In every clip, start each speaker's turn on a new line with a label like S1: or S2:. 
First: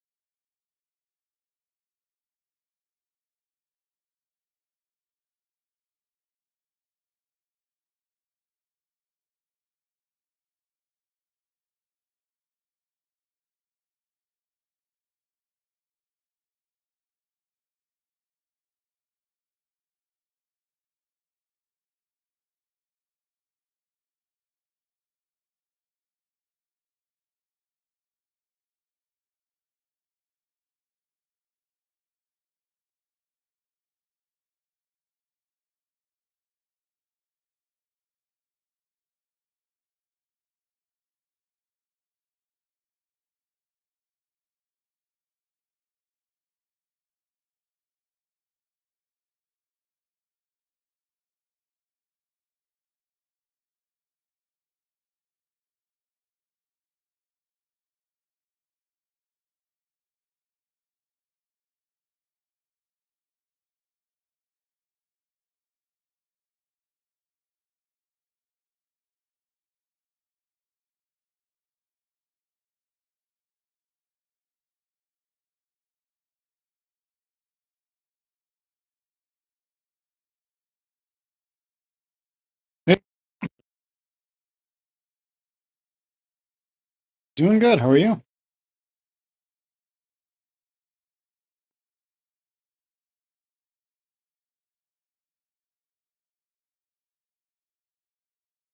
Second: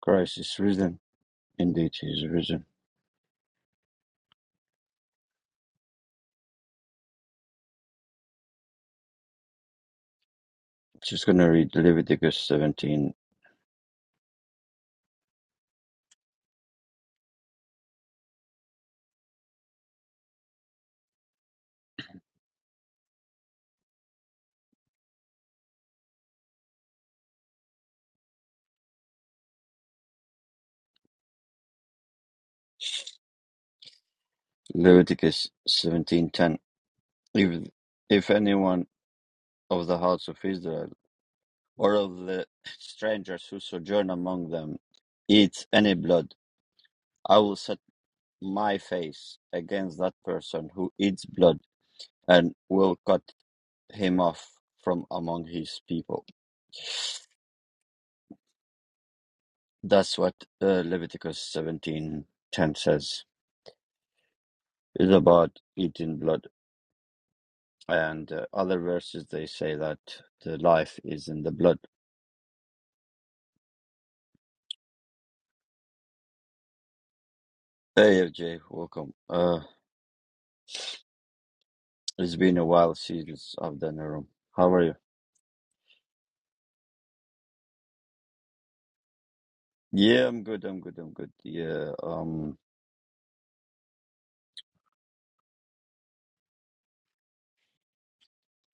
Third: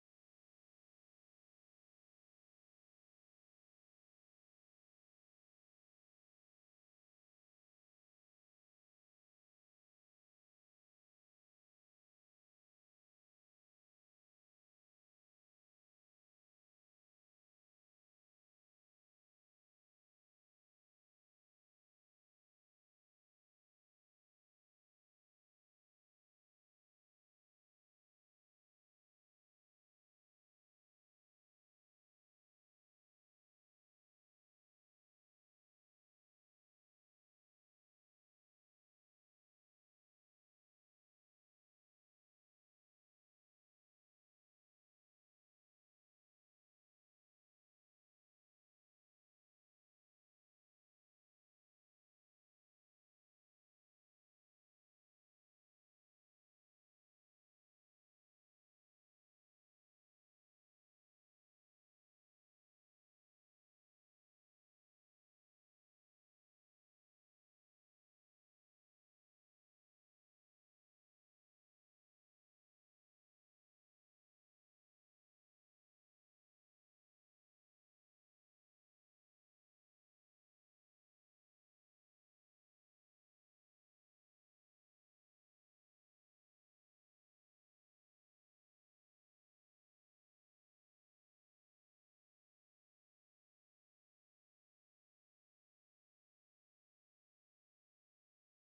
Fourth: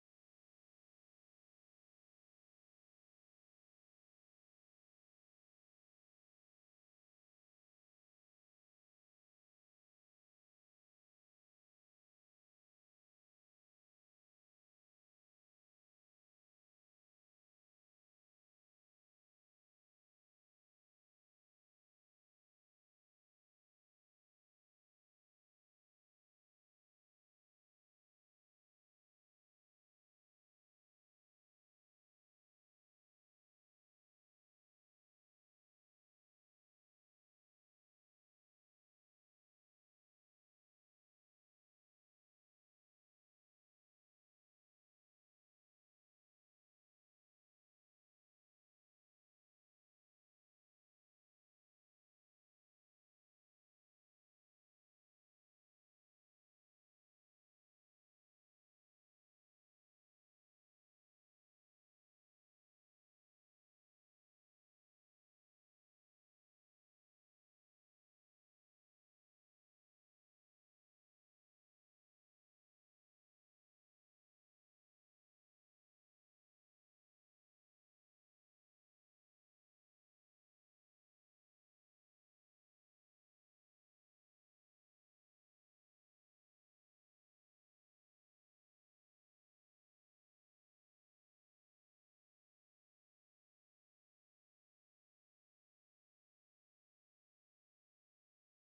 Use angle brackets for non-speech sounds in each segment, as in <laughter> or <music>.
S1: Christ is risen. Indeed, he is risen. Just going to read Leviticus 17. Leviticus 17:10. If, if anyone of the house of Israel or of the strangers who sojourn among them eats any blood, I will set my face against that person who eats blood and will cut him off from among his people. That's what uh, Leviticus 17:10 says. It's about eating blood. And uh, other verses they say that the life is in the blood. Hey FJ, welcome. Uh, it's been a while
S2: Hey,
S1: since I've done a room. How are you?
S2: doing good. How are you?
S1: Yeah, I'm good. I'm good. I'm good. Yeah. Um,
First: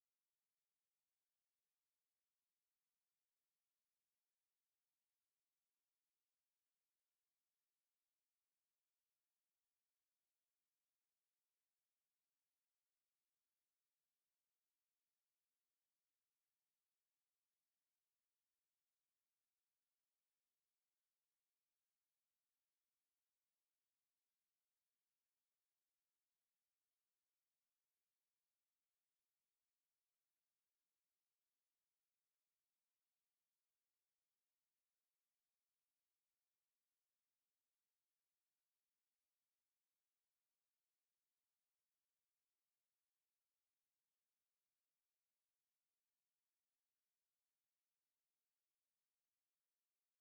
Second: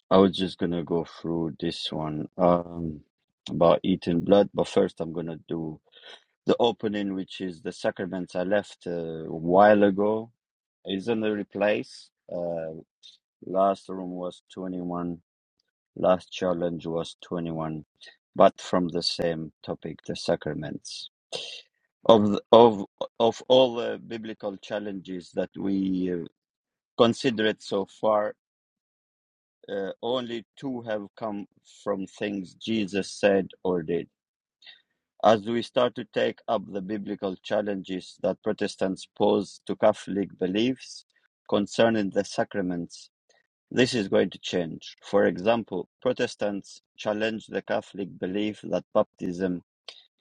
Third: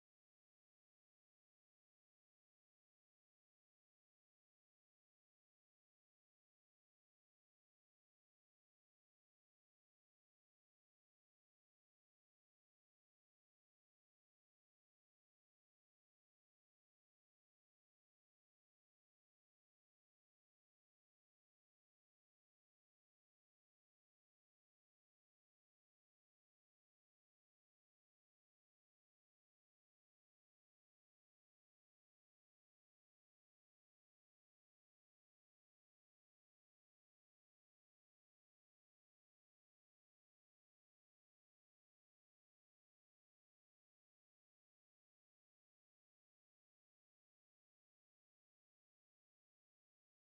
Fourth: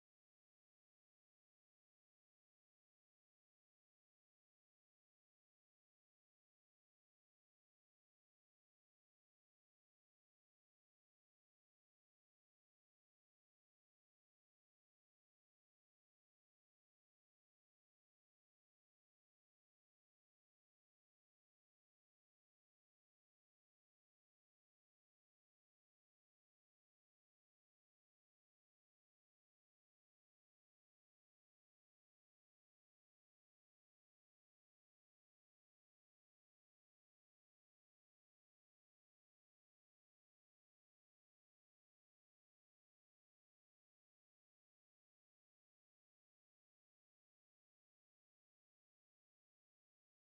S1: I was just gonna go through this one. Um, about eating blood, but first I'm gonna do the opening, which is the sacraments I left uh, a while ago. It's in the replace. Uh, last room was 21 Last challenge was twenty-one, but from the same topic, the sacraments. Of the, of of all the biblical challenges that we uh, considered so far, uh, only two have come from things Jesus said or did. As we start to take up the biblical challenges that Protestants pose to Catholic beliefs concerning the sacraments, This is going to change. For example, Protestants challenge the Catholic belief that baptism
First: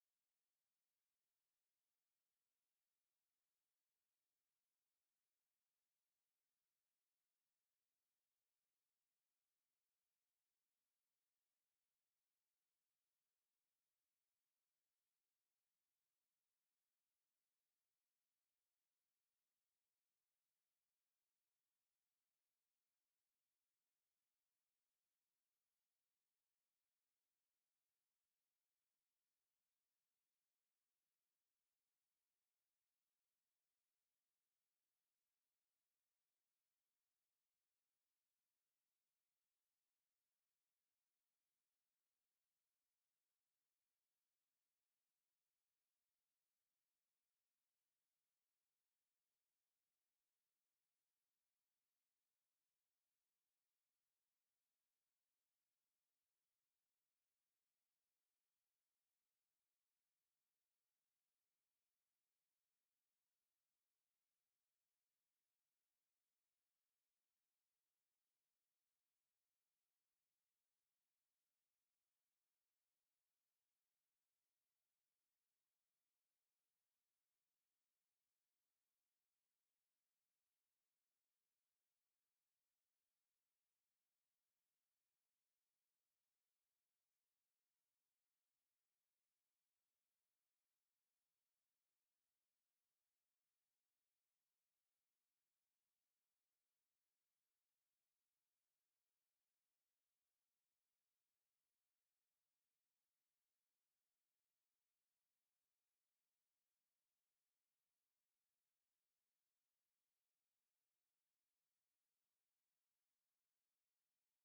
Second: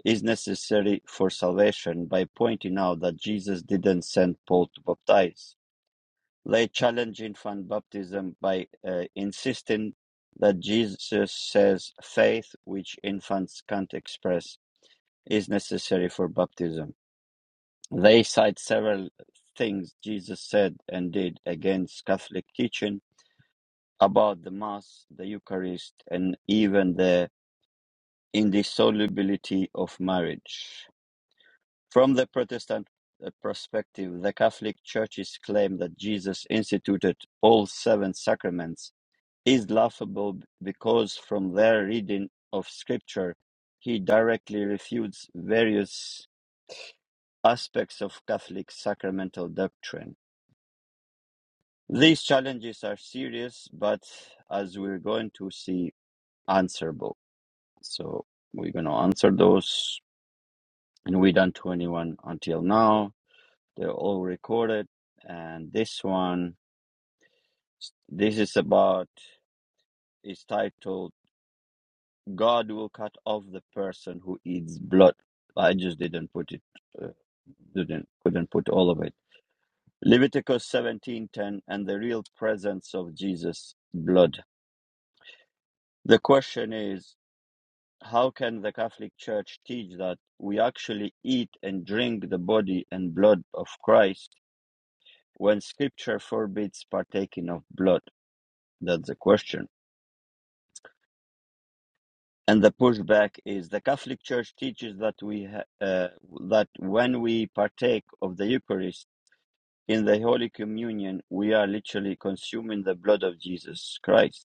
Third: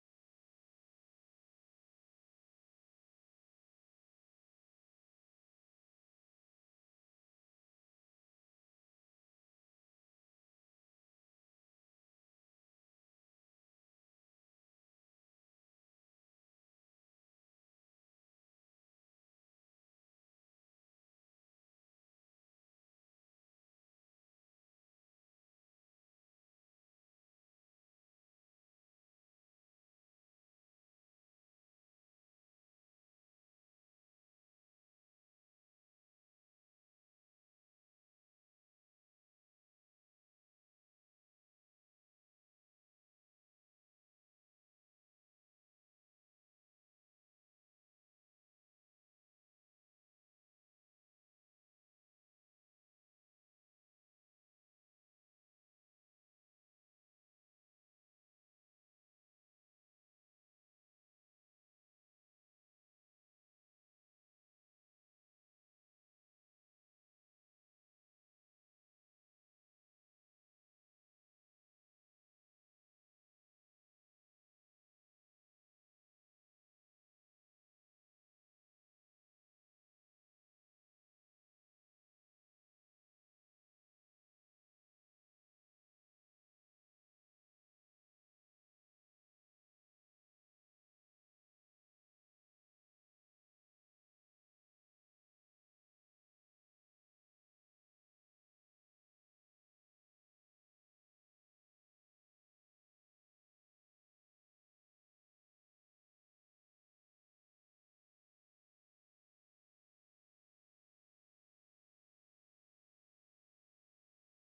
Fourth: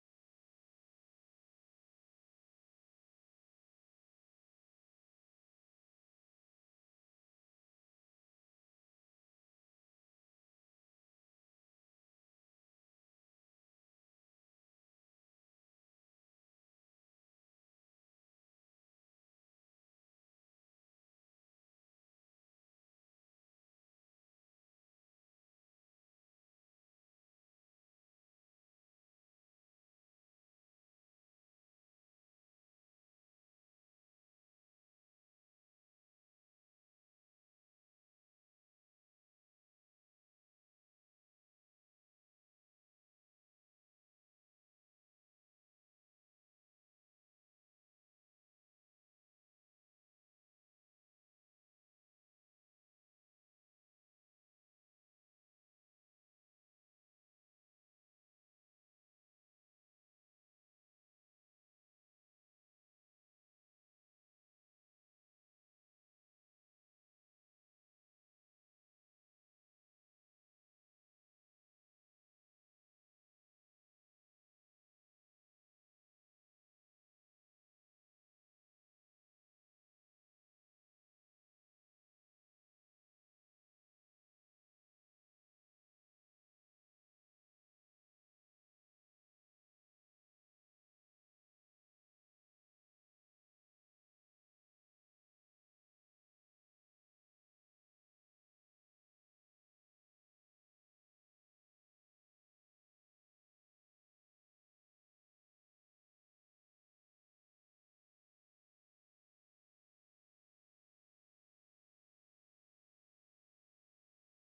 S1: is necessary for salvation by pointing out that Jesus didn't send Paul to baptize. They challenge infant baptism by uh, insisting that Jesus says faith, which infants can't express, is necessary for baptism. They cite several things Jesus said and did against Catholic teaching about the Mass, the Eucharist, and even the indissolubility of marriage. From the Protestant uh, perspective, the Catholic Church's claim that Jesus instituted all seven sacraments is laughable b- because, from their reading of Scripture, he directly refutes various aspects of Catholic sacramental doctrine. These challenges are serious, but as we're going to see, answerable. So we're going to answer those. And we done 21 until now. They're all recorded. And this one, this is about, is titled, God will cut off the person who eats blood. I just didn't put it, uh, didn't, couldn't put all of it. Leviticus 17:10 and the real presence of Jesus' blood. The question is, how can the Catholic Church teach that we actually eat and drink the body and blood of Christ when Scripture forbids partaking of blood? That's the question. And the pushback is the Catholic Church teaches that we ha- uh, that when we partake of the Eucharist in the Holy Communion, we are literally consuming the blood of Jesus Christ.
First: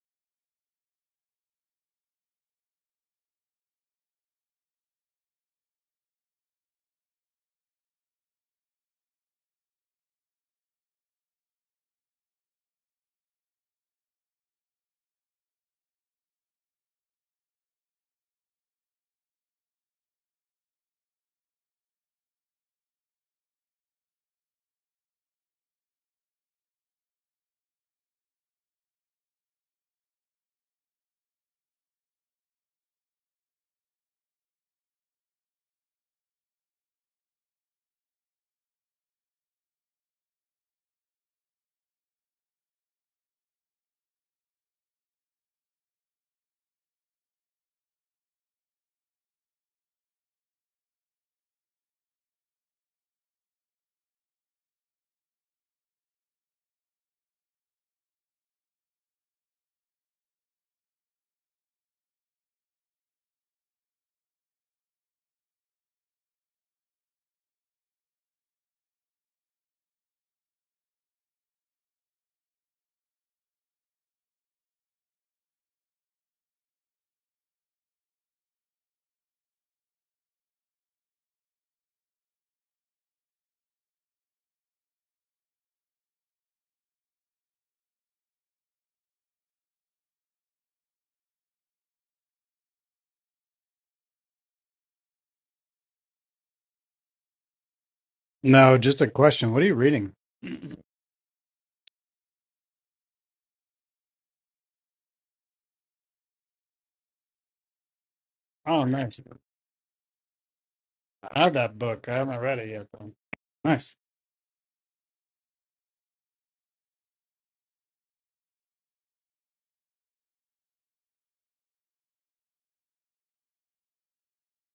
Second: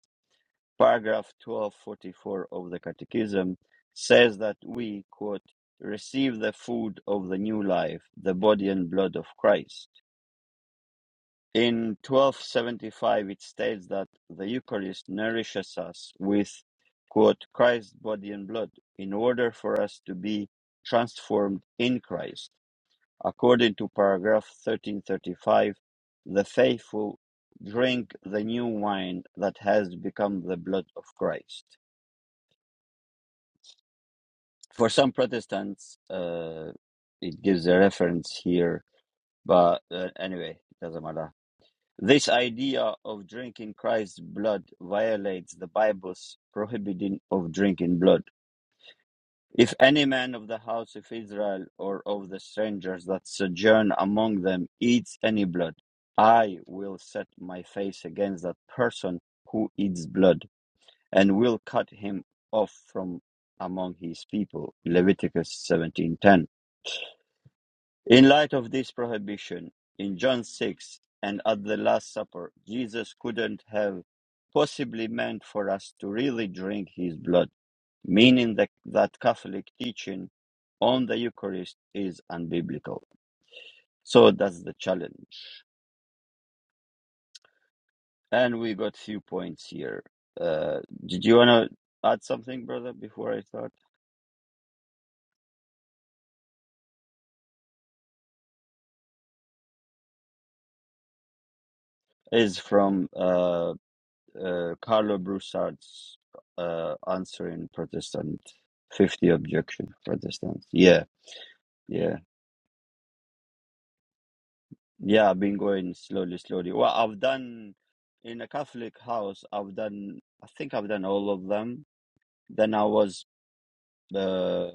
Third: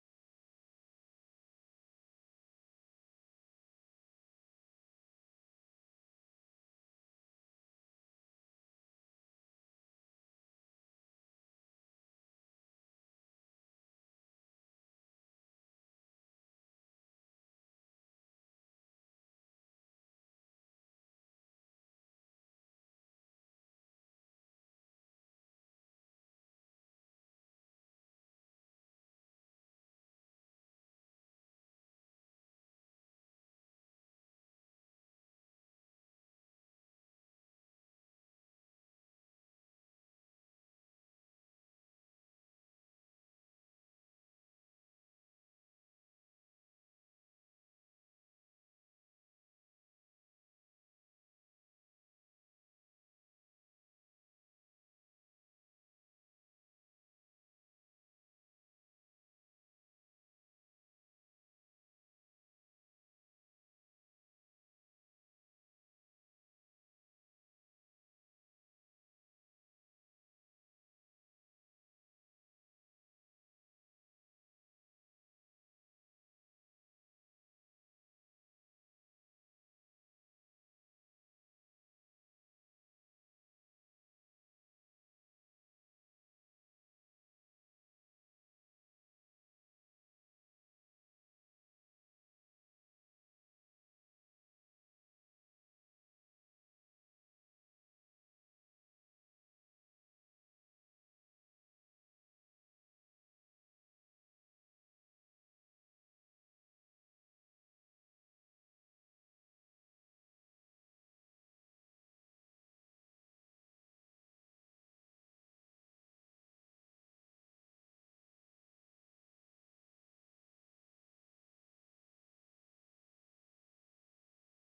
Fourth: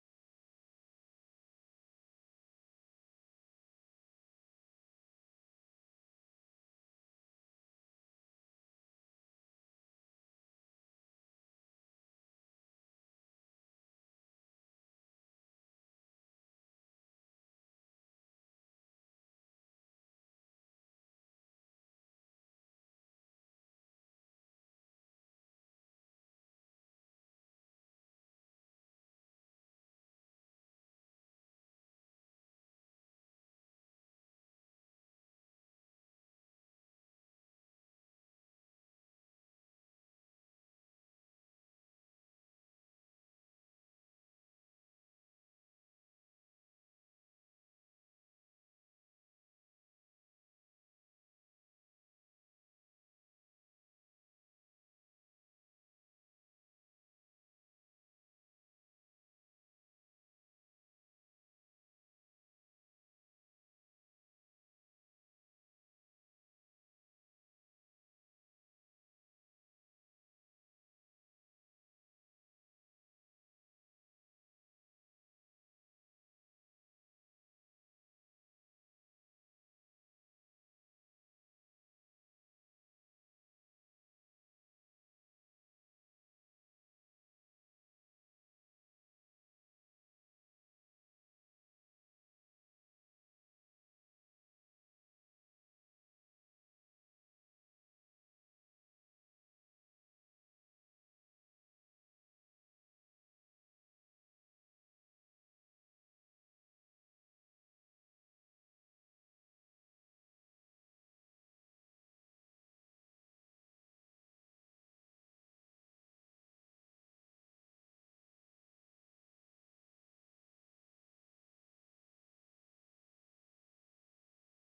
S1: paragraph 1244 of the Catechism says that we, quote, receive the food of the new life, the body and blood of Christ. In 1275, it states that the Eucharist nourishes us with, quote, Christ's body and blood in order for us to be transformed in Christ. According to paragraph 1335, the faithful drink the new wine that has become the blood of Christ. for some Protestants, uh, it gives a reference here, but uh, anyway, it doesn't matter. This idea of drinking Christ's blood violates the Bible's prohibiting of drinking blood. If any man of the house of Israel or of the strangers that sojourn among them eats any blood, I will set my face against that person who eats blood and will cut him off from among his people. Leviticus 17:10 In light of this prohibition, in John 6 and at the Last Supper, Jesus couldn't have possibly meant for us to really drink his blood, meaning that, that Catholic teaching on the Eucharist is unbiblical. So that's the challenge. And we got few points here. Uh, did you want to add something, brother, before I start?
S2: No, just a question. What are you reading?
S1: Is from uh, uh, Carlo Broussard's uh, answer in Protestant
S2: Oh, nice.
S1: 50 objection Protestant. Yeah,
S2: I have that book. I
S1: yeah,
S2: haven't read it yet, though. Nice.
S1: yeah. I've been going slowly, slowly. Well, I've done in a Catholic house. I've done. I think I've done all of them. Then I was. Uh,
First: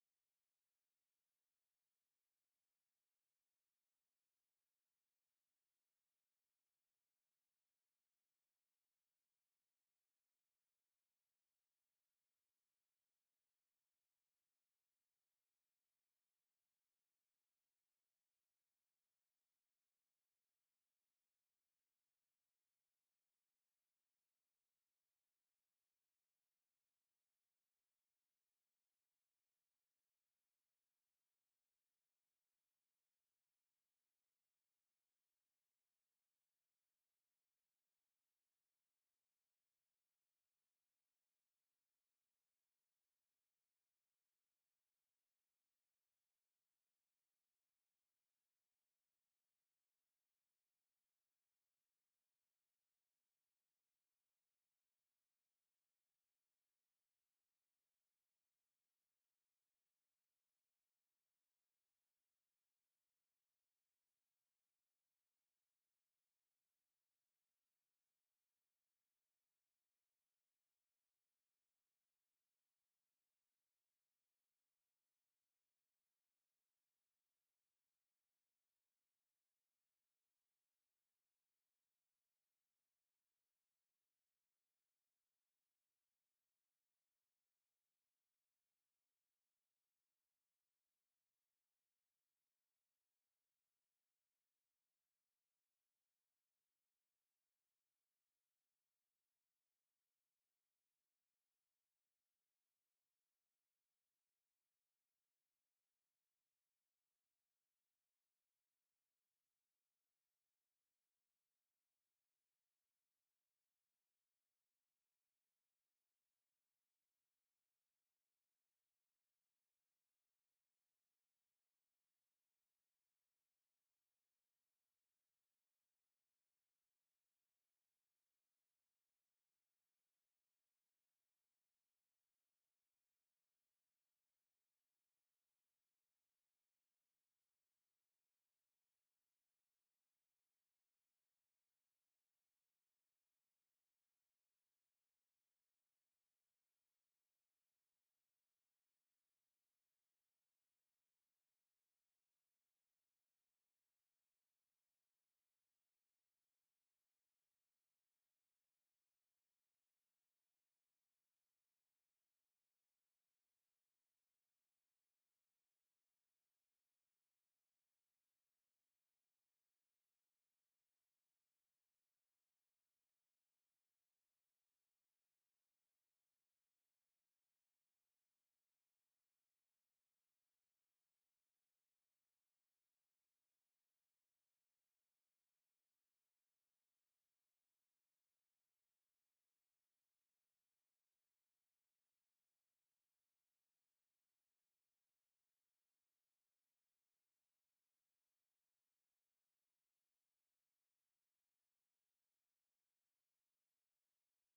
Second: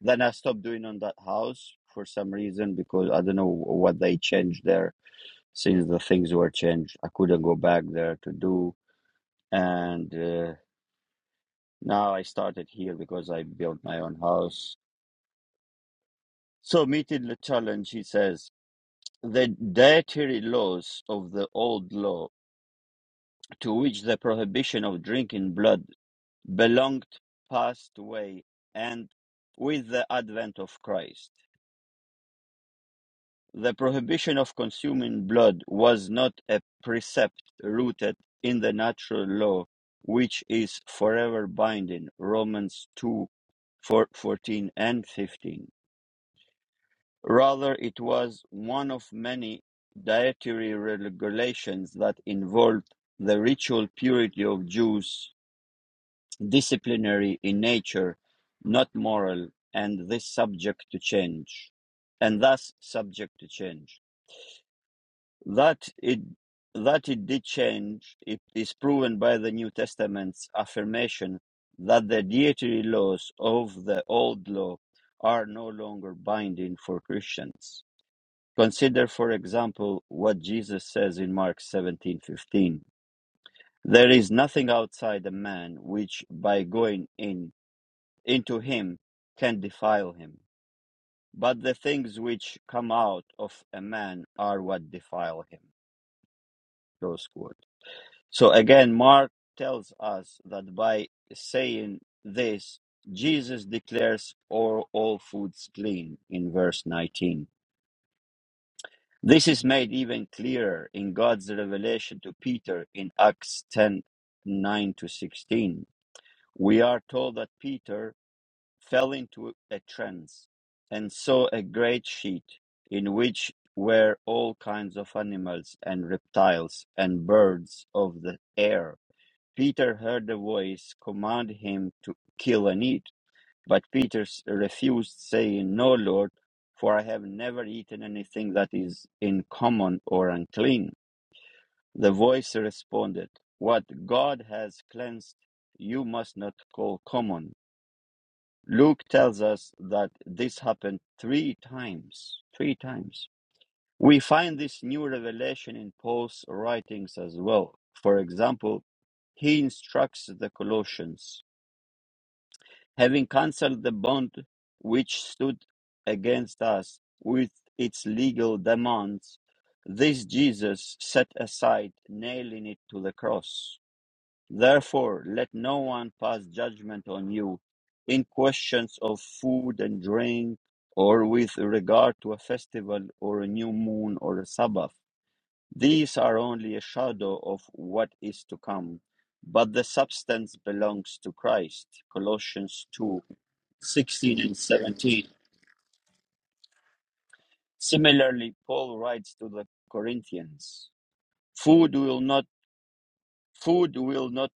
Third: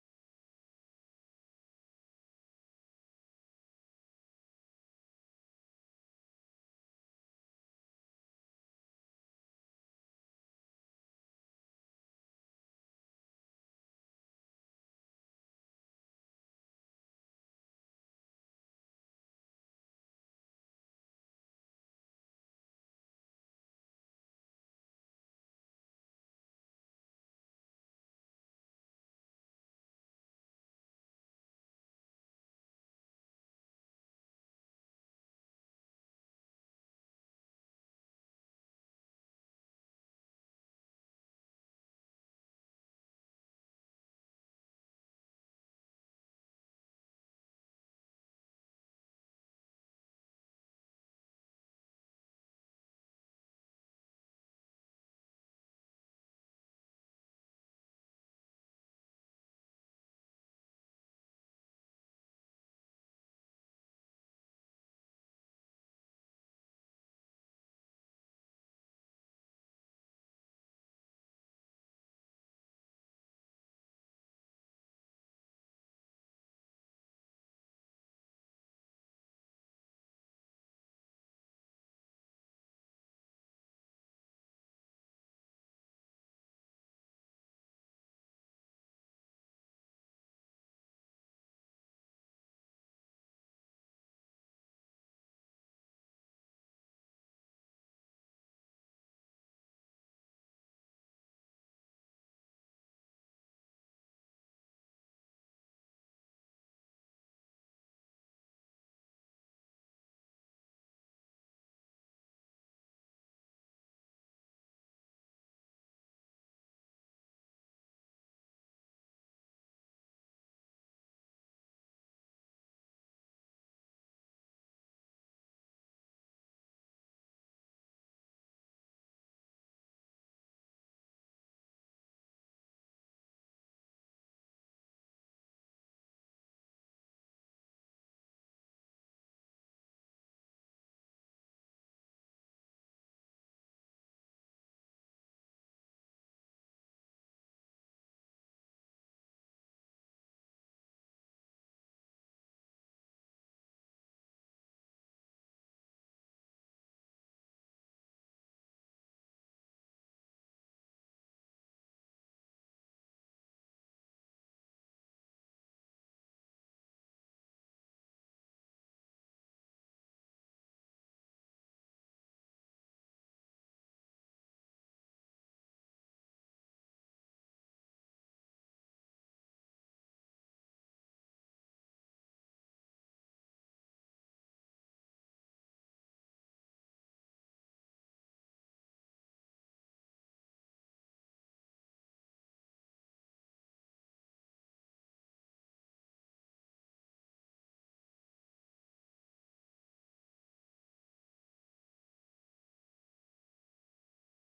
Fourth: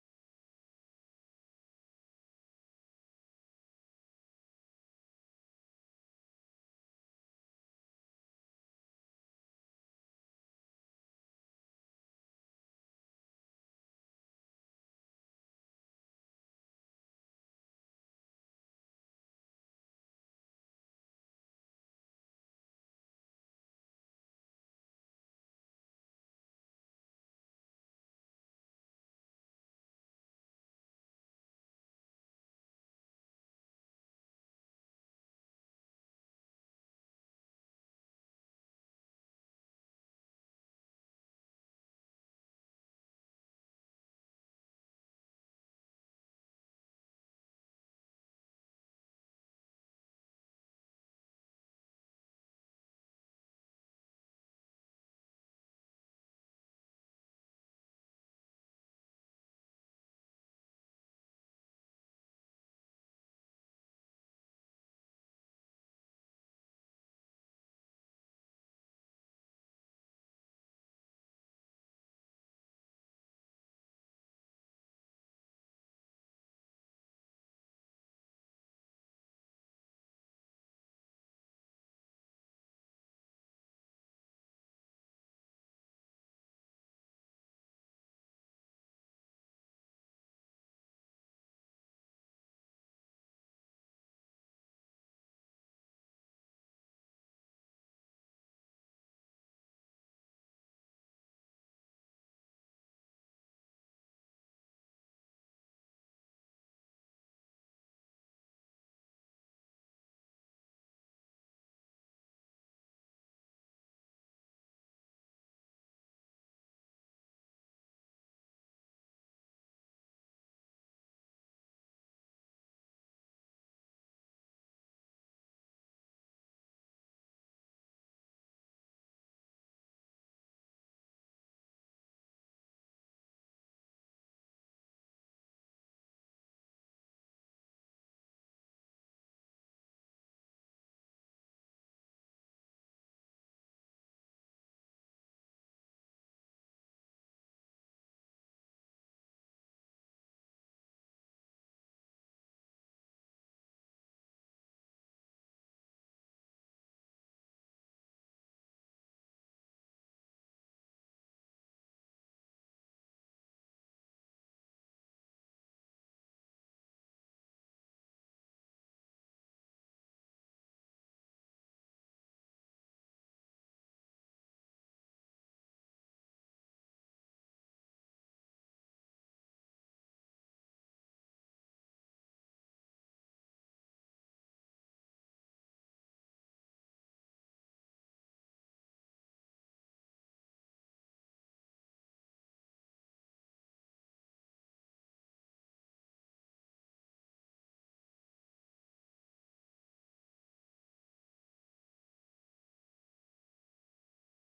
S1: then I stopped doing on that house for some reason because I don't know what they changed there. Since the things were changed, I couldn't go back there to do and. Uh, now I started here because I built my own house So, meeting the challenge, he says, the dietary laws of the old law, to which the prohibition of drinking blood belonged, passed away, and with the advent of Christ, the prohibition of consuming blood was not a precept rooted in the natural law, which is forever binding. Romans 2 14 and 15. Rather, it was one of many dietary regulations that involved the ritual purity of Jews, disciplinary in nature, not moral, and this subject to change, and thus subject to change. That it that it did change it is proven by the New Testament's affirmation that the dietary laws of the old law are no longer binding for Christians. Consider, for example, what Jesus says in Mark 17:15. There is nothing outside a man which by going in into him can defile him, but the things which come out of a man are what defile him. Close quote. So again, Mark tells us that by saying this, Jesus declares all, all foods clean in verse 19 This is made even clearer in God's revelation to Peter in Acts 109 to 16. We are told that Peter fell into a trance and saw a great sheet in which were all kinds of animals and reptiles and birds of the air. Peter heard a voice command him to kill and eat. But Peter s- refused, saying, No, Lord, for I have never eaten anything that is uncommon or unclean. The voice responded, What God has cleansed, you must not call common. Luke tells us that this happened three times. Three times. We find this new revelation in Paul's writings as well. For example, he instructs the Colossians having cancelled the bond which stood against us with its legal demands, this Jesus set aside, nailing it to the cross. Therefore, let no one pass judgment on you in questions of food and drink, or with regard to a festival, or a new moon, or a Sabbath. These are only a shadow of what is to come, but the substance belongs to Christ. Colossians 2 16 and 17. Similarly, Paul writes to the Corinthians, food will not, food will not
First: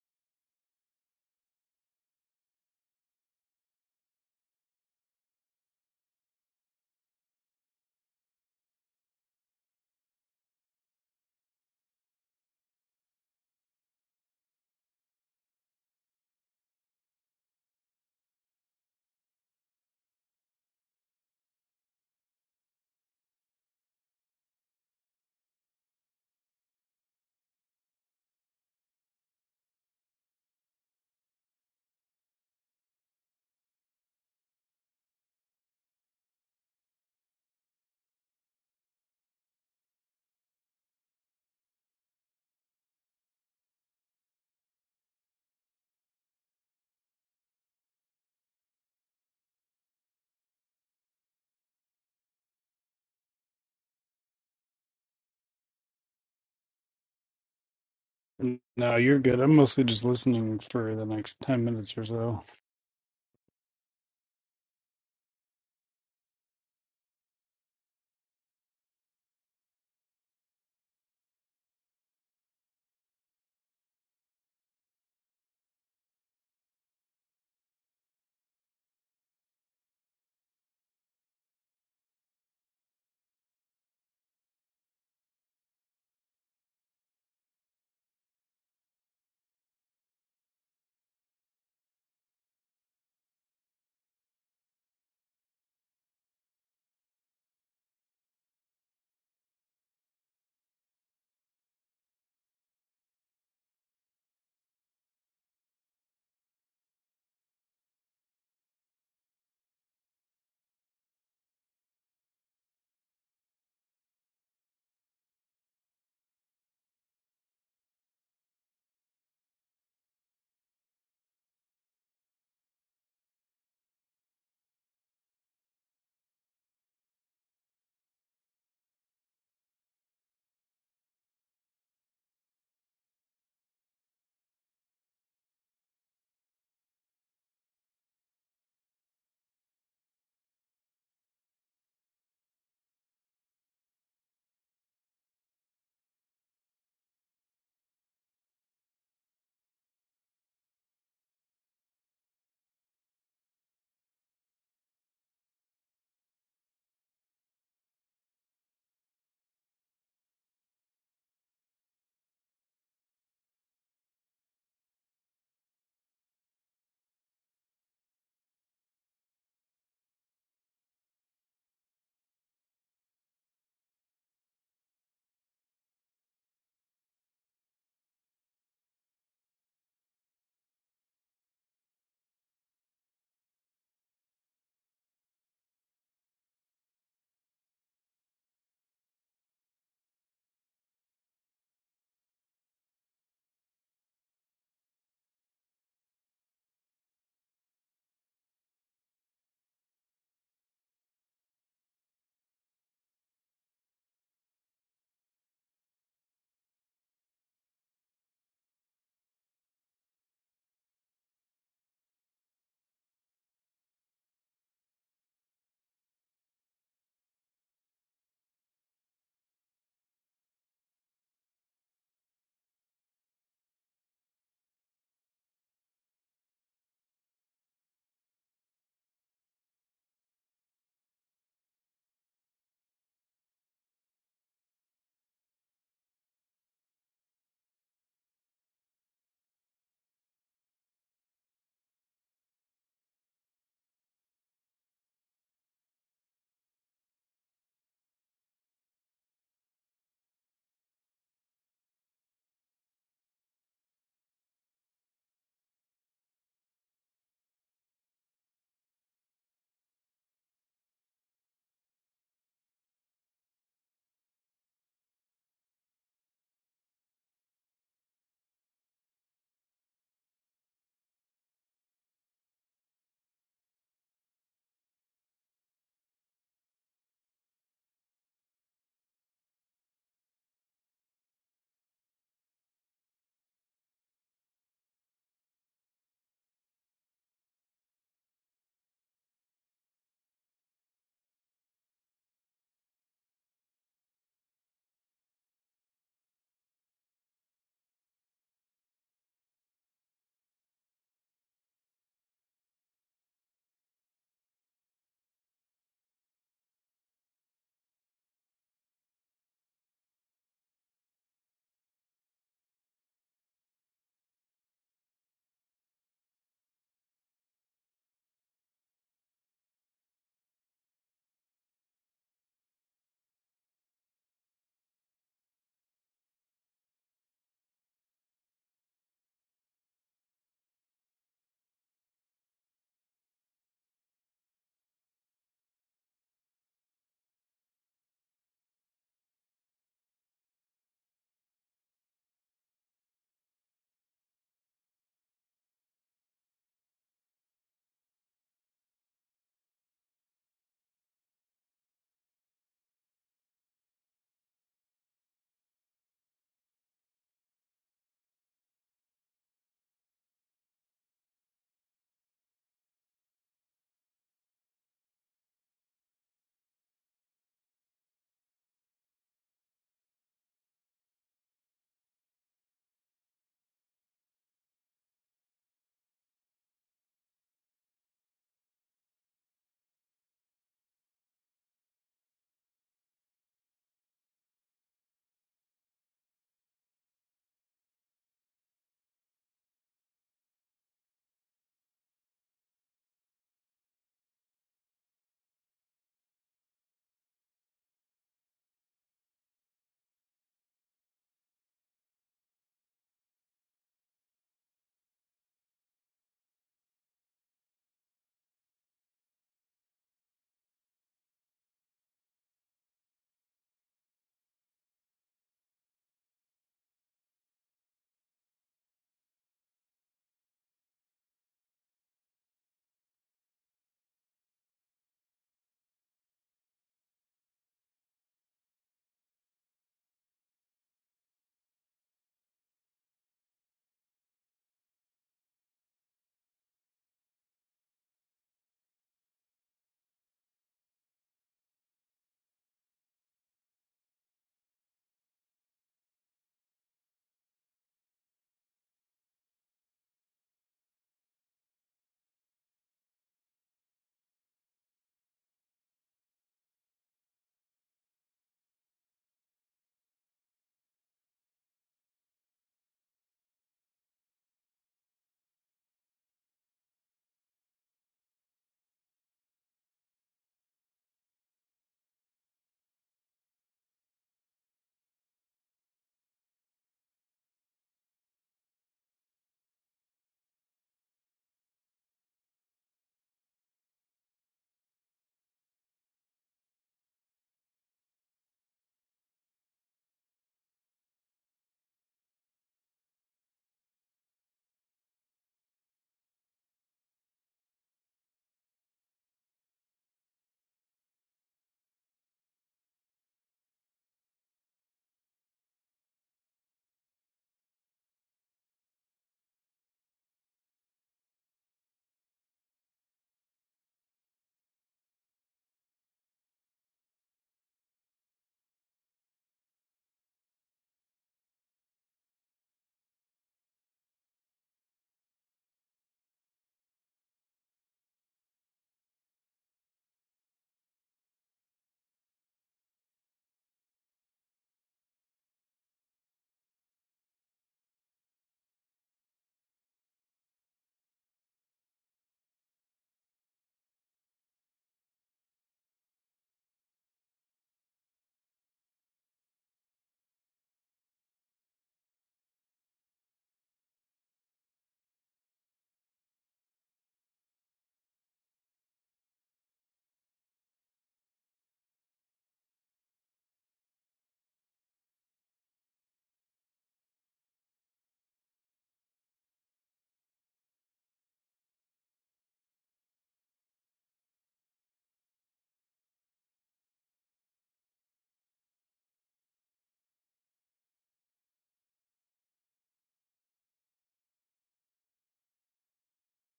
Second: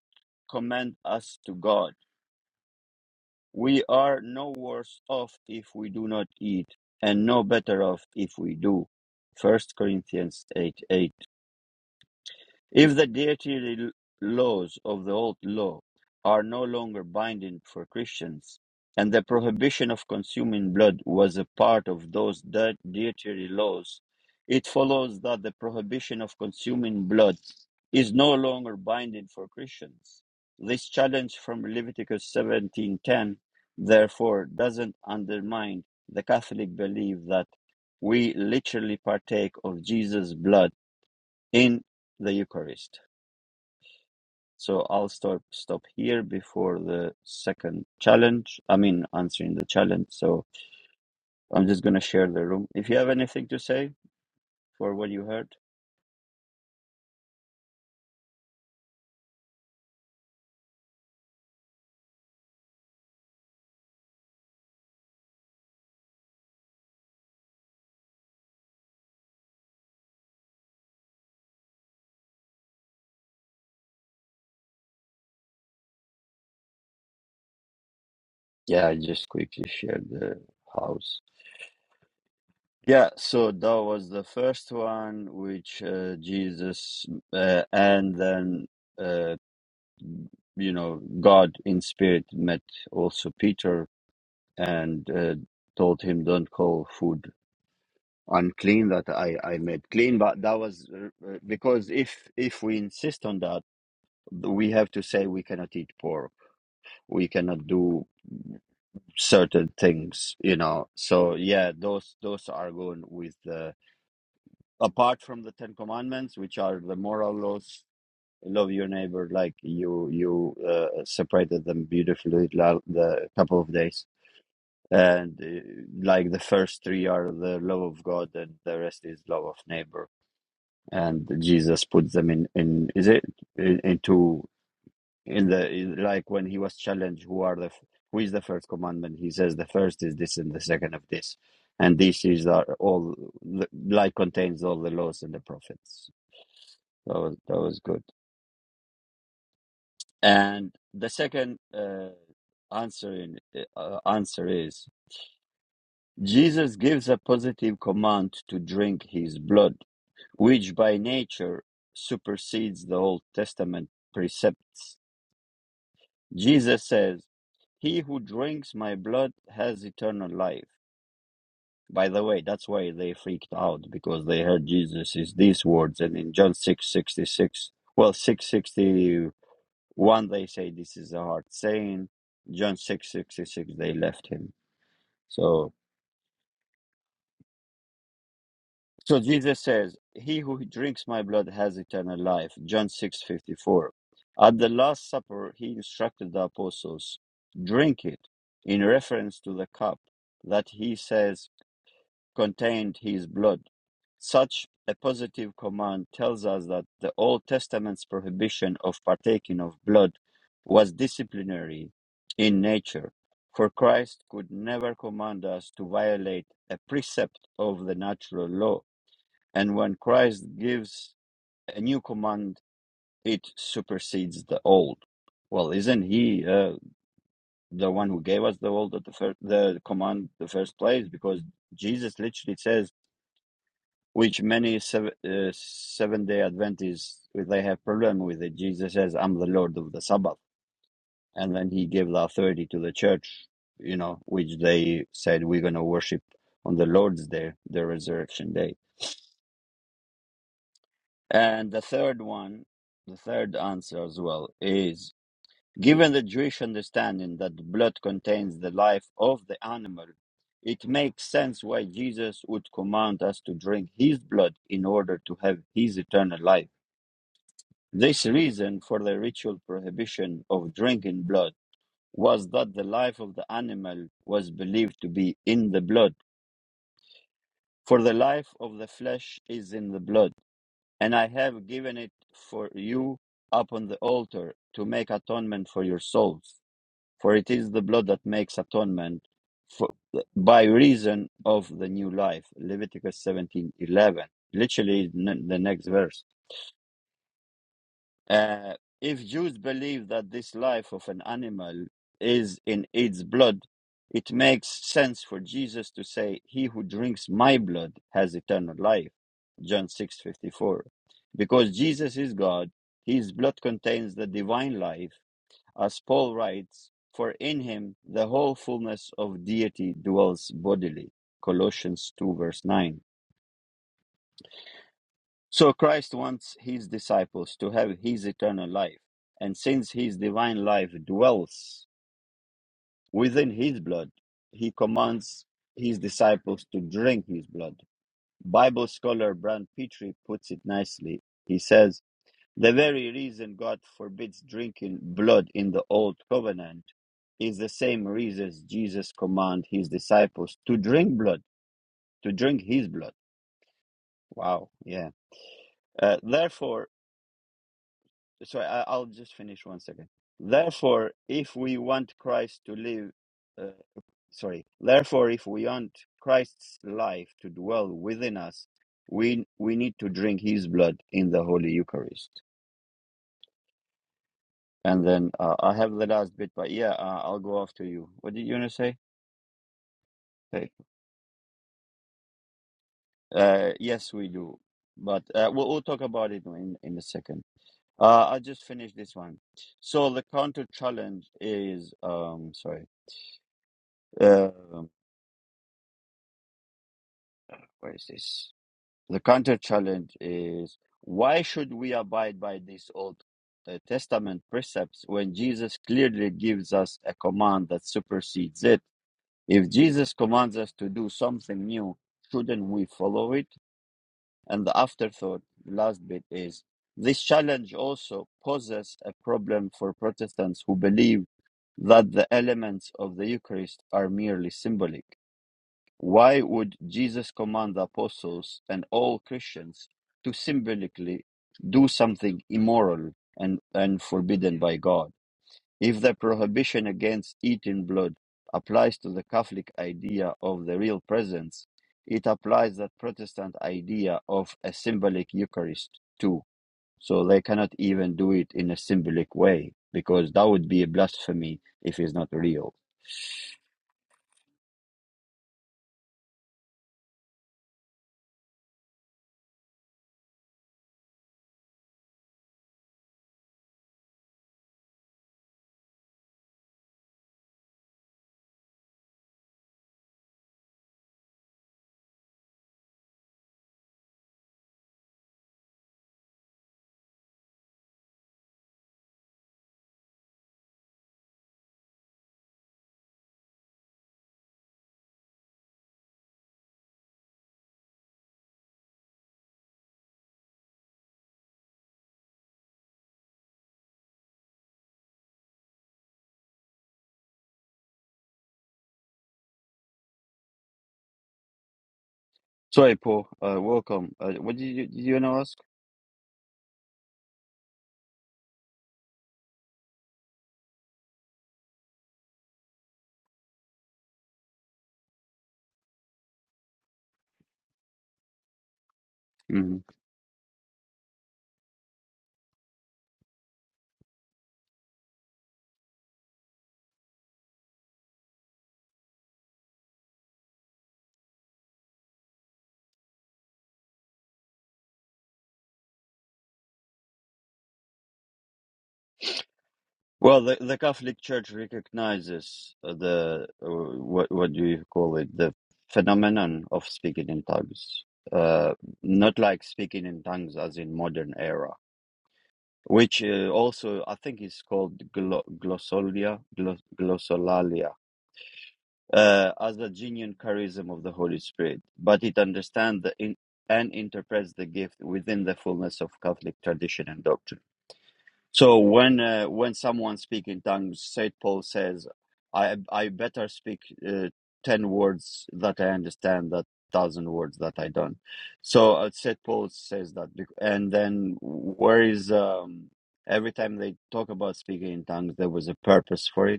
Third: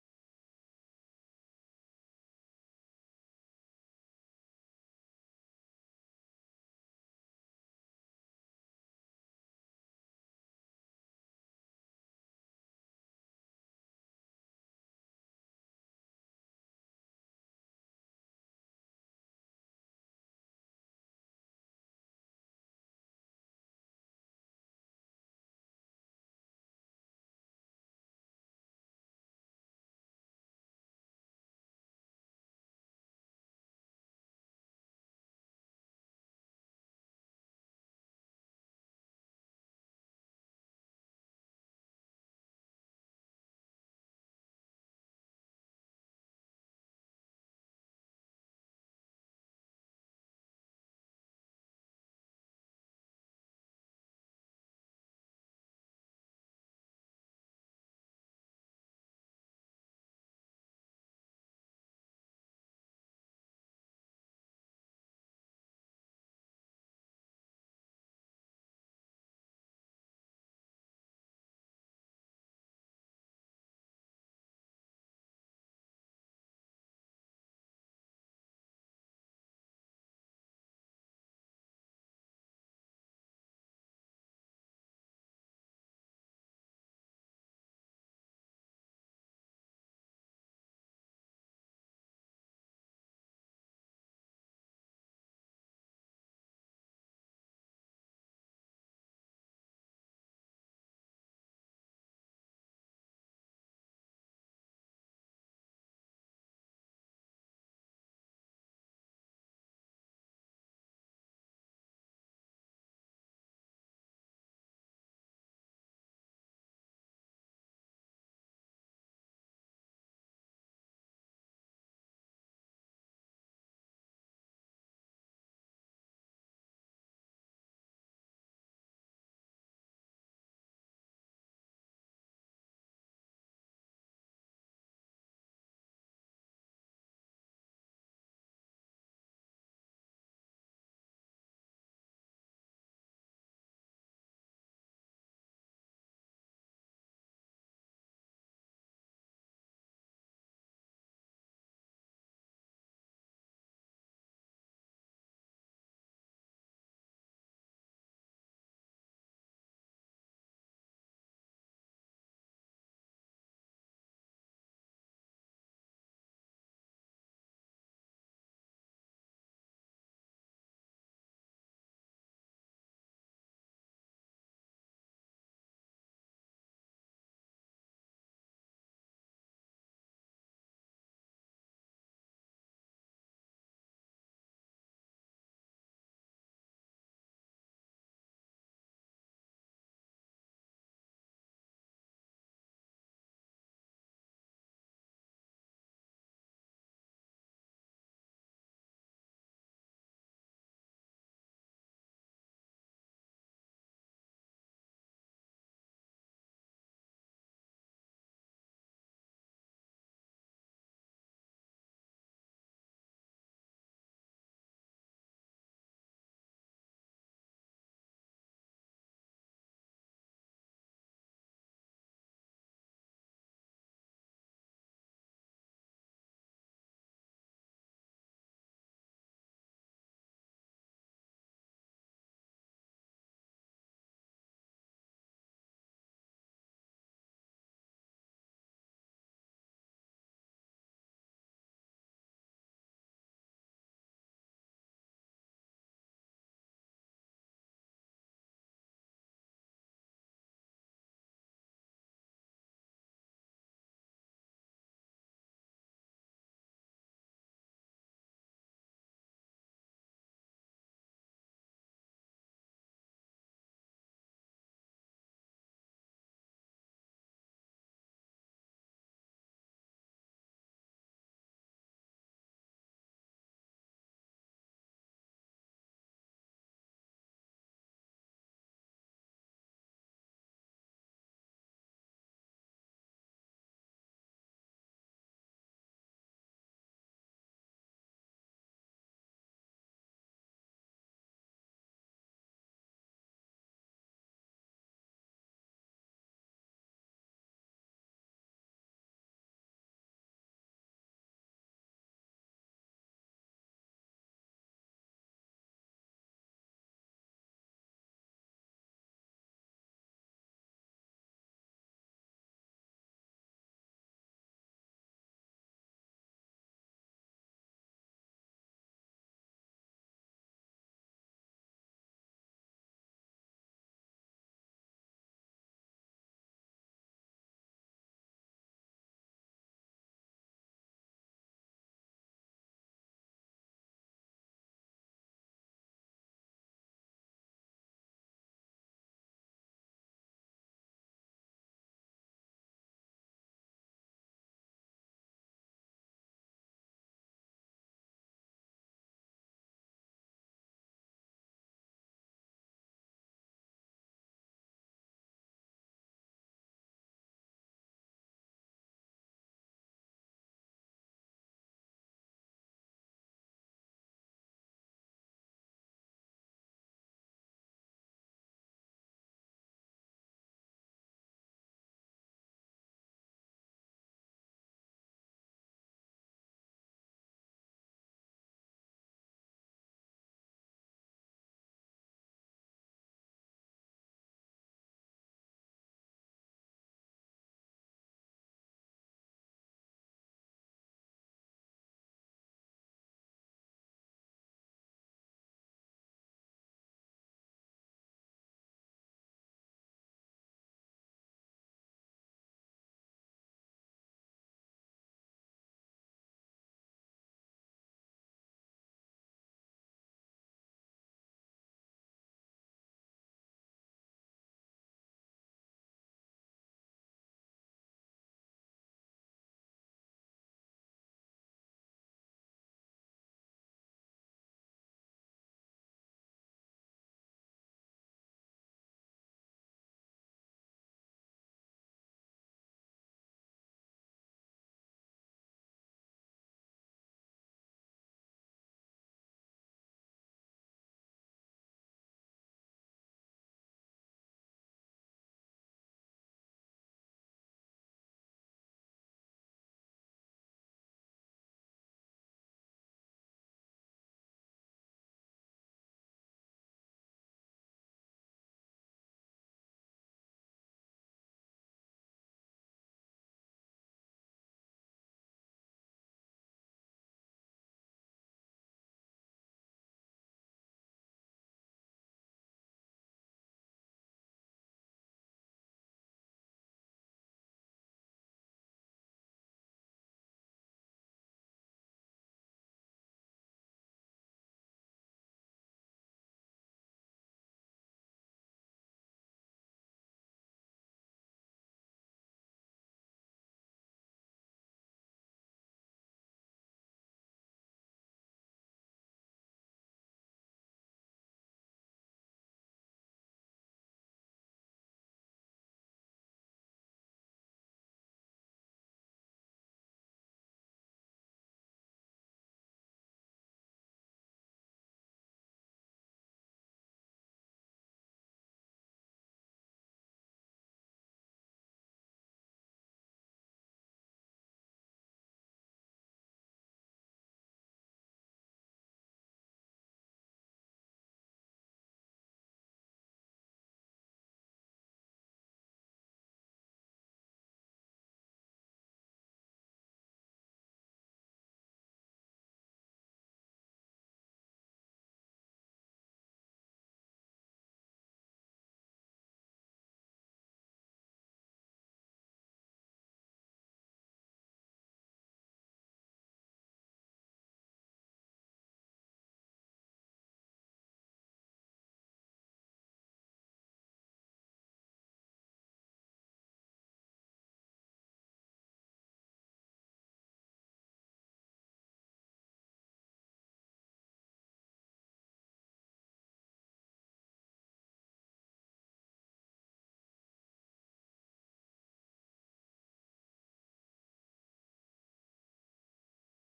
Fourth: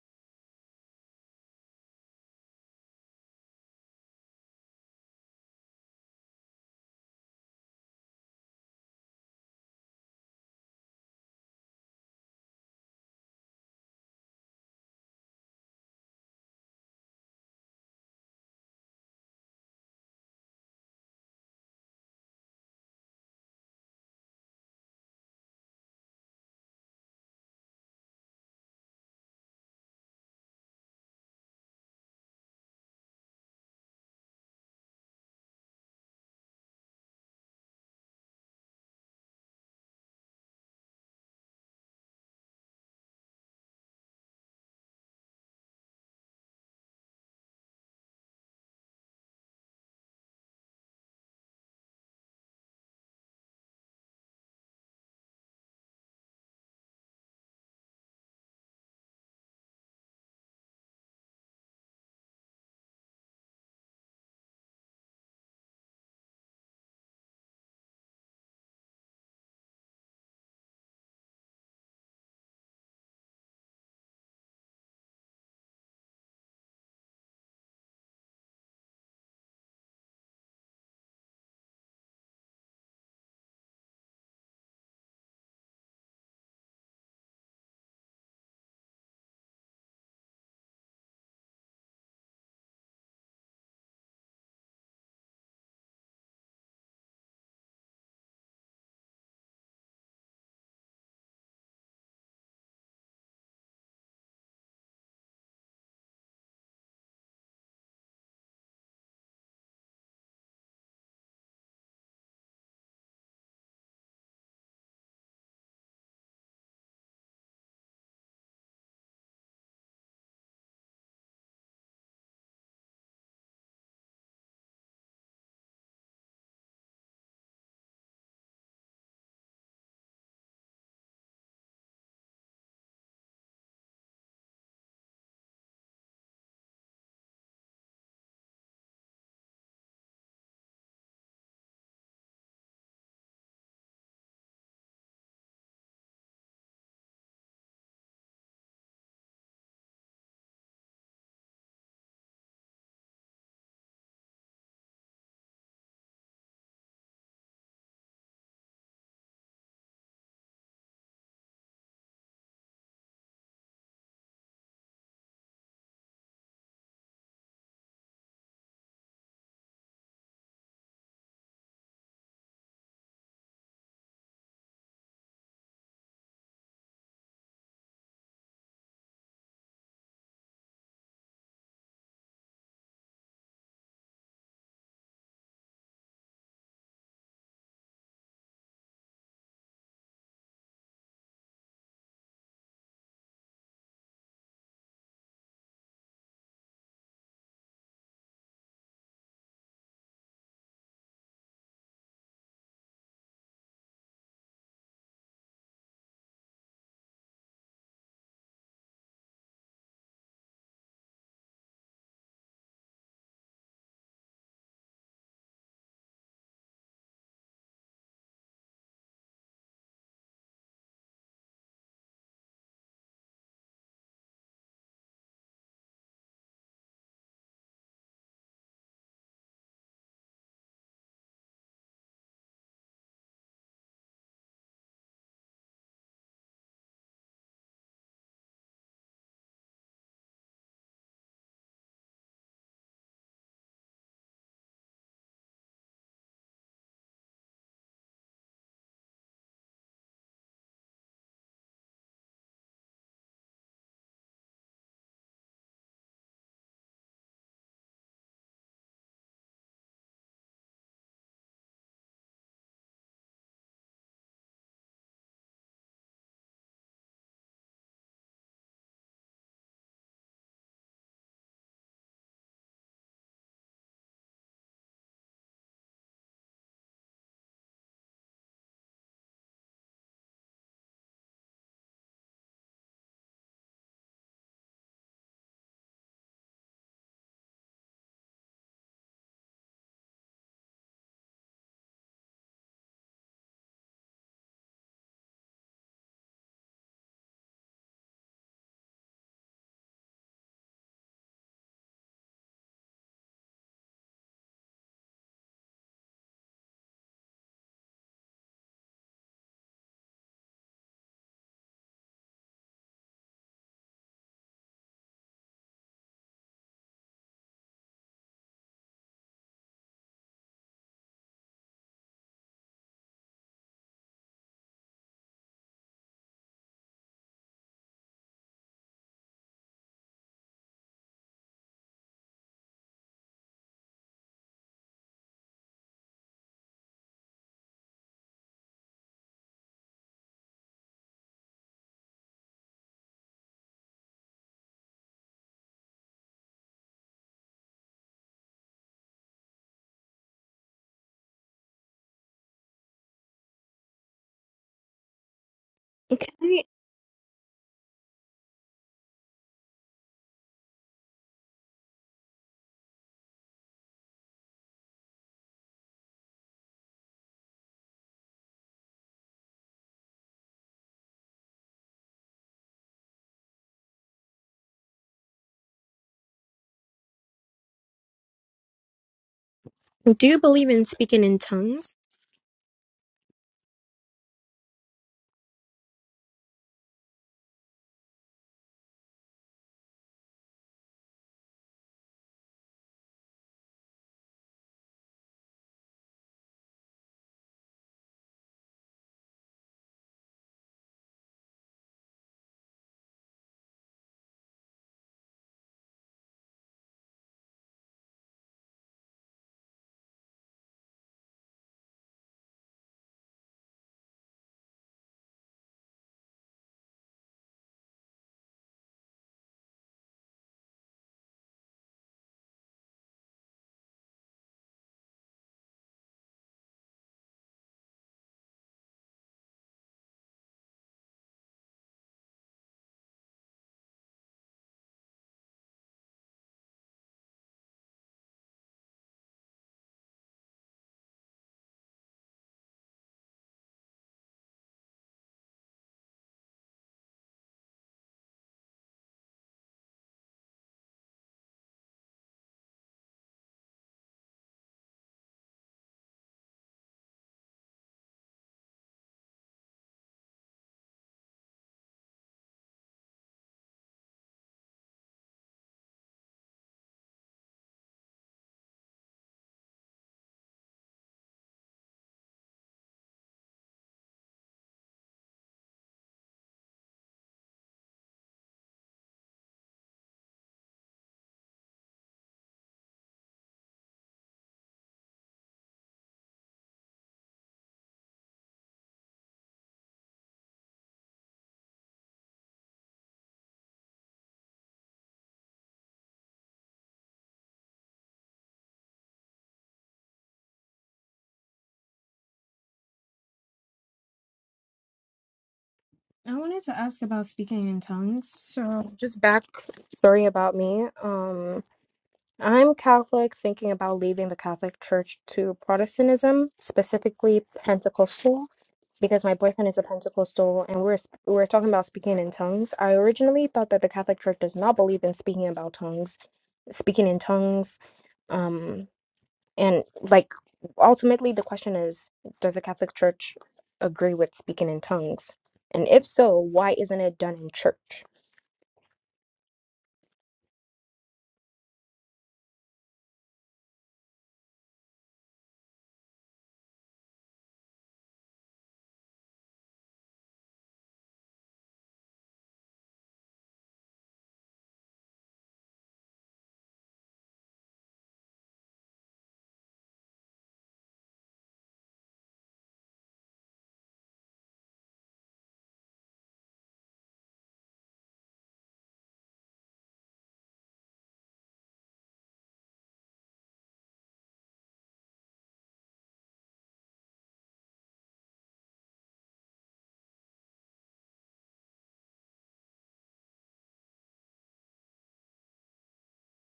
S1: commend us to God. We are no worse off if we do not eat and no better off if we do. First Corinthians eight eight. If the dietary laws of the old law are no longer binding for Christians, and the prohibition of consuming blood was a part of those di- dietary laws, it follows that the prohibition of consuming blood is no longer binding for Christians. This challenge from Leviticus 17:10 therefore doesn't undermine the Catholic belief that we literally partake of Jesus' blood in the Eucharist. So I'll stop stop here before the second challenge. I mean, answering the challenge. So I'm just gonna share the room. If you have anything to say for what you heard,
S2: No, you're good. I'm mostly just listening for the next 10 minutes or so.
S1: yeah, I just quickly share the house. Yeah, so that was the first one, which uh, Jesus uh, and then uh, you know God in spirit met also Peter and uh, told him, "Don't call food unclean that I, I made clean. But that was uh, uh, because if if we insist on that, we have to say we cannot eat pork, we cannot do certain things, you know. So yeah, those those are going with the apart from the Ten Commandments, which are the moral laws. Love your neighbor like you you uh, separated them beautifully la- the couple of days and uh, like the first three are the love of God and the rest is love of neighbor and Jesus put them in in is it in, into in the in, like when he was challenged who are the who is the first commandment he says the first is this and the second of this and this is are all the- like contains all the laws and the prophets that was that was good and the second uh, answer in uh, answer is Jesus gives a positive command to drink his blood which by nature supersedes the old testament precepts Jesus says, He who drinks my blood has eternal life. By the way, that's why they freaked out because they heard Jesus is these words. And in John six sixty six, well, 661, they say this is a hard saying. John six sixty six, they left him. So So Jesus says, He who drinks my blood has eternal life. John six fifty four. At the Last Supper, he instructed the apostles, drink it, in reference to the cup that he says contained his blood. Such a positive command tells us that the Old Testament's prohibition of partaking of blood was disciplinary in nature, for Christ could never command us to violate a precept of the natural law and when Christ gives a new command, it supersedes the old. Well, isn't he uh, the one who gave us the old at the first the command the first place? Because Jesus literally says, which many seven, uh, seven day Adventists they have problem with it. Jesus says, "I'm the Lord of the Sabbath," and then he gave the authority to the church. You know, which they said we're gonna worship on the Lord's day, the resurrection day And the third one, the third answer as well, is given the Jewish understanding that the blood contains the life of the animal, it makes sense why Jesus would command us to drink his blood in order to have his eternal life. This reason for the ritual prohibition of drinking blood was that the life of the animal was believed to be in the blood, for the life of the flesh is in the blood and I have given it for you upon the altar to make atonement for your souls. For it is the blood that makes atonement for, by reason of the new life. Leviticus seventeen eleven. Literally, n- the next verse. Uh, if Jews believe that this life of an animal is in its blood, it makes sense for Jesus to say, "He who drinks my blood has eternal life." John six fifty four, because Jesus is God, His blood contains the divine life, as Paul writes, "For in Him the whole fullness of deity dwells bodily." Colossians two verse nine so Christ wants his disciples to have his eternal life. And since his divine life dwells within his blood, he commands his disciples to drink his blood. Bible scholar Brand Petrie puts it nicely. He says, the very reason God forbids drinking blood in the old covenant is the same reason Jesus commanded his disciples to drink blood, to drink his blood. Wow, yeah. Uh,
S3: Can I,
S1: therefore, sorry, I, I'll just finish one second. Therefore, if we want Christ to live, uh, sorry, therefore, if we want Christ's life to dwell within us, we we need to drink His blood in the Holy Eucharist. And then uh, I have the last bit, but yeah, uh, I'll go after you. What did you want to say?
S3: do you believe
S1: Okay.
S3: in speaking in tongues?
S1: Uh, yes, we do, but uh, we'll, we'll talk about it in in a second. Uh, I'll just finish this one. So the counter challenge is, um, sorry. Um Where is this? The counter challenge is why should we abide by these Old uh, Testament precepts when Jesus clearly gives us a command that supersedes it? If Jesus commands us to do something new, shouldn't we follow it? And the afterthought, last bit is this challenge also poses a problem for Protestants who believe that the elements of the Eucharist are merely symbolic. Why would Jesus command the apostles and all Christians to symbolically do something immoral and, and forbidden by God? If the prohibition against eating blood applies to the Catholic idea of the real presence, it applies that Protestant idea of a symbolic Eucharist too. So they cannot even do it in a symbolic way because that would be a blasphemy if it's not real. Sorry, Paul. Uh, welcome. Uh, what did you, did you want to ask?
S3: I wanted to ask about speaking in tongues. So, just back story about me. Um, I'm Catholic, thinking about leaving the Catholic Church to Protestantism, specifically Pentecostal, because my boyfriend
S1: Mm-hmm.
S3: is a Pentecostal, and we're sp- we're talking about speaking in tongues. I originally thought that the Catholic Church does not believe in speaking about tongues, speaking in tongues. Um, And like ultimately the question is, does the Catholic Church agree with speaking in tongues? And if so, why isn't it done in church?
S1: Well, the, the Catholic Church recognizes the uh, what what do you call it the phenomenon of speaking in tongues, uh, not like speaking in tongues as in modern era, which uh, also I think is called glo- glossolia glos- glossolalia uh, as a genuine charism of the Holy Spirit, but it understands the in- and interprets the gift within the fullness of Catholic tradition and doctrine. So when uh, when someone speaks in tongues, Saint Paul says, "I I better speak uh, ten words that I understand that thousand words that I don't." So uh, Saint Paul says that, bec- and then where is um, every time they talk about speaking in tongues, there was a purpose for it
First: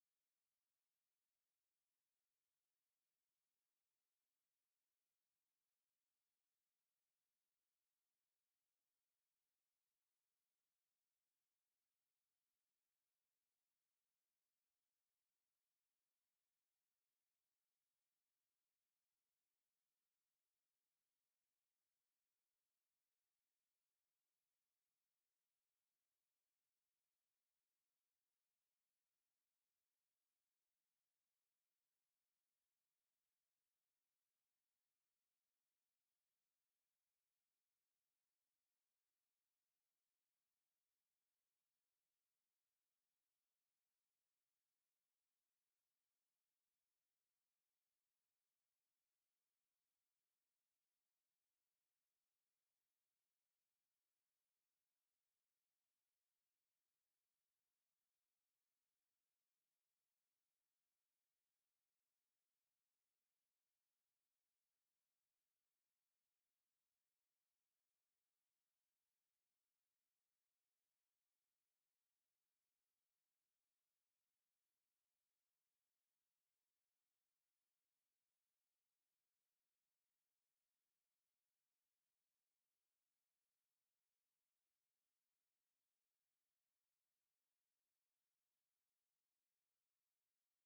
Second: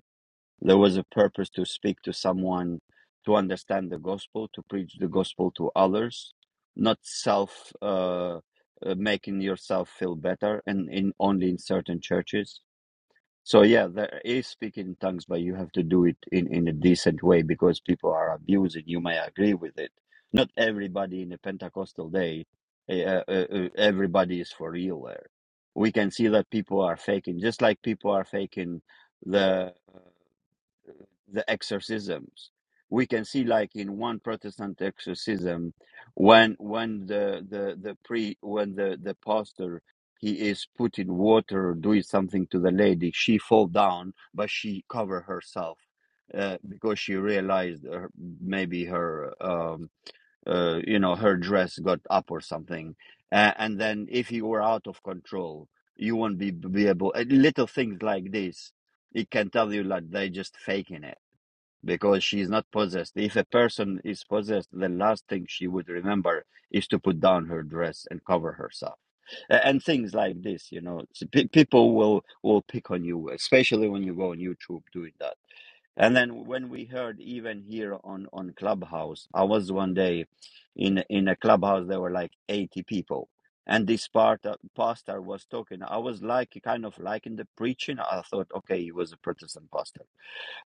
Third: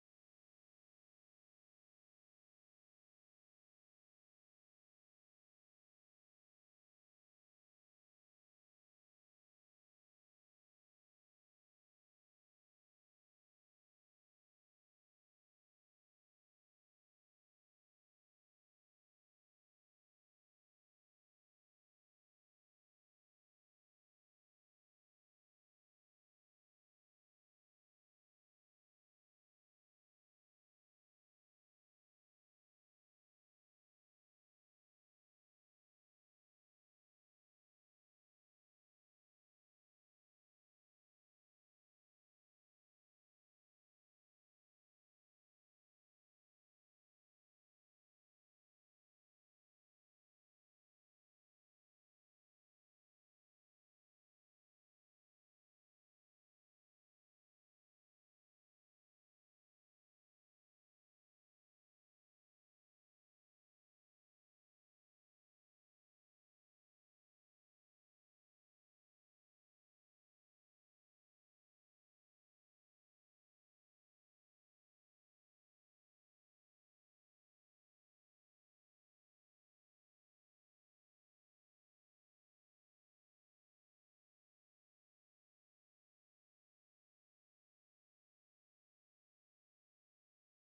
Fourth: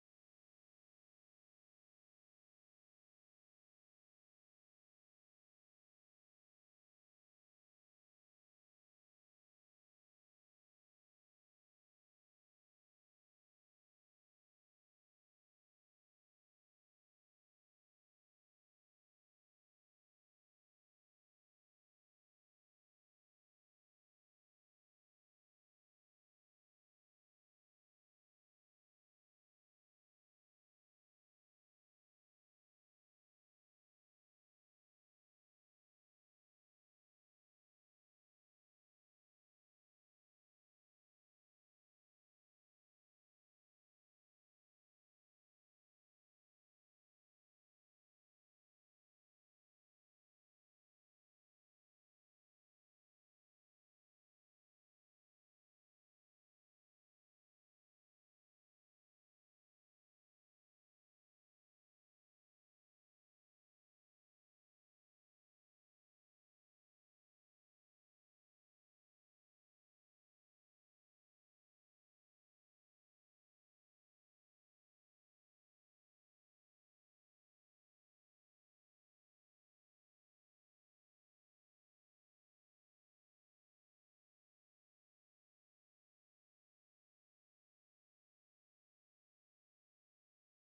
S1: there was a purpose to speak to someone, to understand the gospel, to preach the gospel to others, not self uh, uh, making yourself feel better, and in only in certain churches. So yeah, there is speaking in tongues, but you have to do it in in a decent way because people are abusing. You may agree with it. Not everybody in a Pentecostal day, uh, uh, uh, everybody is for real there. We can see that people are faking, just like people are faking the the exorcisms. We can see, like in one Protestant exorcism, when when the the the pre when the the pastor he is putting water, doing something to the lady, she fall down, but she cover herself uh, because she realized her, maybe her um, uh, you know, her dress got up or something. Uh, and then if you were out of control, you won't be, be able, uh, little things like this, it can tell you that they're just faking it because she's not possessed. If a person is possessed, the last thing she would remember is to put down her dress and cover herself. And things like this, you know, people will will pick on you, especially when you go on YouTube doing that and then when we heard even here on on Clubhouse, I was one day in in a clubhouse there were like 80 people. And this part uh, pastor was talking. I was like kind of liking the preaching. I thought, okay, he was a Protestant pastor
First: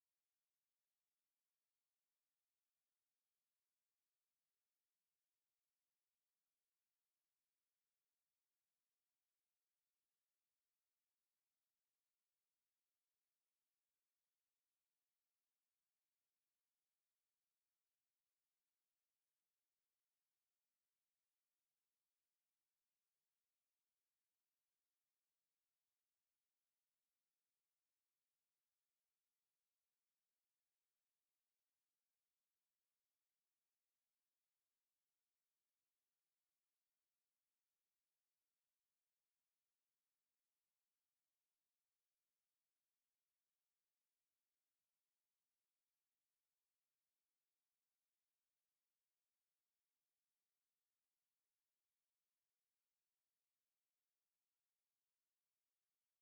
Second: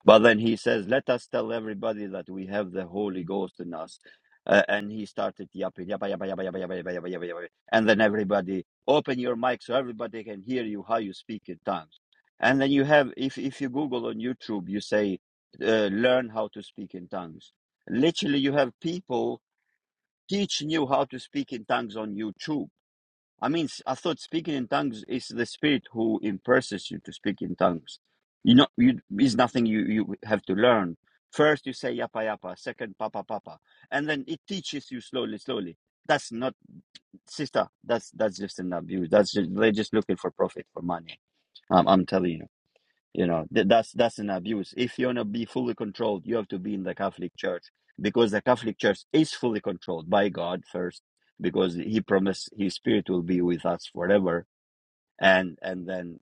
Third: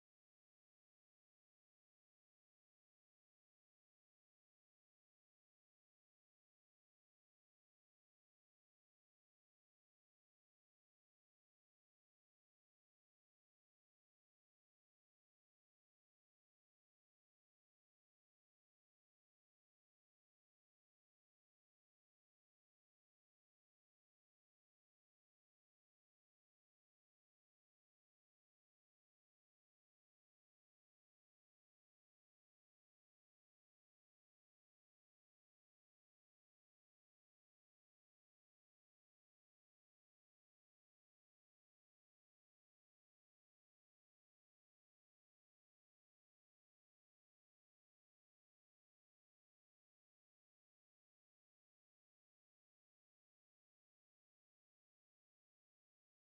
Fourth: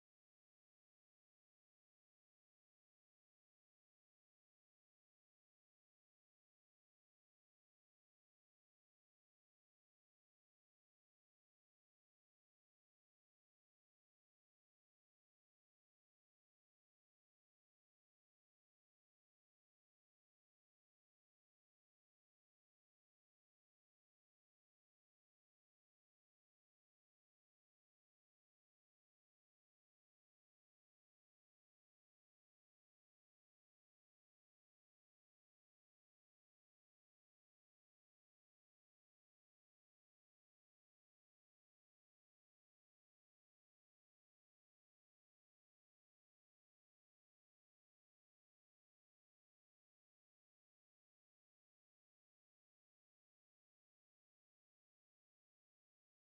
S1: but then he says, Let us tell everybody that we have the Holy Ghost in us. Uh, and he started yapping, yappa, yappa, yappa, yappa, yappa, yappa, yappa, yappa, yappa. And then everybody, open your mic so everybody can hear you how you speak in tongues. And then you have, if, if you Google on YouTube, you say, uh, learn how to speak in tongues. Literally, you have people teaching you how to speak in tongues on YouTube I mean, s- I thought speaking in tongues is the Spirit who impresses you to speak in tongues. You know, you is nothing you you have to learn. First, you say yapa yapa. Second, papa papa, and then it teaches you slowly, slowly. That's not sister. That's that's just an abuse. That's just, they're just looking for profit for money. Um, I'm telling you. You know, th- that's that's an abuse. If you wanna be fully controlled, you have to be in the Catholic Church because the Catholic Church is fully controlled by God first, because He promised His Spirit will be with us forever, and and then,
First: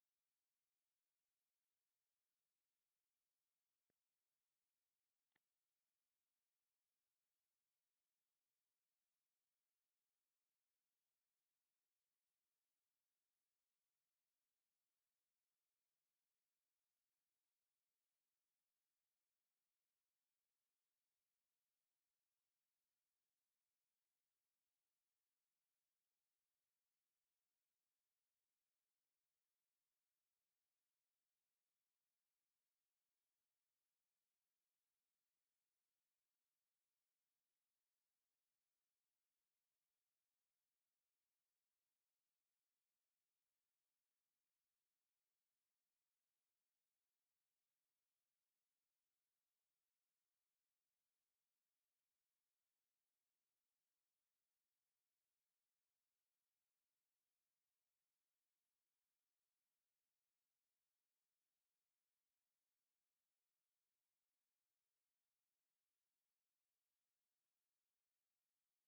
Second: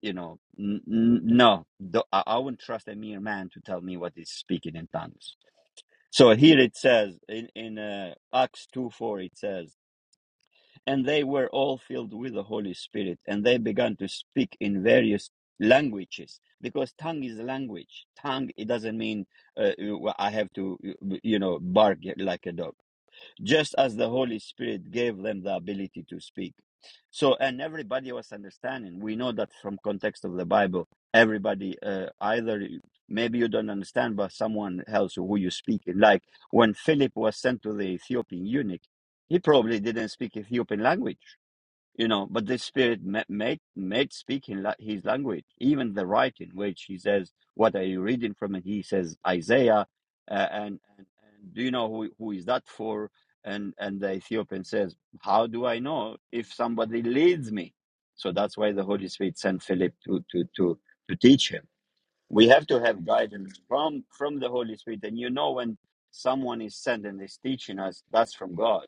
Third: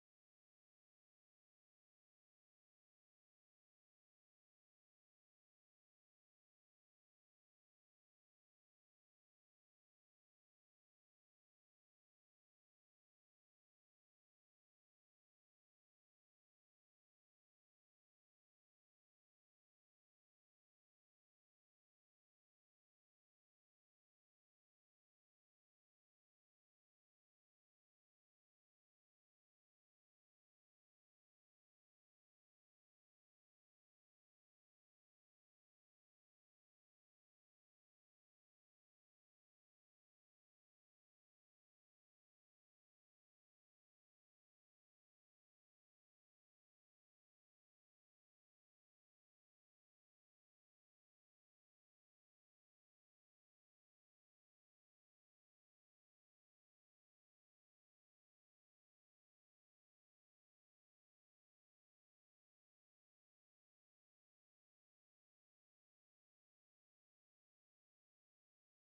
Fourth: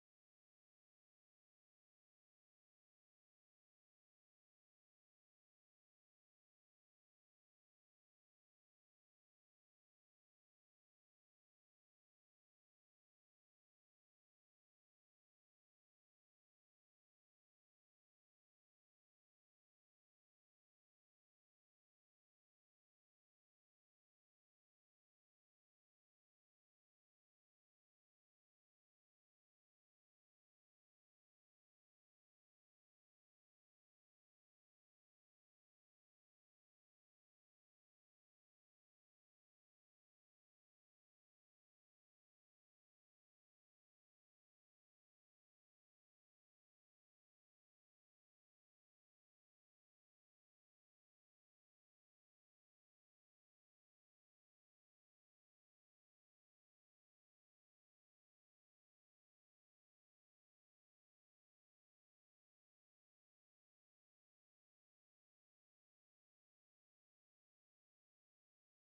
S1: you know, n- n- no, th- I-, I wouldn't trust a mere man to tell me what is speaking in tongues. So here it says in in uh, Acts two four, it says and they were all filled with the Holy Spirit, and they began to speak in various languages because tongue is language. Tongue it doesn't mean uh, I have to you know bark like a dog just as the Holy Spirit gave them the ability to speak. So, and everybody was understanding. We know that from context of the Bible, everybody uh, either maybe you don't understand, but someone else who you speak. Like when Philip was sent to the Ethiopian eunuch, he probably didn't speak Ethiopian language you know but the spirit ma- made made speaking la- his language even the writing which he says what are you reading from and he says isaiah uh, and, and and do you know who who is that for and and the ethiopian says how do i know if somebody leads me so that's why the holy spirit sent philip to to to to teach him we have to have guidance from from the holy spirit and you know when someone is sent and is teaching us that's from god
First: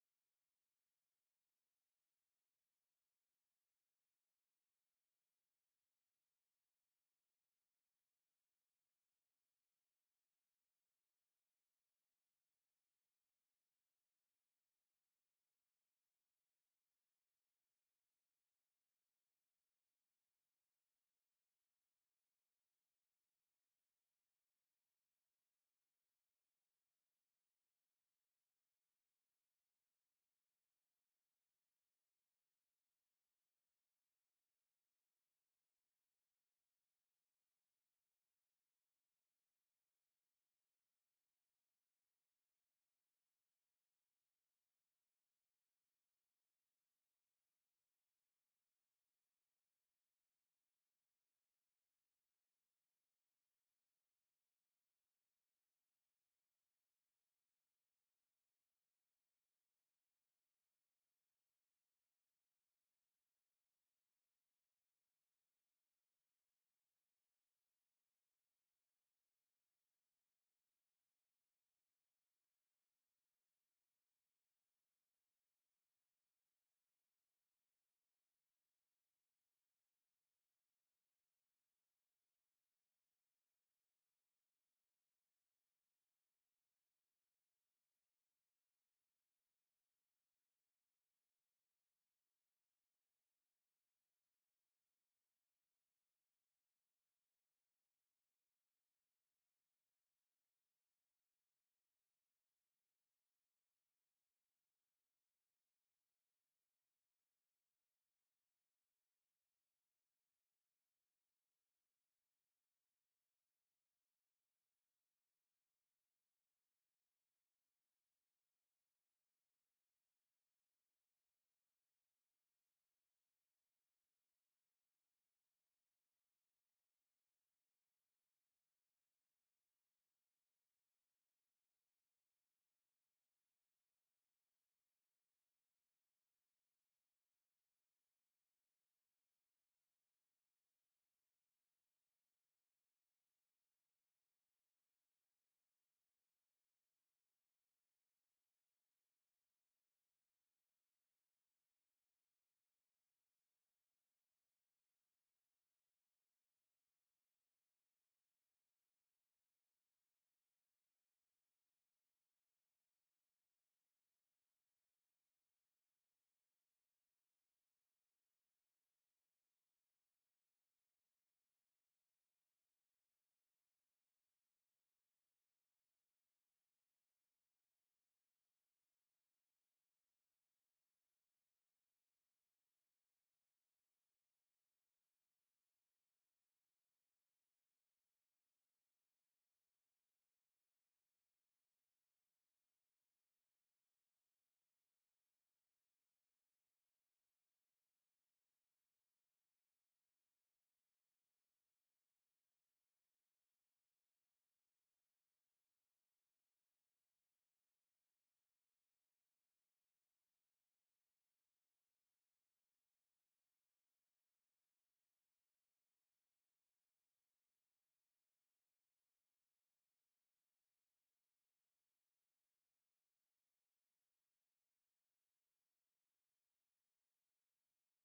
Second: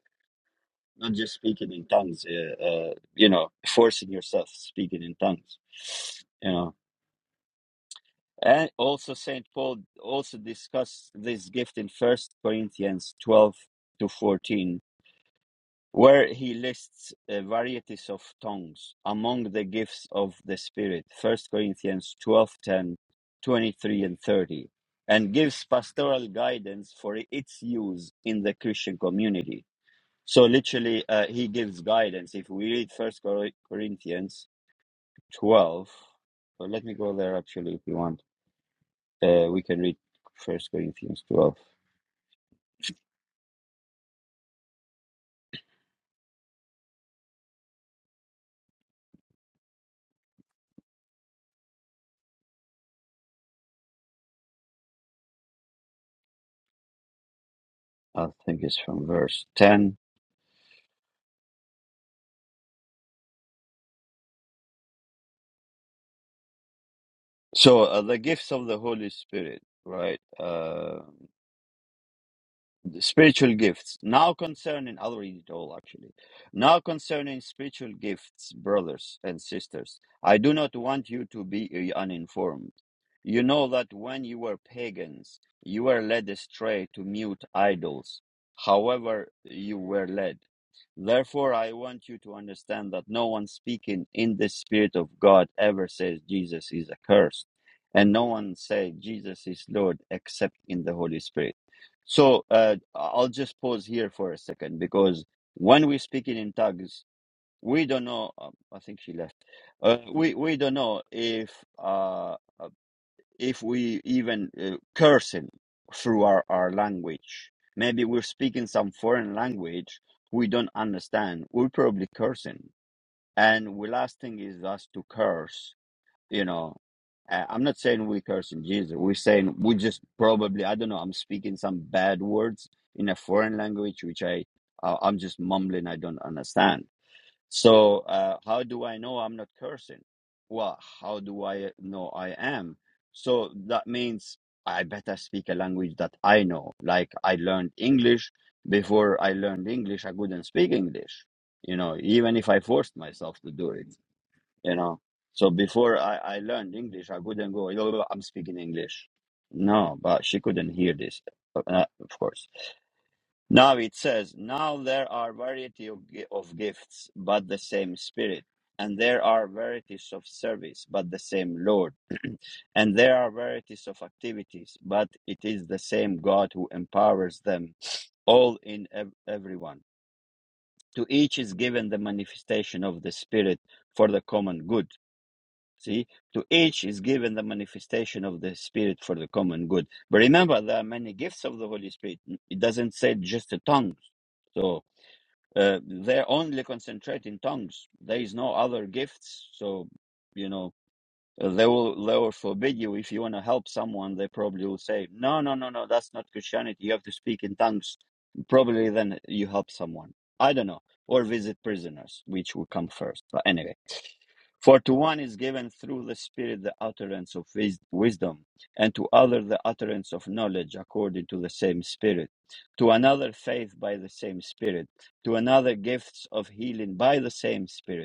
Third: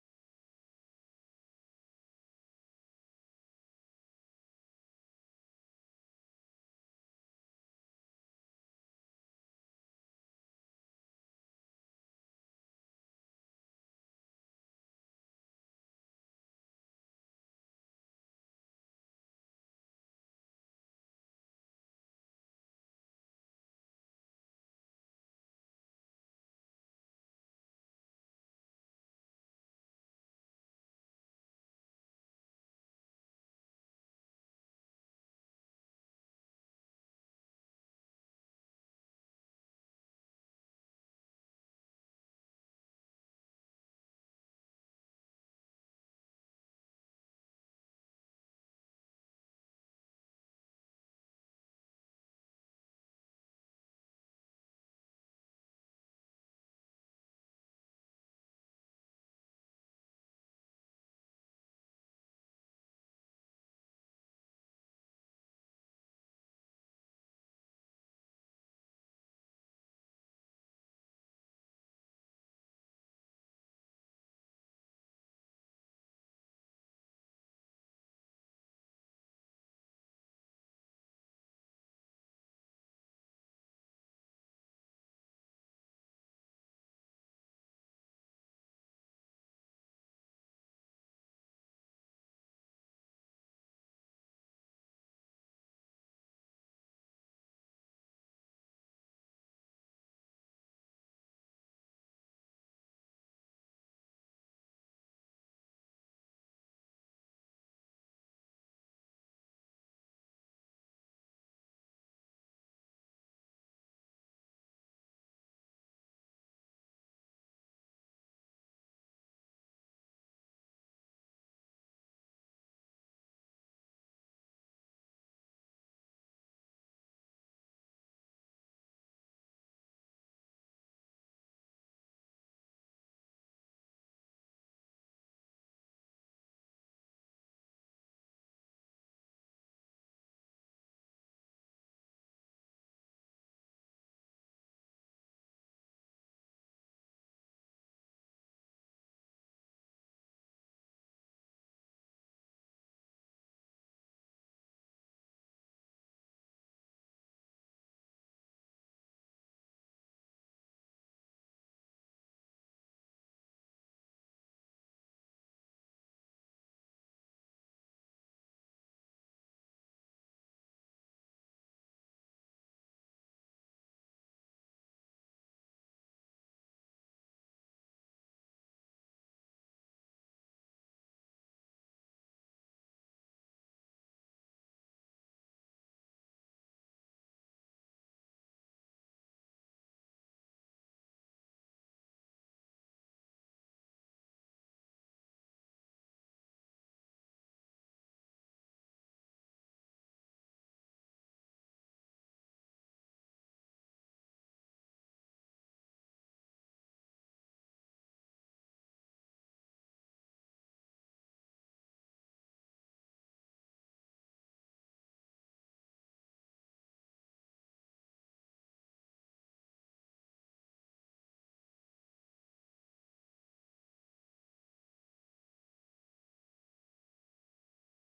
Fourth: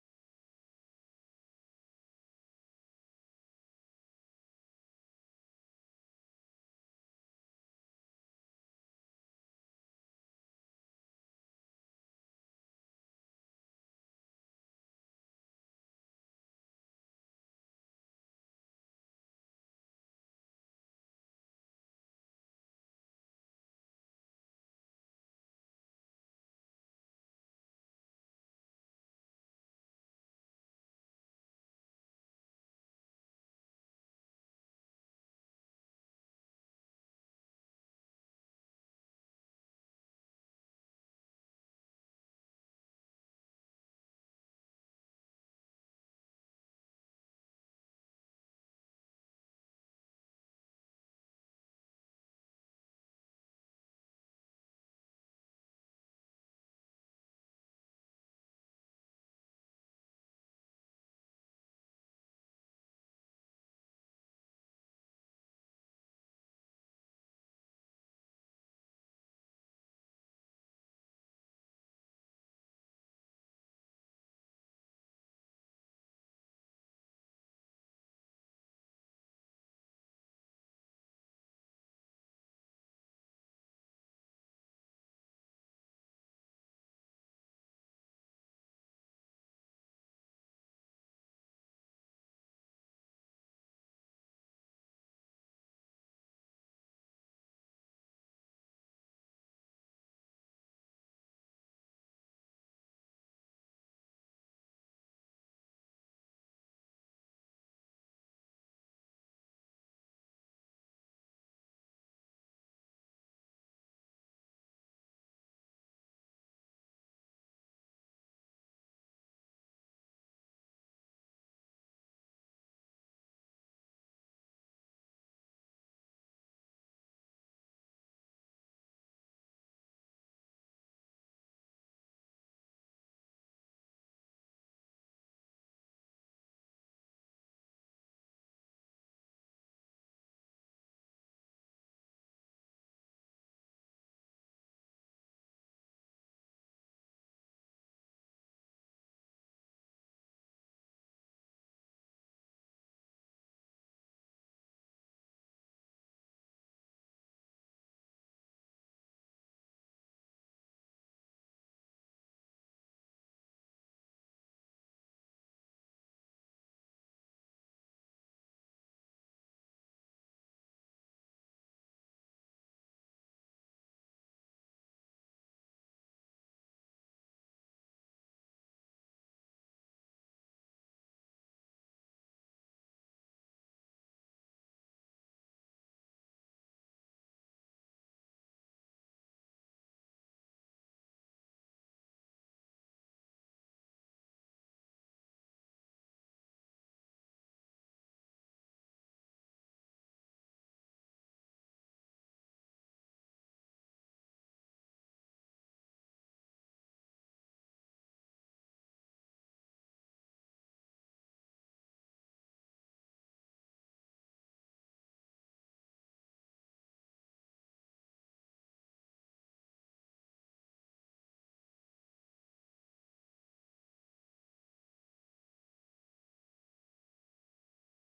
S1: not just speaking in tongues uh, uh, you know forcing yourself speaking in tongues you know and also saint paul also discussed this gift in first corinthians 12 to 14 where he lists uh, varieties of tongues among the gifts of the spirit first corinthians 12 10, 23 and 30 and gives pastoral guidance for its use in the christian community so literally, uh, he gives guidance. If we read First Corinthians twelve, well, let me go there actually. If you want, uh, we can read First Corinthians twelve. I think it's from verse ten. So uh, the gifts of the Holy Spirit, right? Uh, the spiritual gifts. Now concerning, I'll read it all actually. Now concerning spiritual gifts, brothers and sisters, I do not want you to be uh, uninformed. You know that when you were pagans, you were led astray to mute idols, however, you were led. Therefore, I want you to understand that no one speaking in the Spirit of God ever says Jesus is accursed, and no one says Jesus is Lord except in the Holy Spirit. So uh, I'll just pause here for a second because when we're speaking in tongues, we don't know. Um, I think she left. Uh, we we don't know if uh, uh, if we even uh, cursing through our, our language. Maybe we're speaking some foreign language we don't understand. We're probably cursing, and the last thing is us to curse you know I- i'm not saying we are cursing jesus we're saying we just probably i don't know i'm speaking some bad words in a foreign language which i uh, i'm just mumbling i don't understand so uh, how do i know i'm not cursing well how do i know i am so that means i better speak a language that i know like i learned english before i learned english i couldn't speak english you know even if i forced myself to do it you know. So before I, I learned English, I couldn't go, "Yo, I'm speaking English. No, but she couldn't hear this, uh, of course. Now it says, now there are variety of, gi- of gifts, but the same Spirit. And there are varieties of service, but the same Lord. <clears throat> and there are varieties of activities, but it is the same God who empowers them all in ev- everyone. To each is given the manifestation of the Spirit for the common good See, to each is given the manifestation of the Spirit for the common good. But remember, there are many gifts of the Holy Spirit. It doesn't say just the tongues. So uh, they're only concentrating tongues. There is no other gifts. So, you know, uh, they will they will forbid you if you want to help someone. They probably will say, no, no, no, no, that's not Christianity. You have to speak in tongues. Probably then you help someone. I don't know. Or visit prisoners, which will come first. But anyway. For to one is given through the Spirit the utterance of wis- wisdom, and to other the utterance of knowledge according to the same Spirit, to another faith by the same Spirit, to another gifts of healing by the same Spirit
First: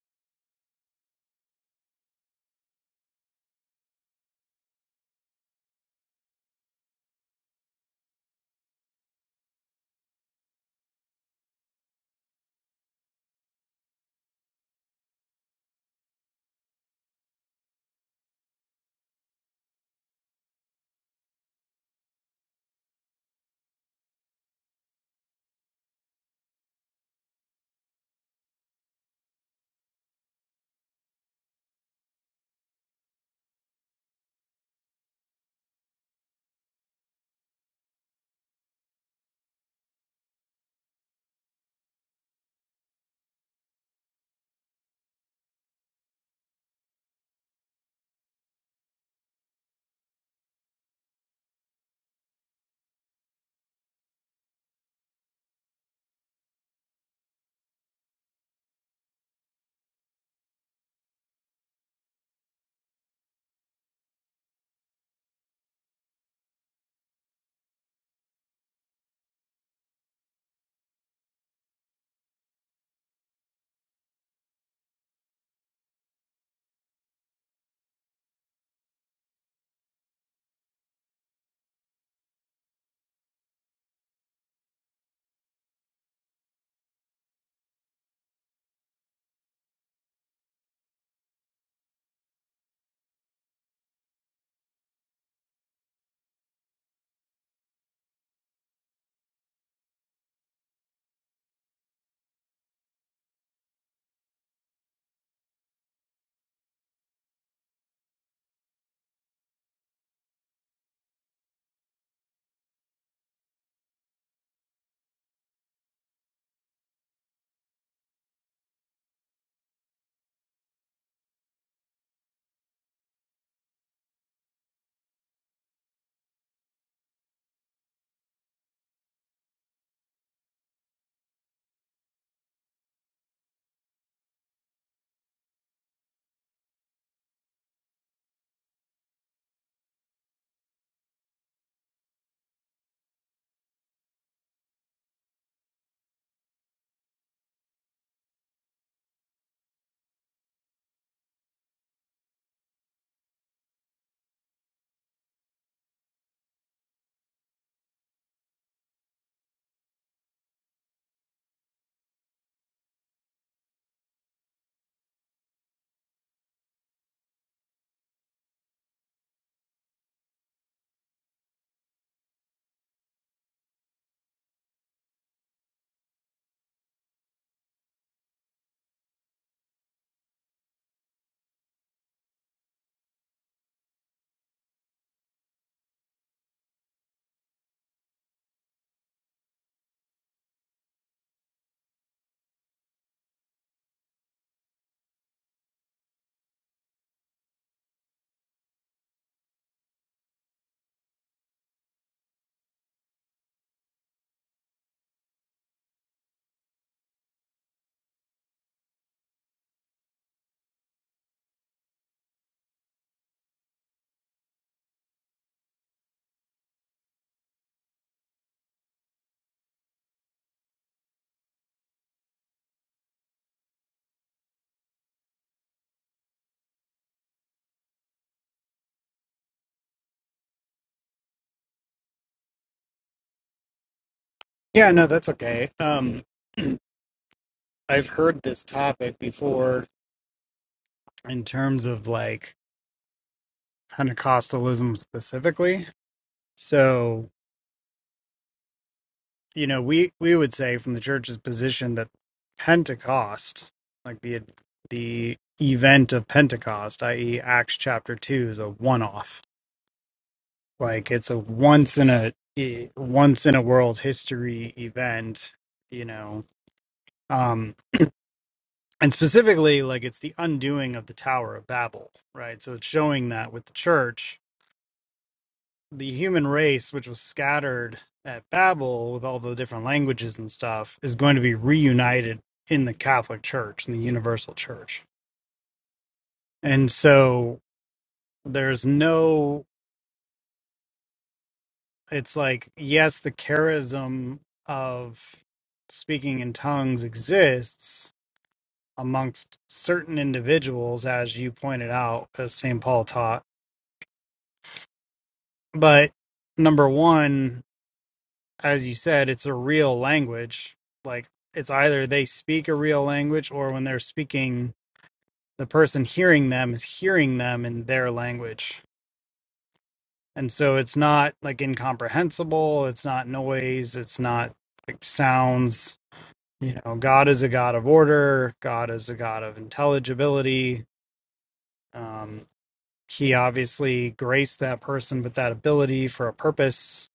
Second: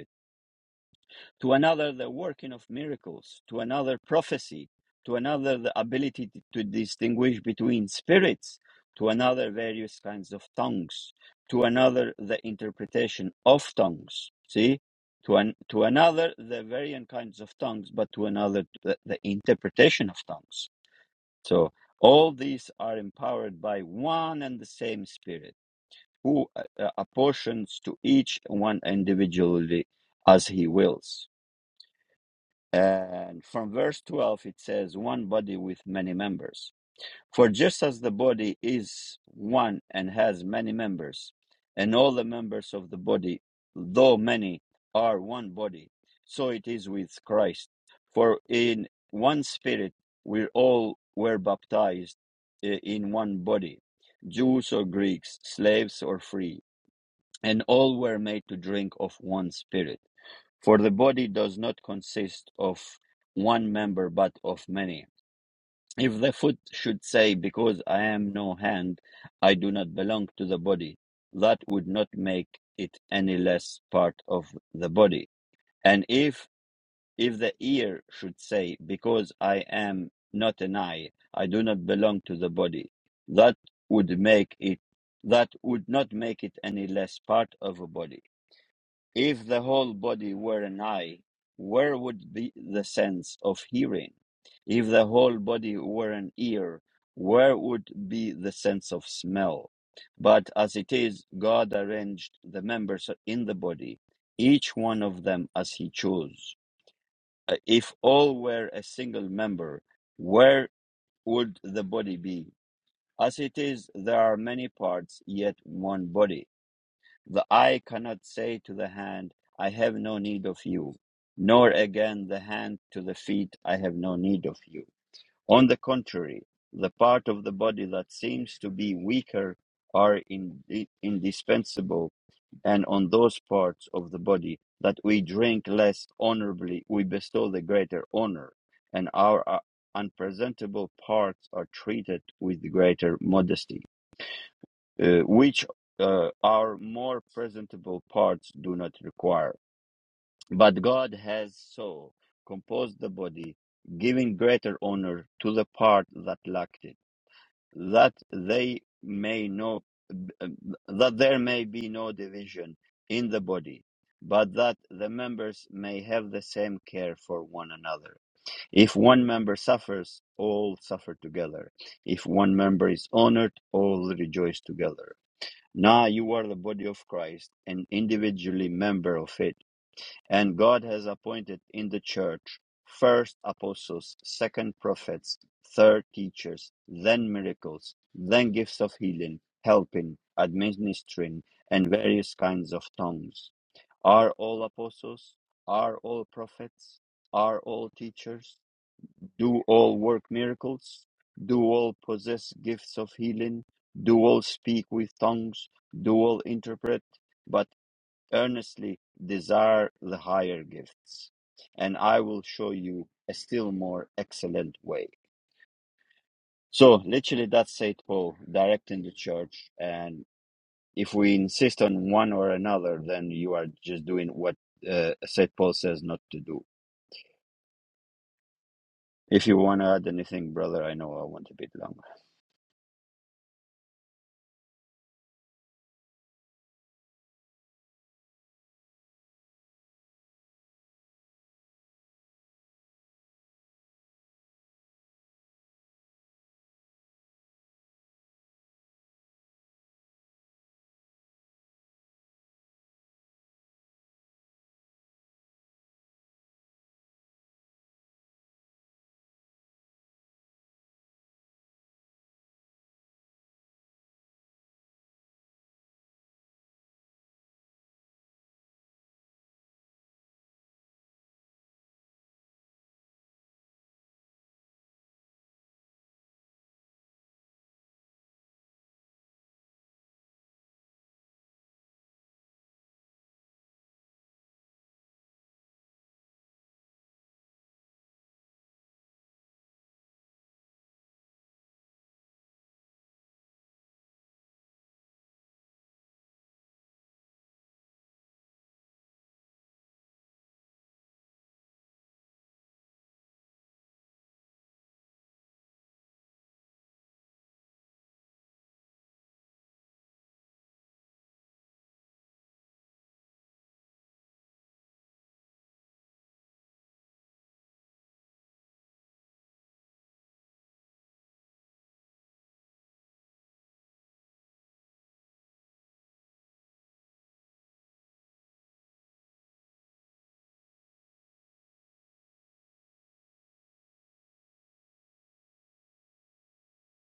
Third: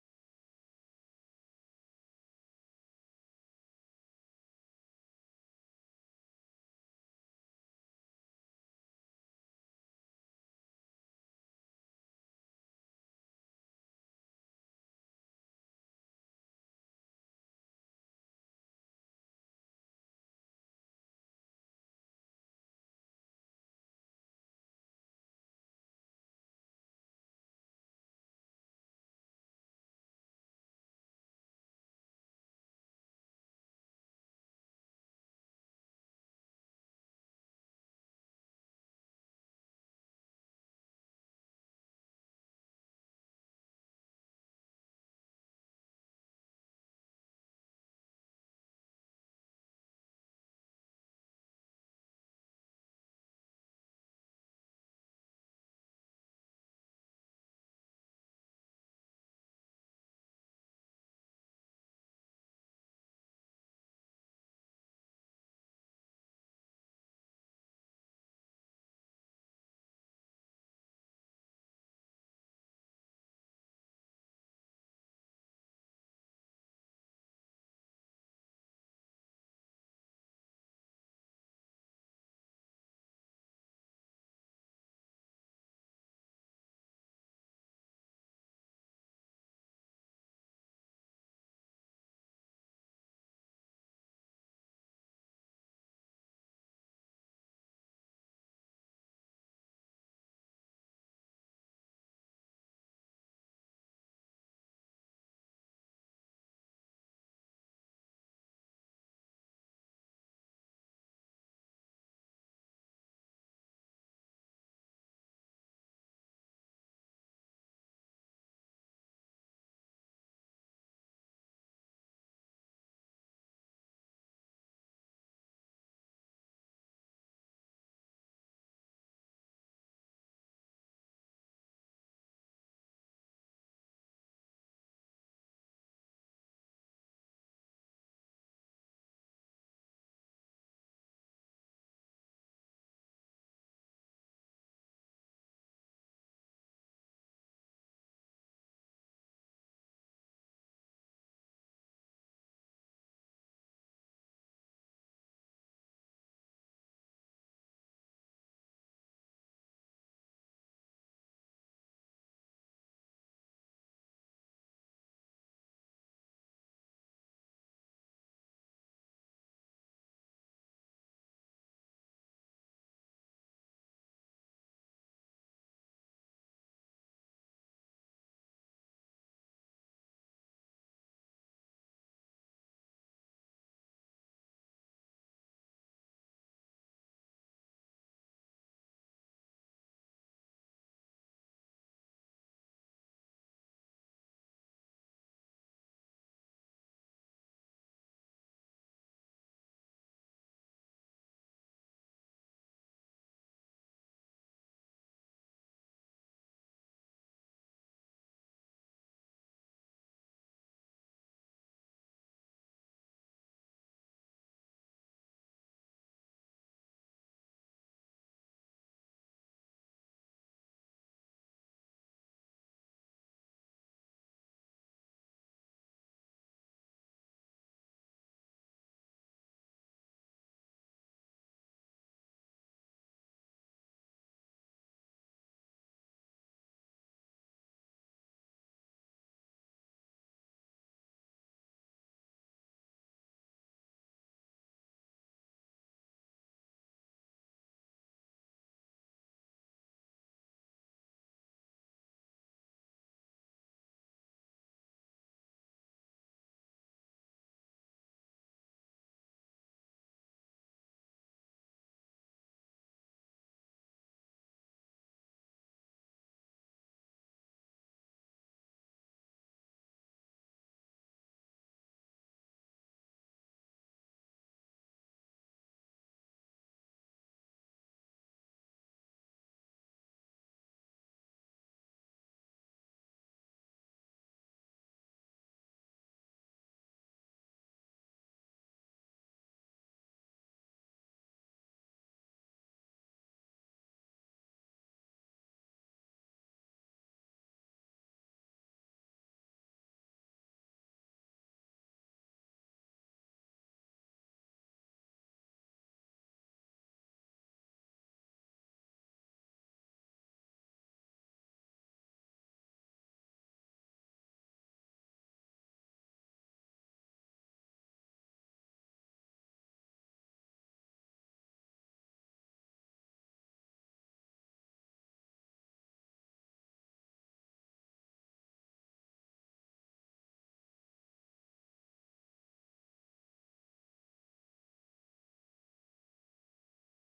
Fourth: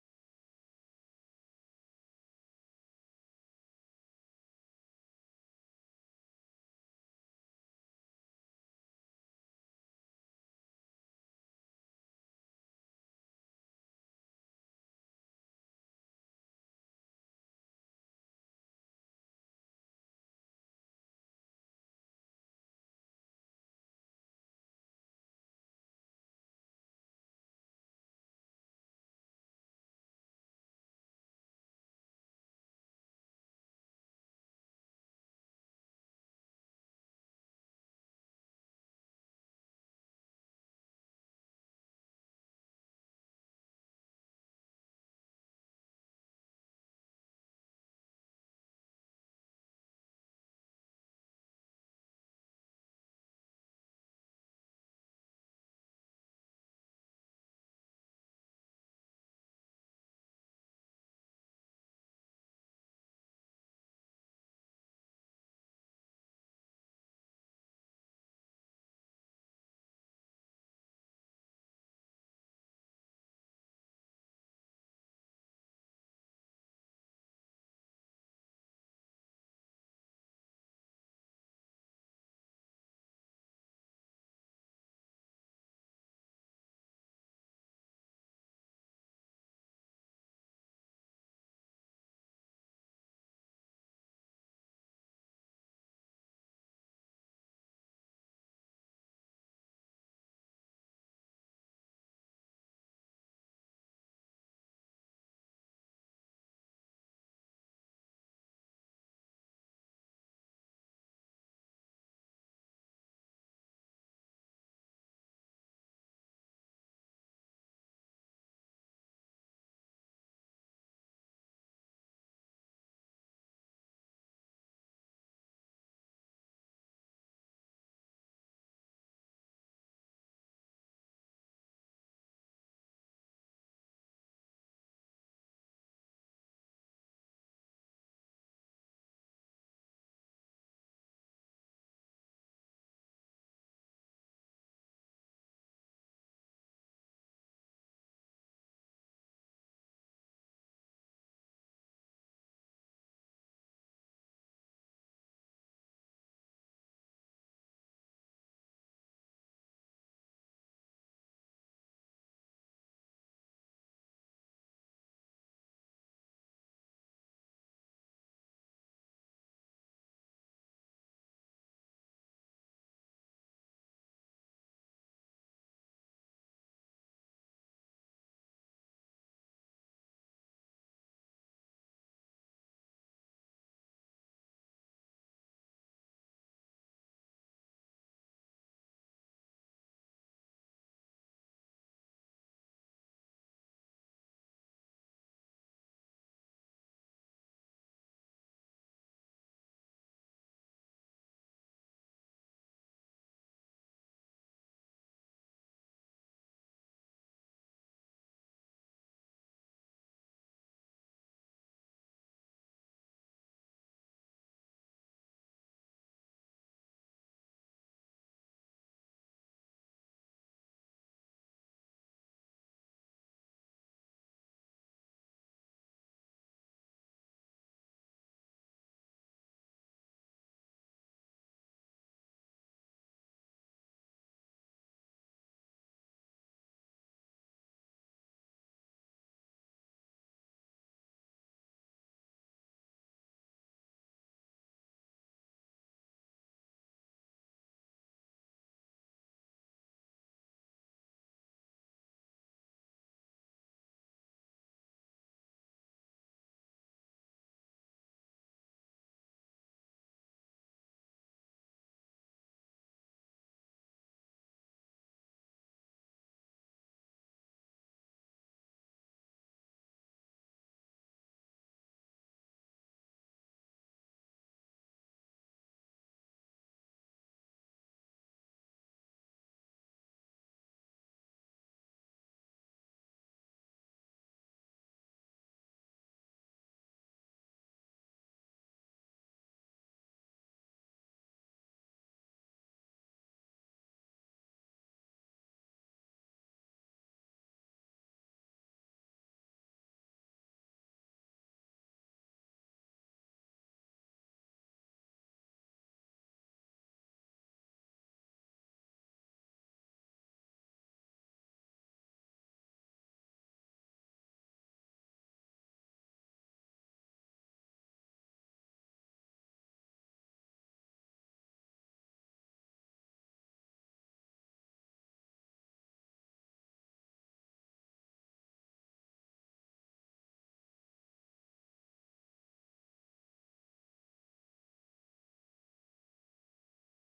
S1: to another the working of miracles, to another prophecy, to another the ability to distinguish between spirits, to another various kinds of tongues, to another the interpretation of tongues. See? To, an, to another the variant kinds of tongues, but to another the, the interpretation of tongues. So all these are empowered by one and the same spirit who uh, uh, apportions to each one individually as he wills and from verse 12, it says, one body with many members. For just as the body is one and has many members, and all the members of the body, though many, are one body, so it is with Christ. For in one spirit we all were baptized i- in one body, Jews or Greeks, slaves or free, and all were made to drink of one spirit. For the body does not consist of one member, but of many. If the foot should say, Because I am no hand, I do not belong to the body, that would not make it any less part of the body. And if if the ear should say, Because I am not an eye, I do not belong to the body, that would make it that would not make it any less part of a body if the whole body were an eye, where would be the sense of hearing? If the whole body were an ear, where would be the sense of smell? But as it is, God arranged the members in the body, each one of them as he chose. Uh, If all were a single member, where would the body be? As it is, there are many parts, yet one body the eye cannot say to the hand, I have no need of you, nor again the hand to the feet, I have no need of you. On the contrary, the part of the body that seems to be weaker are in, indispensable, and on those parts of the body that we drink less honorably, we bestow the greater honor, and our uh, unpresentable parts are treated with greater modesty uh, which uh, our more presentable parts do not require. But God has so composed the body, giving greater honor to the part that lacked it, that they may know that there may be no division in the body, but that the members may have the same care for one another. If one member suffers, all suffer together. If one member is honored, all rejoice together. Now you are the body of Christ and individually member of it. And God has appointed in the church first apostles, second prophets, third teachers, then miracles, then gifts of healing, helping, administering, and various kinds of tongues. Are all apostles? Are all prophets? Are all teachers? do all work miracles, do all possess gifts of healing, do all speak with tongues, do all interpret, but earnestly desire the higher gifts. And I will show you a still more excellent way. So, literally, that's St. Paul directing the church. And if we insist on one or another, then you are just doing what uh, St. Paul says not to do. If you want to add anything, brother, I know I want a bit longer.
S2: Yeah, no, that's okay. Um, <clears throat> I've heard this topic before in terms of like Pentecostalism specifically. So. you know, we we would say from the church's position that Pentecost, like the the event of Pentecost, i.e., Acts chapter two, is a one-off. Like it's a once in a e- once in a world history event. You know, um, and specifically, like it's the undoing of the Tower of Babel, right? So it's showing that with the church the human race, which was scattered at Babel with all the different languages and stuff, is going to be reunited in the Catholic Church, in the universal church. And so there's no, it's like, yes, the charism of speaking in tongues exists amongst certain individuals, as you pointed out, as St. Paul taught. But number one, as you said, it's a real language. Like it's either they speak a real language or when they're speaking, the person hearing them is hearing them in their language. And so it's not like incomprehensible, it's not noise, it's not like sounds. You know, God is a God of order, God is a God of intelligibility. Um, he obviously graced that person with that ability for a purpose.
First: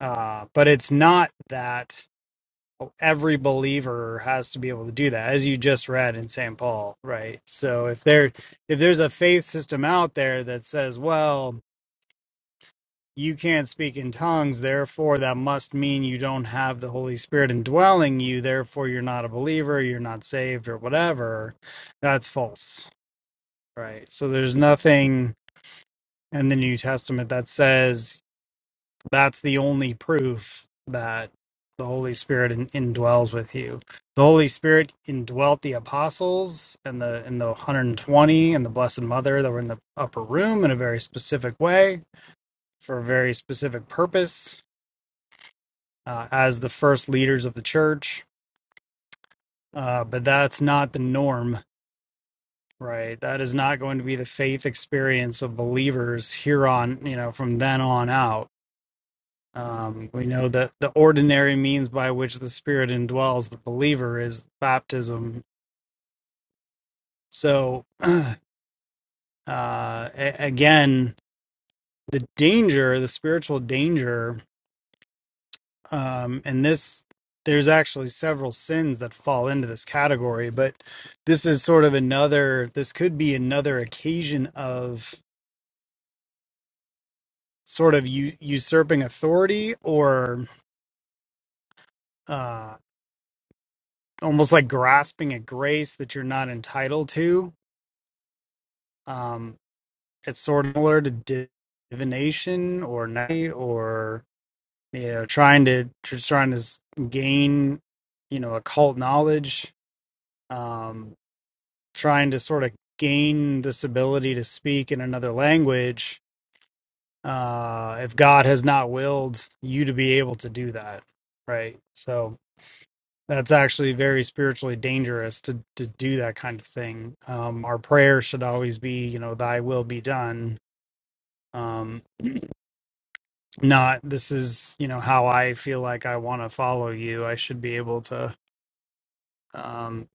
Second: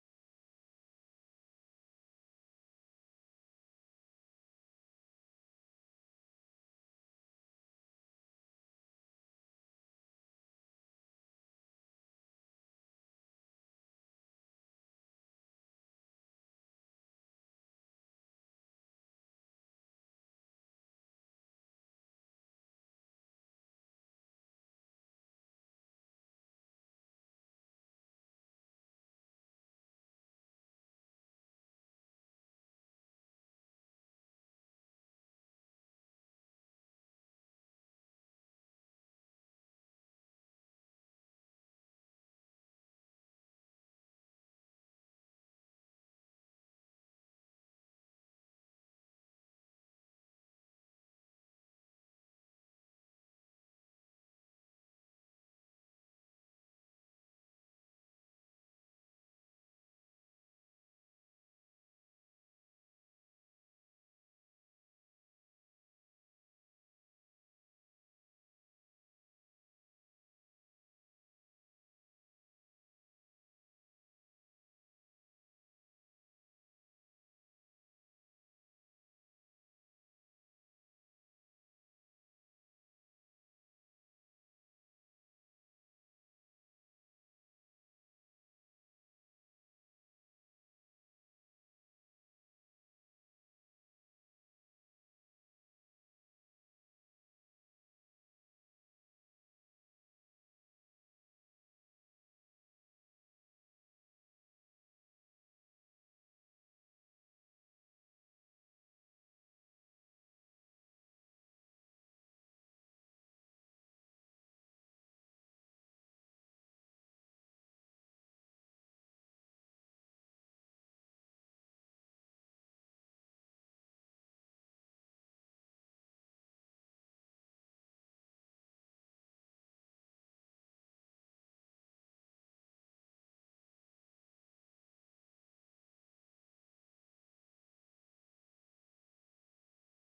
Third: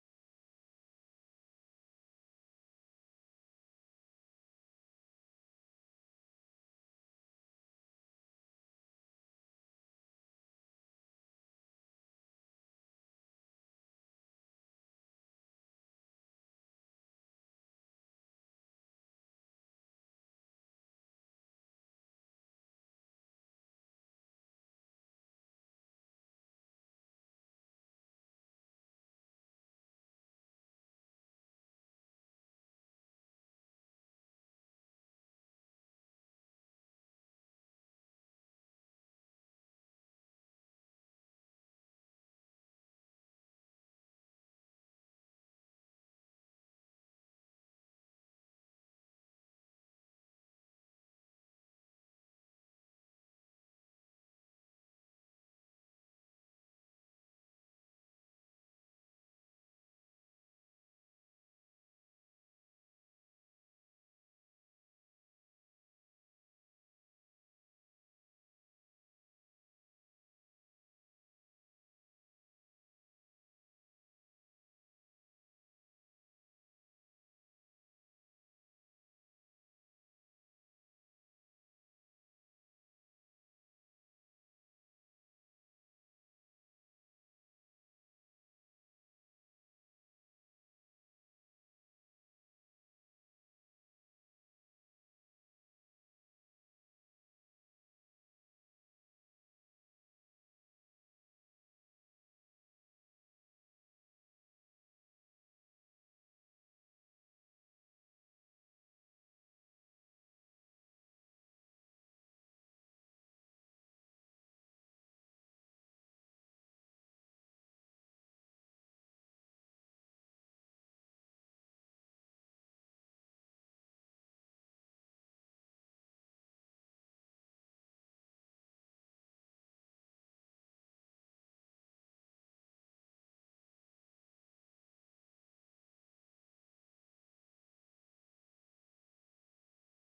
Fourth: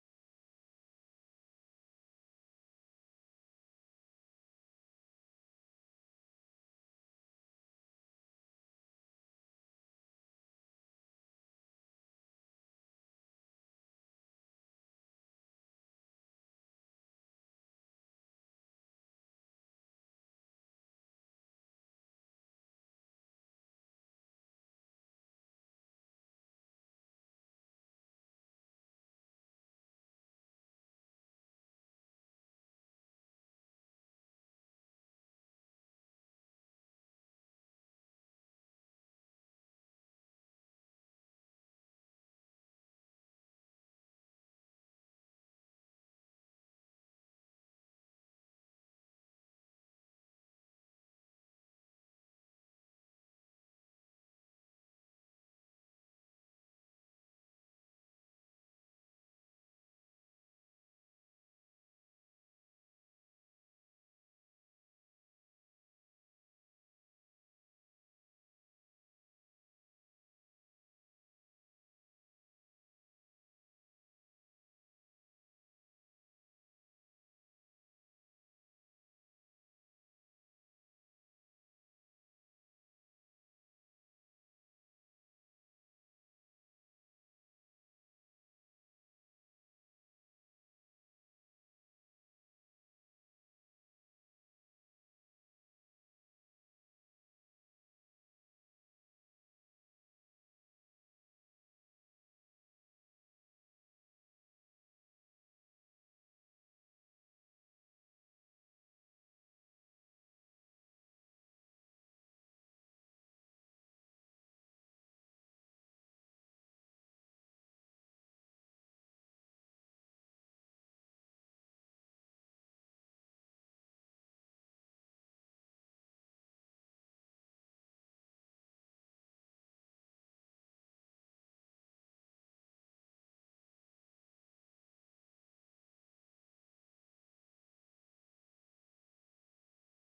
S2: Uh, but it's not that every believer has to be able to do that as you just read in St. Paul, right? So if there if there's a faith system out there that says, well, you can't speak in tongues, therefore that must mean you don't have the Holy Spirit indwelling you, therefore you're not a believer, you're not saved or whatever, that's false, right? So there's nothing in the New Testament that says that's the only proof that the Holy Spirit in, indwells with you. The Holy Spirit indwelt the apostles and the and the 120 and the Blessed Mother that were in the upper room in a very specific way for a very specific purpose uh, as the first leaders of the church. Uh, but that's not the norm, right? That is not going to be the faith experience of believers here on, you know, from then on out Um, we know that the ordinary means by which the Spirit indwells the believer is baptism. So, <clears throat> uh, a- again, the danger, the spiritual danger, um, and this, there's actually several sins that fall into this category, but this is sort of another, this could be another occasion of sort of u- usurping authority or uh, almost like grasping at grace that you're not entitled to. Um, it's sort of similar to divination or night or you know trying to just trying to gain you know occult knowledge um trying to sort of gain this ability to speak in another language uh if god has not willed you to be able to do that right so that's actually very spiritually dangerous to to do that kind of thing um our prayer should always be you know thy will be done Um, not this is you know how i feel like i want to follow you i should be able to um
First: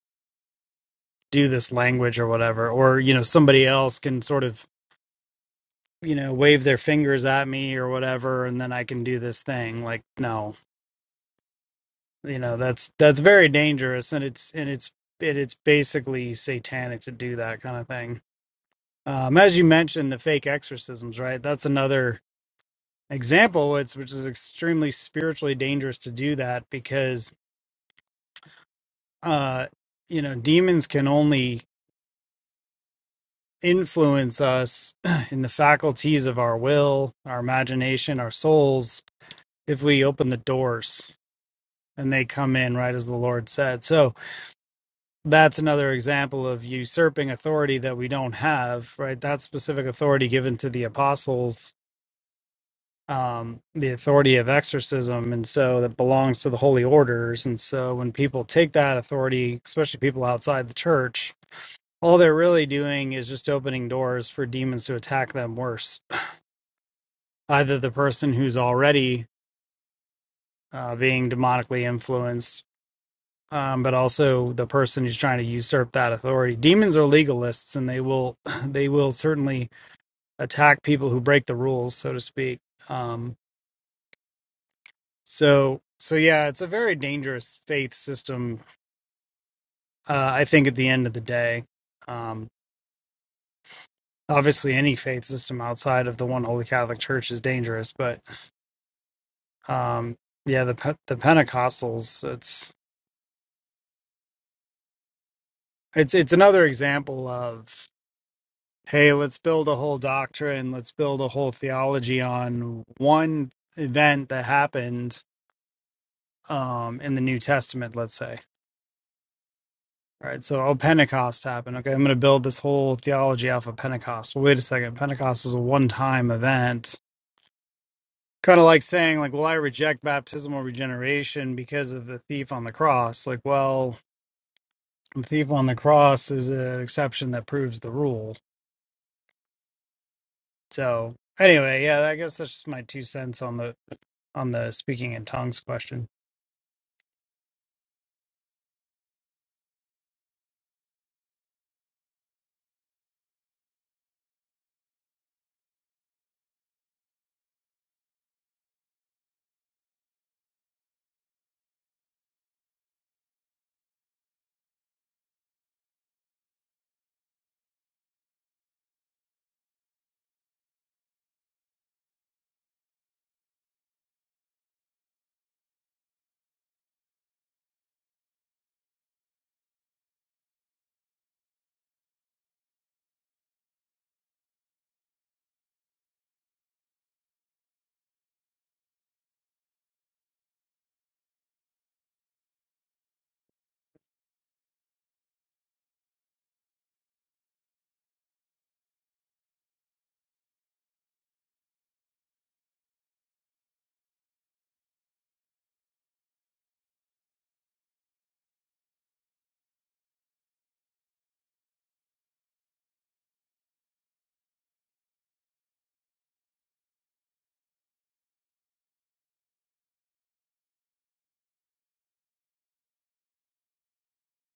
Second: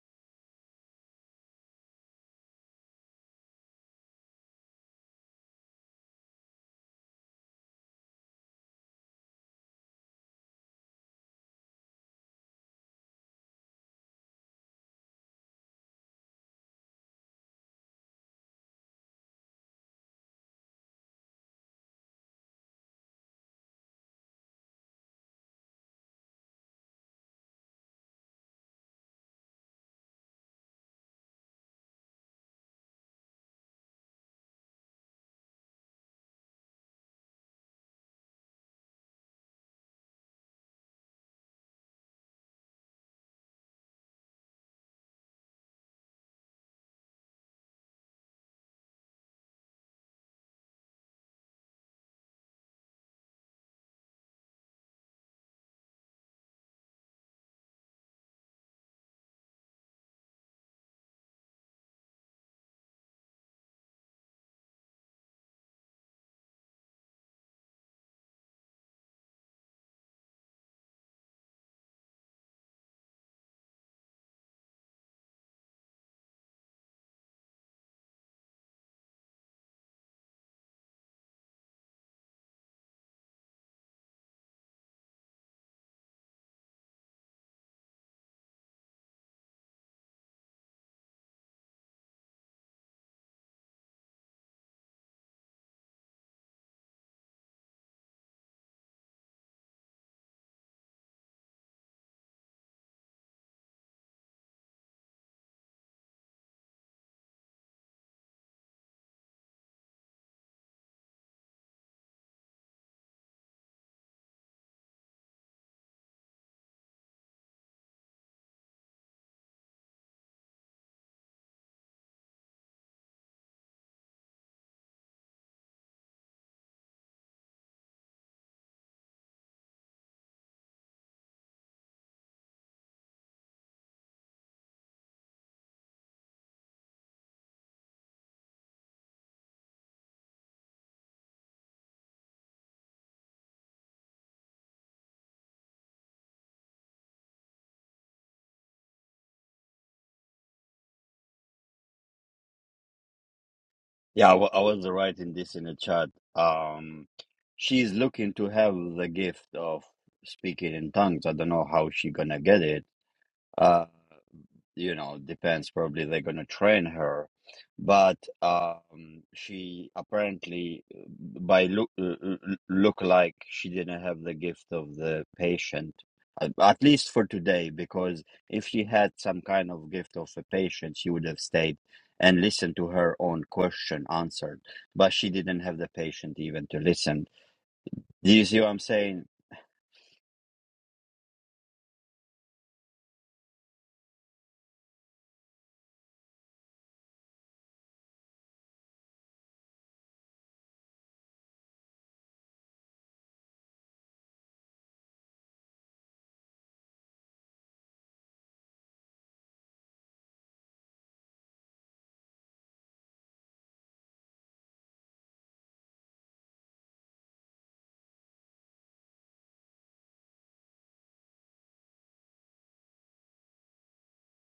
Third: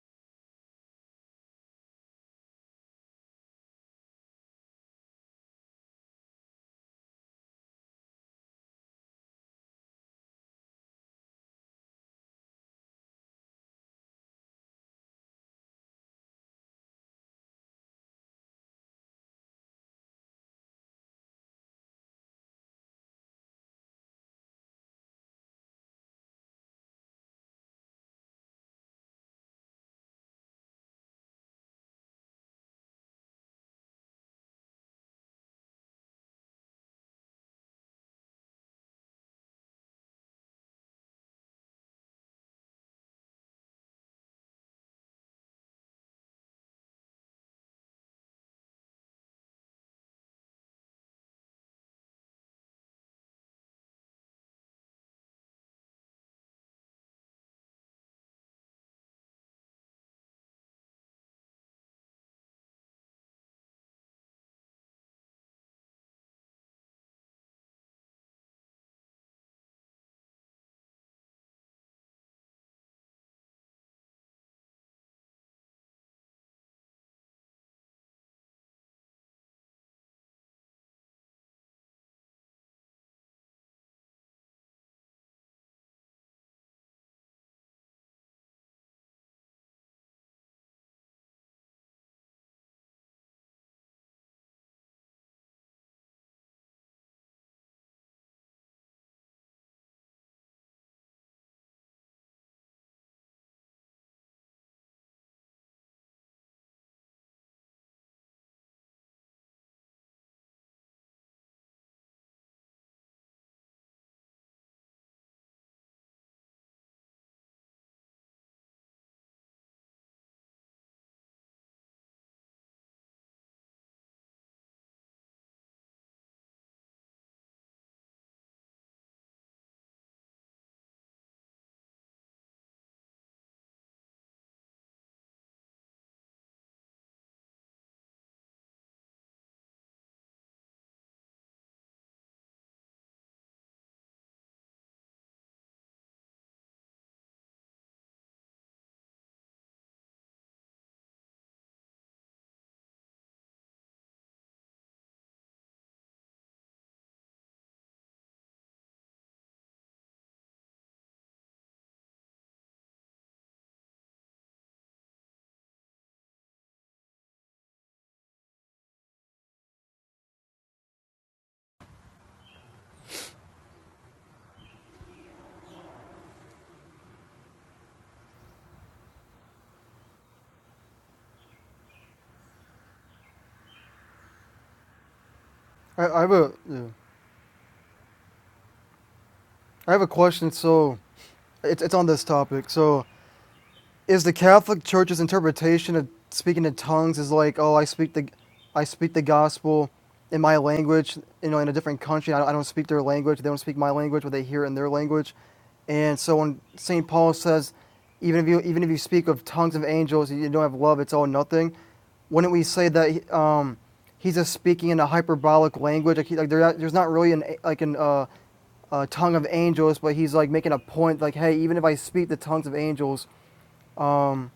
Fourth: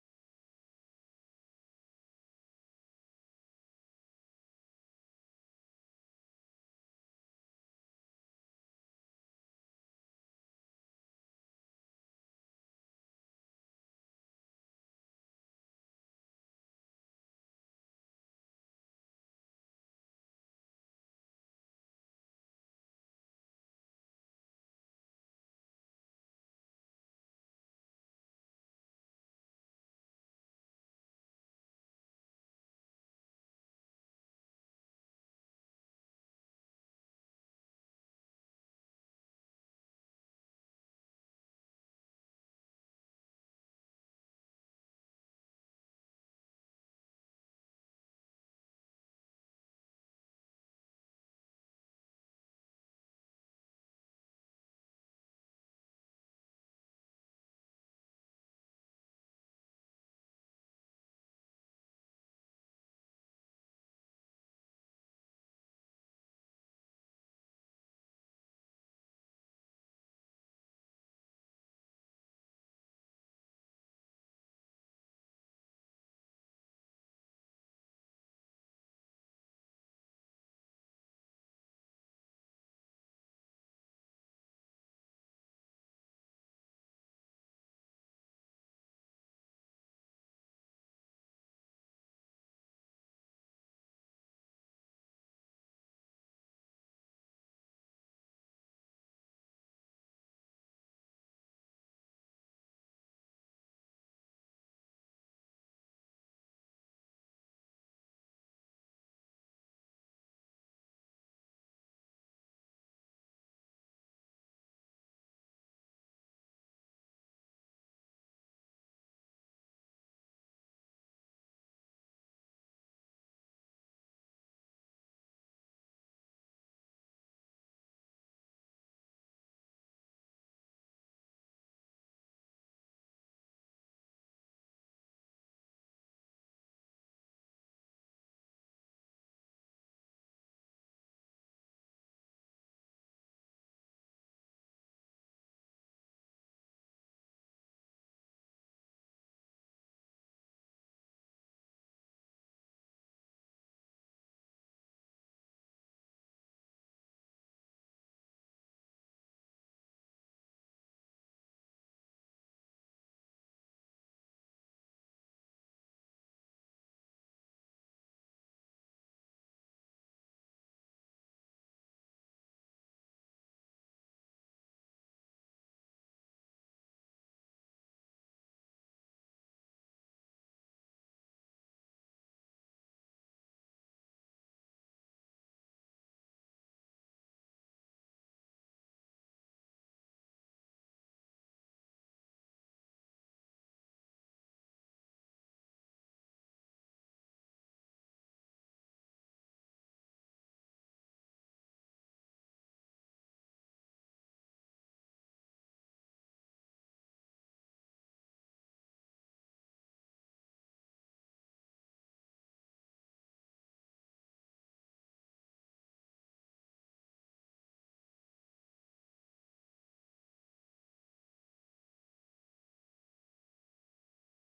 S2: do this language or whatever or you know somebody else can sort of you know wave their fingers at me or whatever and then i can do this thing like no you know that's that's very dangerous and it's and it's it, it's basically satanic to do that kind of thing um as you mentioned the fake exorcisms right that's another example it's which is extremely spiritually dangerous to do that because uh, you know, demons can only influence us <clears throat> in the faculties of our will, our imagination, our souls, if we open the doors and they come in, right as the Lord said. So that's another example of usurping authority that we don't have, right? That specific authority given to the apostles, um, the authority of exorcism. And so that belongs to the holy orders. And so when people take that authority, especially people outside the church, all they're really doing is just opening doors for demons to attack them worse. Either the person who's already uh, being demonically influenced, um, but also the person who's trying to usurp that authority. Demons are legalists, and they will <laughs> they will certainly attack people who break the rules, so to speak. Um, so so yeah, it's a very dangerous faith system. Uh, I think at the end of the day. Um, Obviously, any faith system outside of the one holy Catholic Church is dangerous, but Um, yeah, the Pe- the Pentecostals. It's it's it's another example of hey, let's build a whole doctrine, let's build a whole theology on one event that happened um, in the New Testament. Let's say, all right, so oh, Pentecost happened. Okay, I'm going to build this whole theology off of Pentecost. Well, wait a second, Pentecost is a one time event. Kind of like saying, like, well, I reject baptismal regeneration because of the thief on the cross. Like, well, The thief on the cross is an exception that proves the rule. So anyway, yeah, I guess that's just my two cents on the on the speaking in tongues question.
S1: Yeah, I wa- I was writing this in the chat. Um, she's looking to have the gift of speaking in tongues. I don't know how she gonna get it. Uh, you know depends probably they're going to train her but um she apparently uh, by look look like she didn't have the gift of the patient at least for today because if she had some kind of gift of a patient she would have stayed and listened to her own question answered but she didn't have the
S4: I, I have
S1: patient
S4: a
S1: even to
S4: yeah.
S1: listen do you see what i'm saying
S4: I have a question. So, it's it's on this topic. So, is the Catholic Church's interpretation of speaking in tongues is like, oh, I speak the, I speak the gospel in my language, you know, in a different country. I, don't, I don't speak their language. They don't speak my language, but they hear it in their language. And so when Saint Paul says, even if you even if you speak of tongues of angels, you don't have love. It's all nothing. Wouldn't we say that um, he's just speaking in a hyperbolic language? Like, he, like there, there's not really an like an uh, uh, tongue of angels, but he's like making a point, like, hey, even if I speak the tongues of angels um,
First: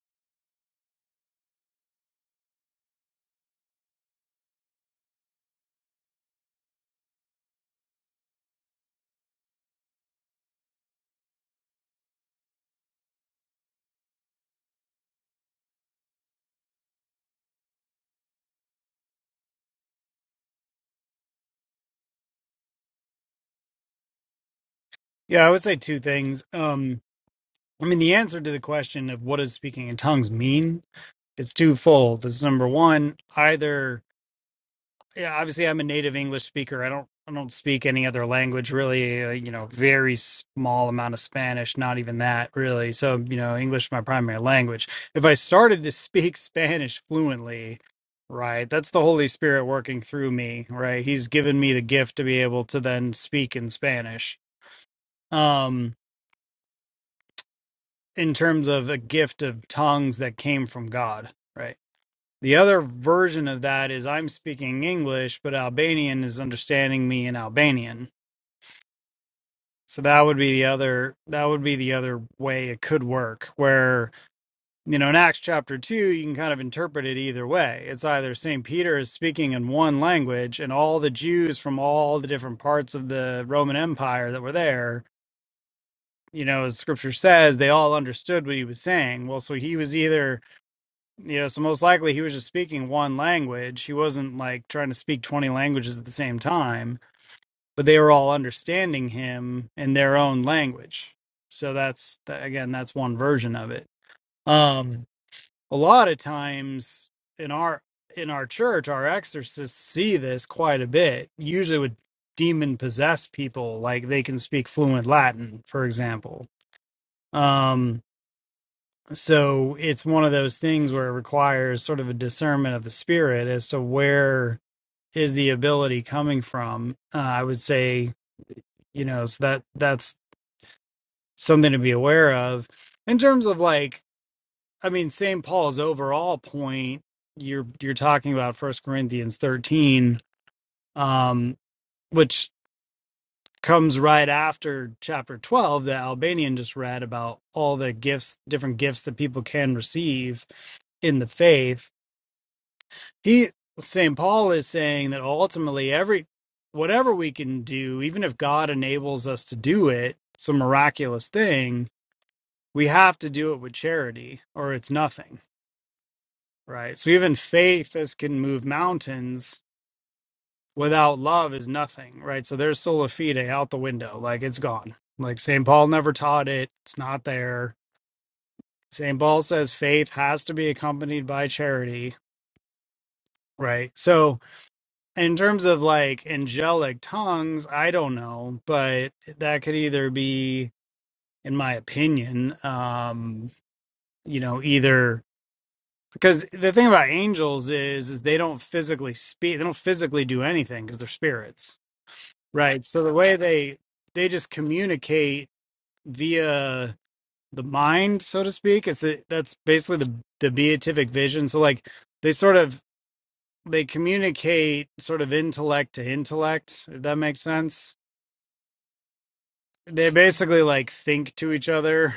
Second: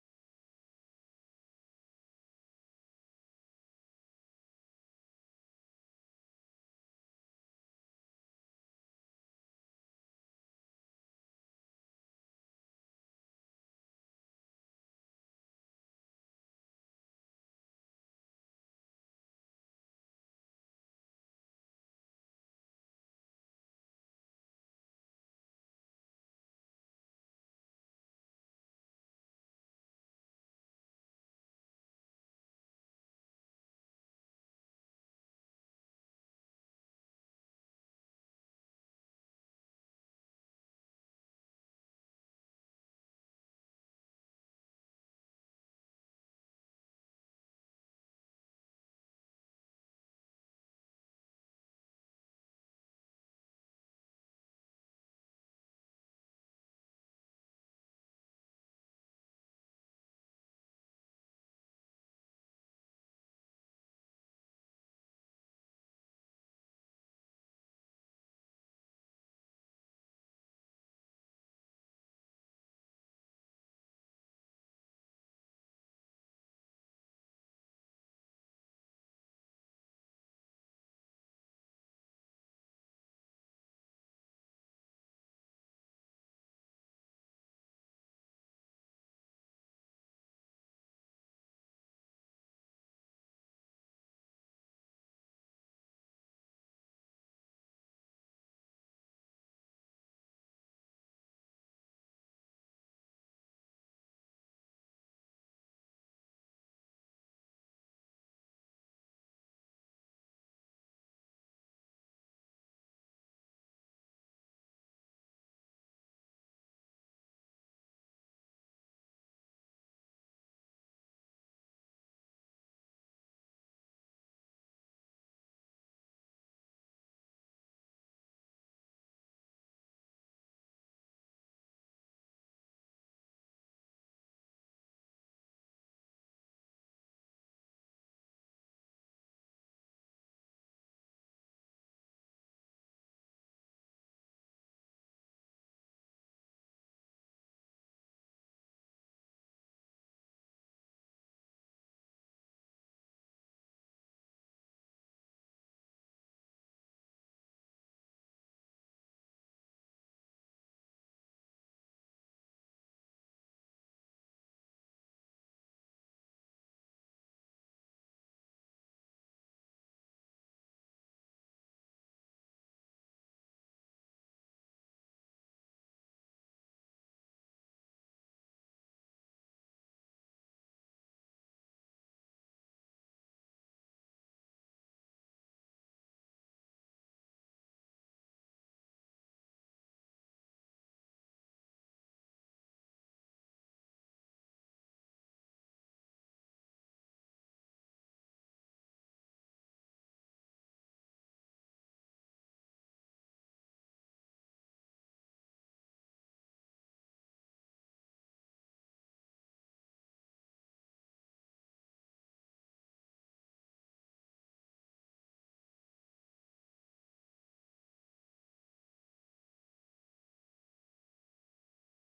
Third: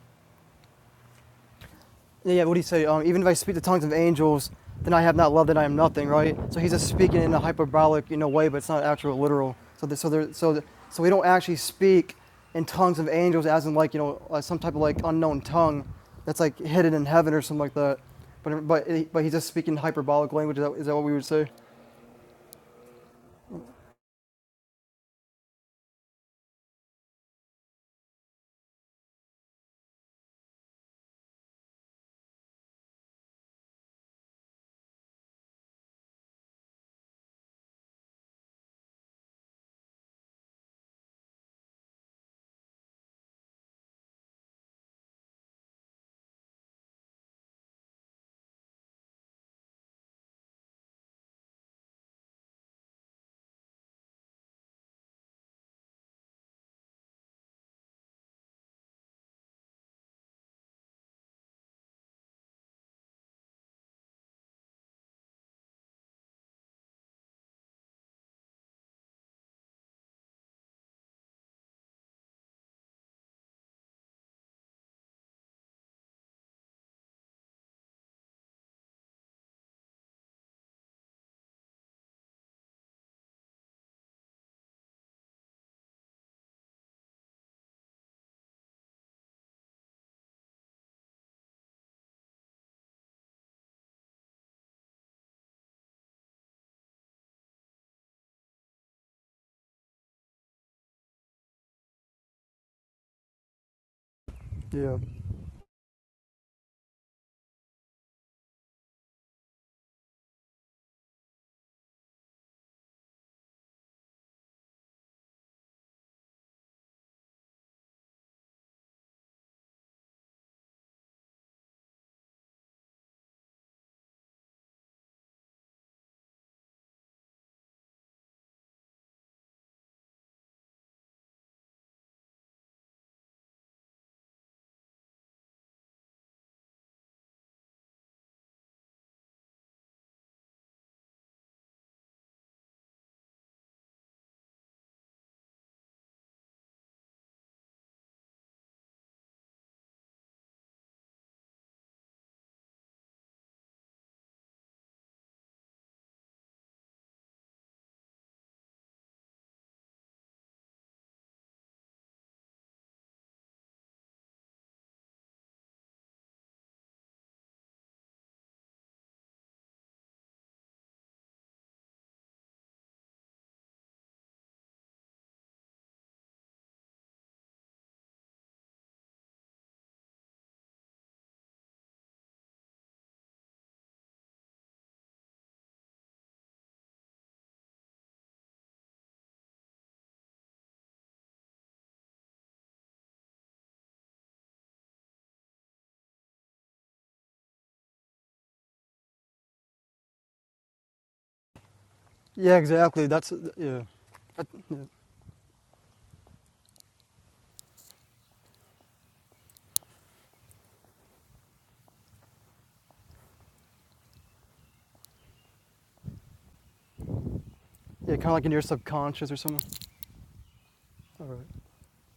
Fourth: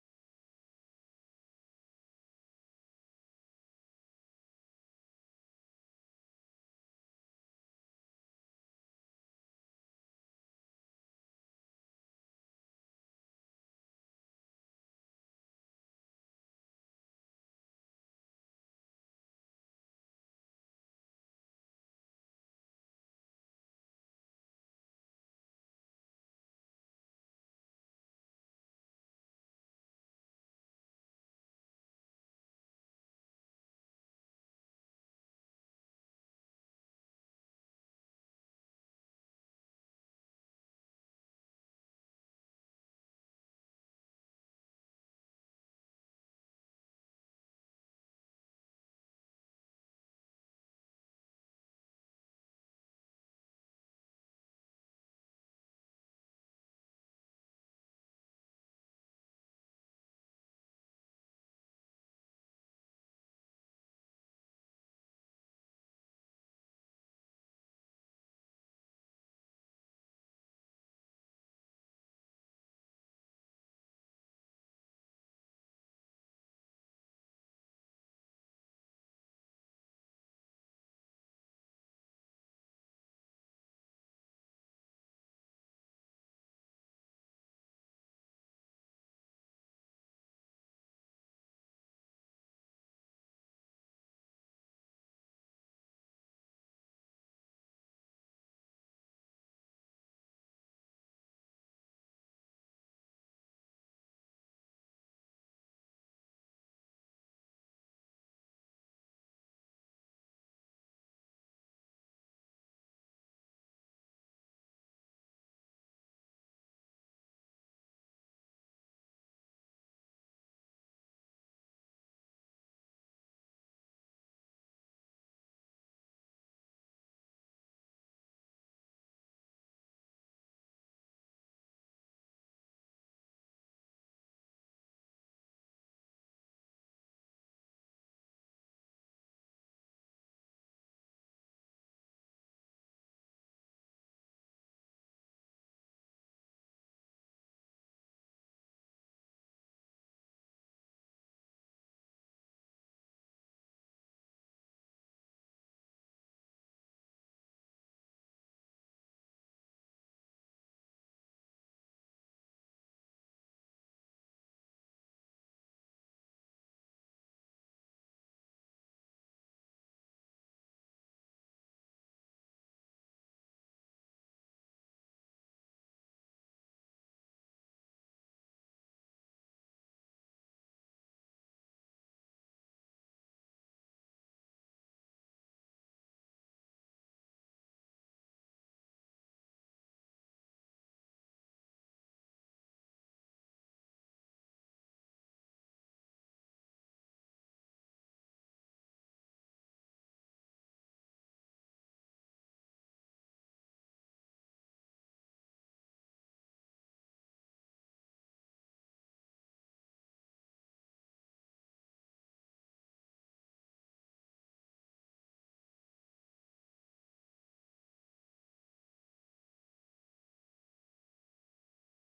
S4: yeah, yeah, what do you say? Um, even if I speak the tongues of angels, then I have not love, then I am nothing, right? So he's just speaking in a hyperbolic, you know, way, but it's not actual literal. So, the, so, there, so, the, so we don't actually speak in tongues of angels, as in like you know, uh, some type of like unknown tongue that's like hidden in heaven or something like that. But but but he's just speaking hyperbolic language. Is that, is that what we would say?
S2: Yeah, I would say two things. Um I mean the answer to the question of what does speaking in tongues mean? It's twofold. It's number one, either yeah, obviously I'm a native English speaker. I don't I don't speak any other language really. Uh, you know, very small amount of Spanish, not even that really. So you know, English is my primary language. If I started to speak <laughs> Spanish fluently, right, that's the Holy Spirit working through me. Right, He's given me the gift to be able to then speak in Spanish. Um, in terms of a gift of tongues that came from God. Right The other version of that is I'm speaking English, but Albanian is understanding me in Albanian. So that would be the other that would be the other way it could work where you know in Acts chapter 2 you can kind of interpret it either way. It's either St. Peter is speaking in one language and all the Jews from all the different parts of the Roman Empire that were there, you know, as scripture says, they all understood what he was saying. Well, so he was either You know, so most likely he was just speaking one language. He wasn't like trying to speak 20 languages at the same time, but they were all understanding him in their own language. So that's that, again, that's one version of it.
S4: Yeah.
S2: Um a lot of times in our in our church, our exorcists see this quite a bit. Usually with demon possessed people, like they can speak fluent Latin, for example. Um, so it's one of those things where it requires sort of a discernment of the spirit as to where is the ability coming from uh, i would say you know so that that's something to be aware of in terms of like i mean st paul's overall point you're you're talking about first corinthians 13 um which comes right after chapter 12 that albanian just read about all the gifts different gifts that people can receive in the faith he St. Paul is saying that ultimately every whatever we can do, even if God enables us to do it, some miraculous thing, we have to do it with charity or it's nothing, right? So even faith as can move mountains without love is nothing, right? So there's sola fide out the window, like it's gone. Like St. Paul never taught it, it's not there. St. Paul says faith has to be accompanied by charity, right? So in terms of like angelic tongues, I don't know, but that could either be, in my opinion, um, you know, either because the thing about angels is is they don't physically speak, they don't physically do anything because they're spirits,
S4: Yeah,
S2: right? So
S4: exactly.
S2: the
S4: That's
S2: way they
S4: yeah.
S2: they just communicate via the mind, so to speak. It's a, that's basically the the beatific vision. So like they sort of they communicate sort of intellect to intellect, if that makes sense
S4: yeah, kind of like in your subconscious or something.
S2: they basically like
S4: All
S2: think
S4: right.
S2: to each other.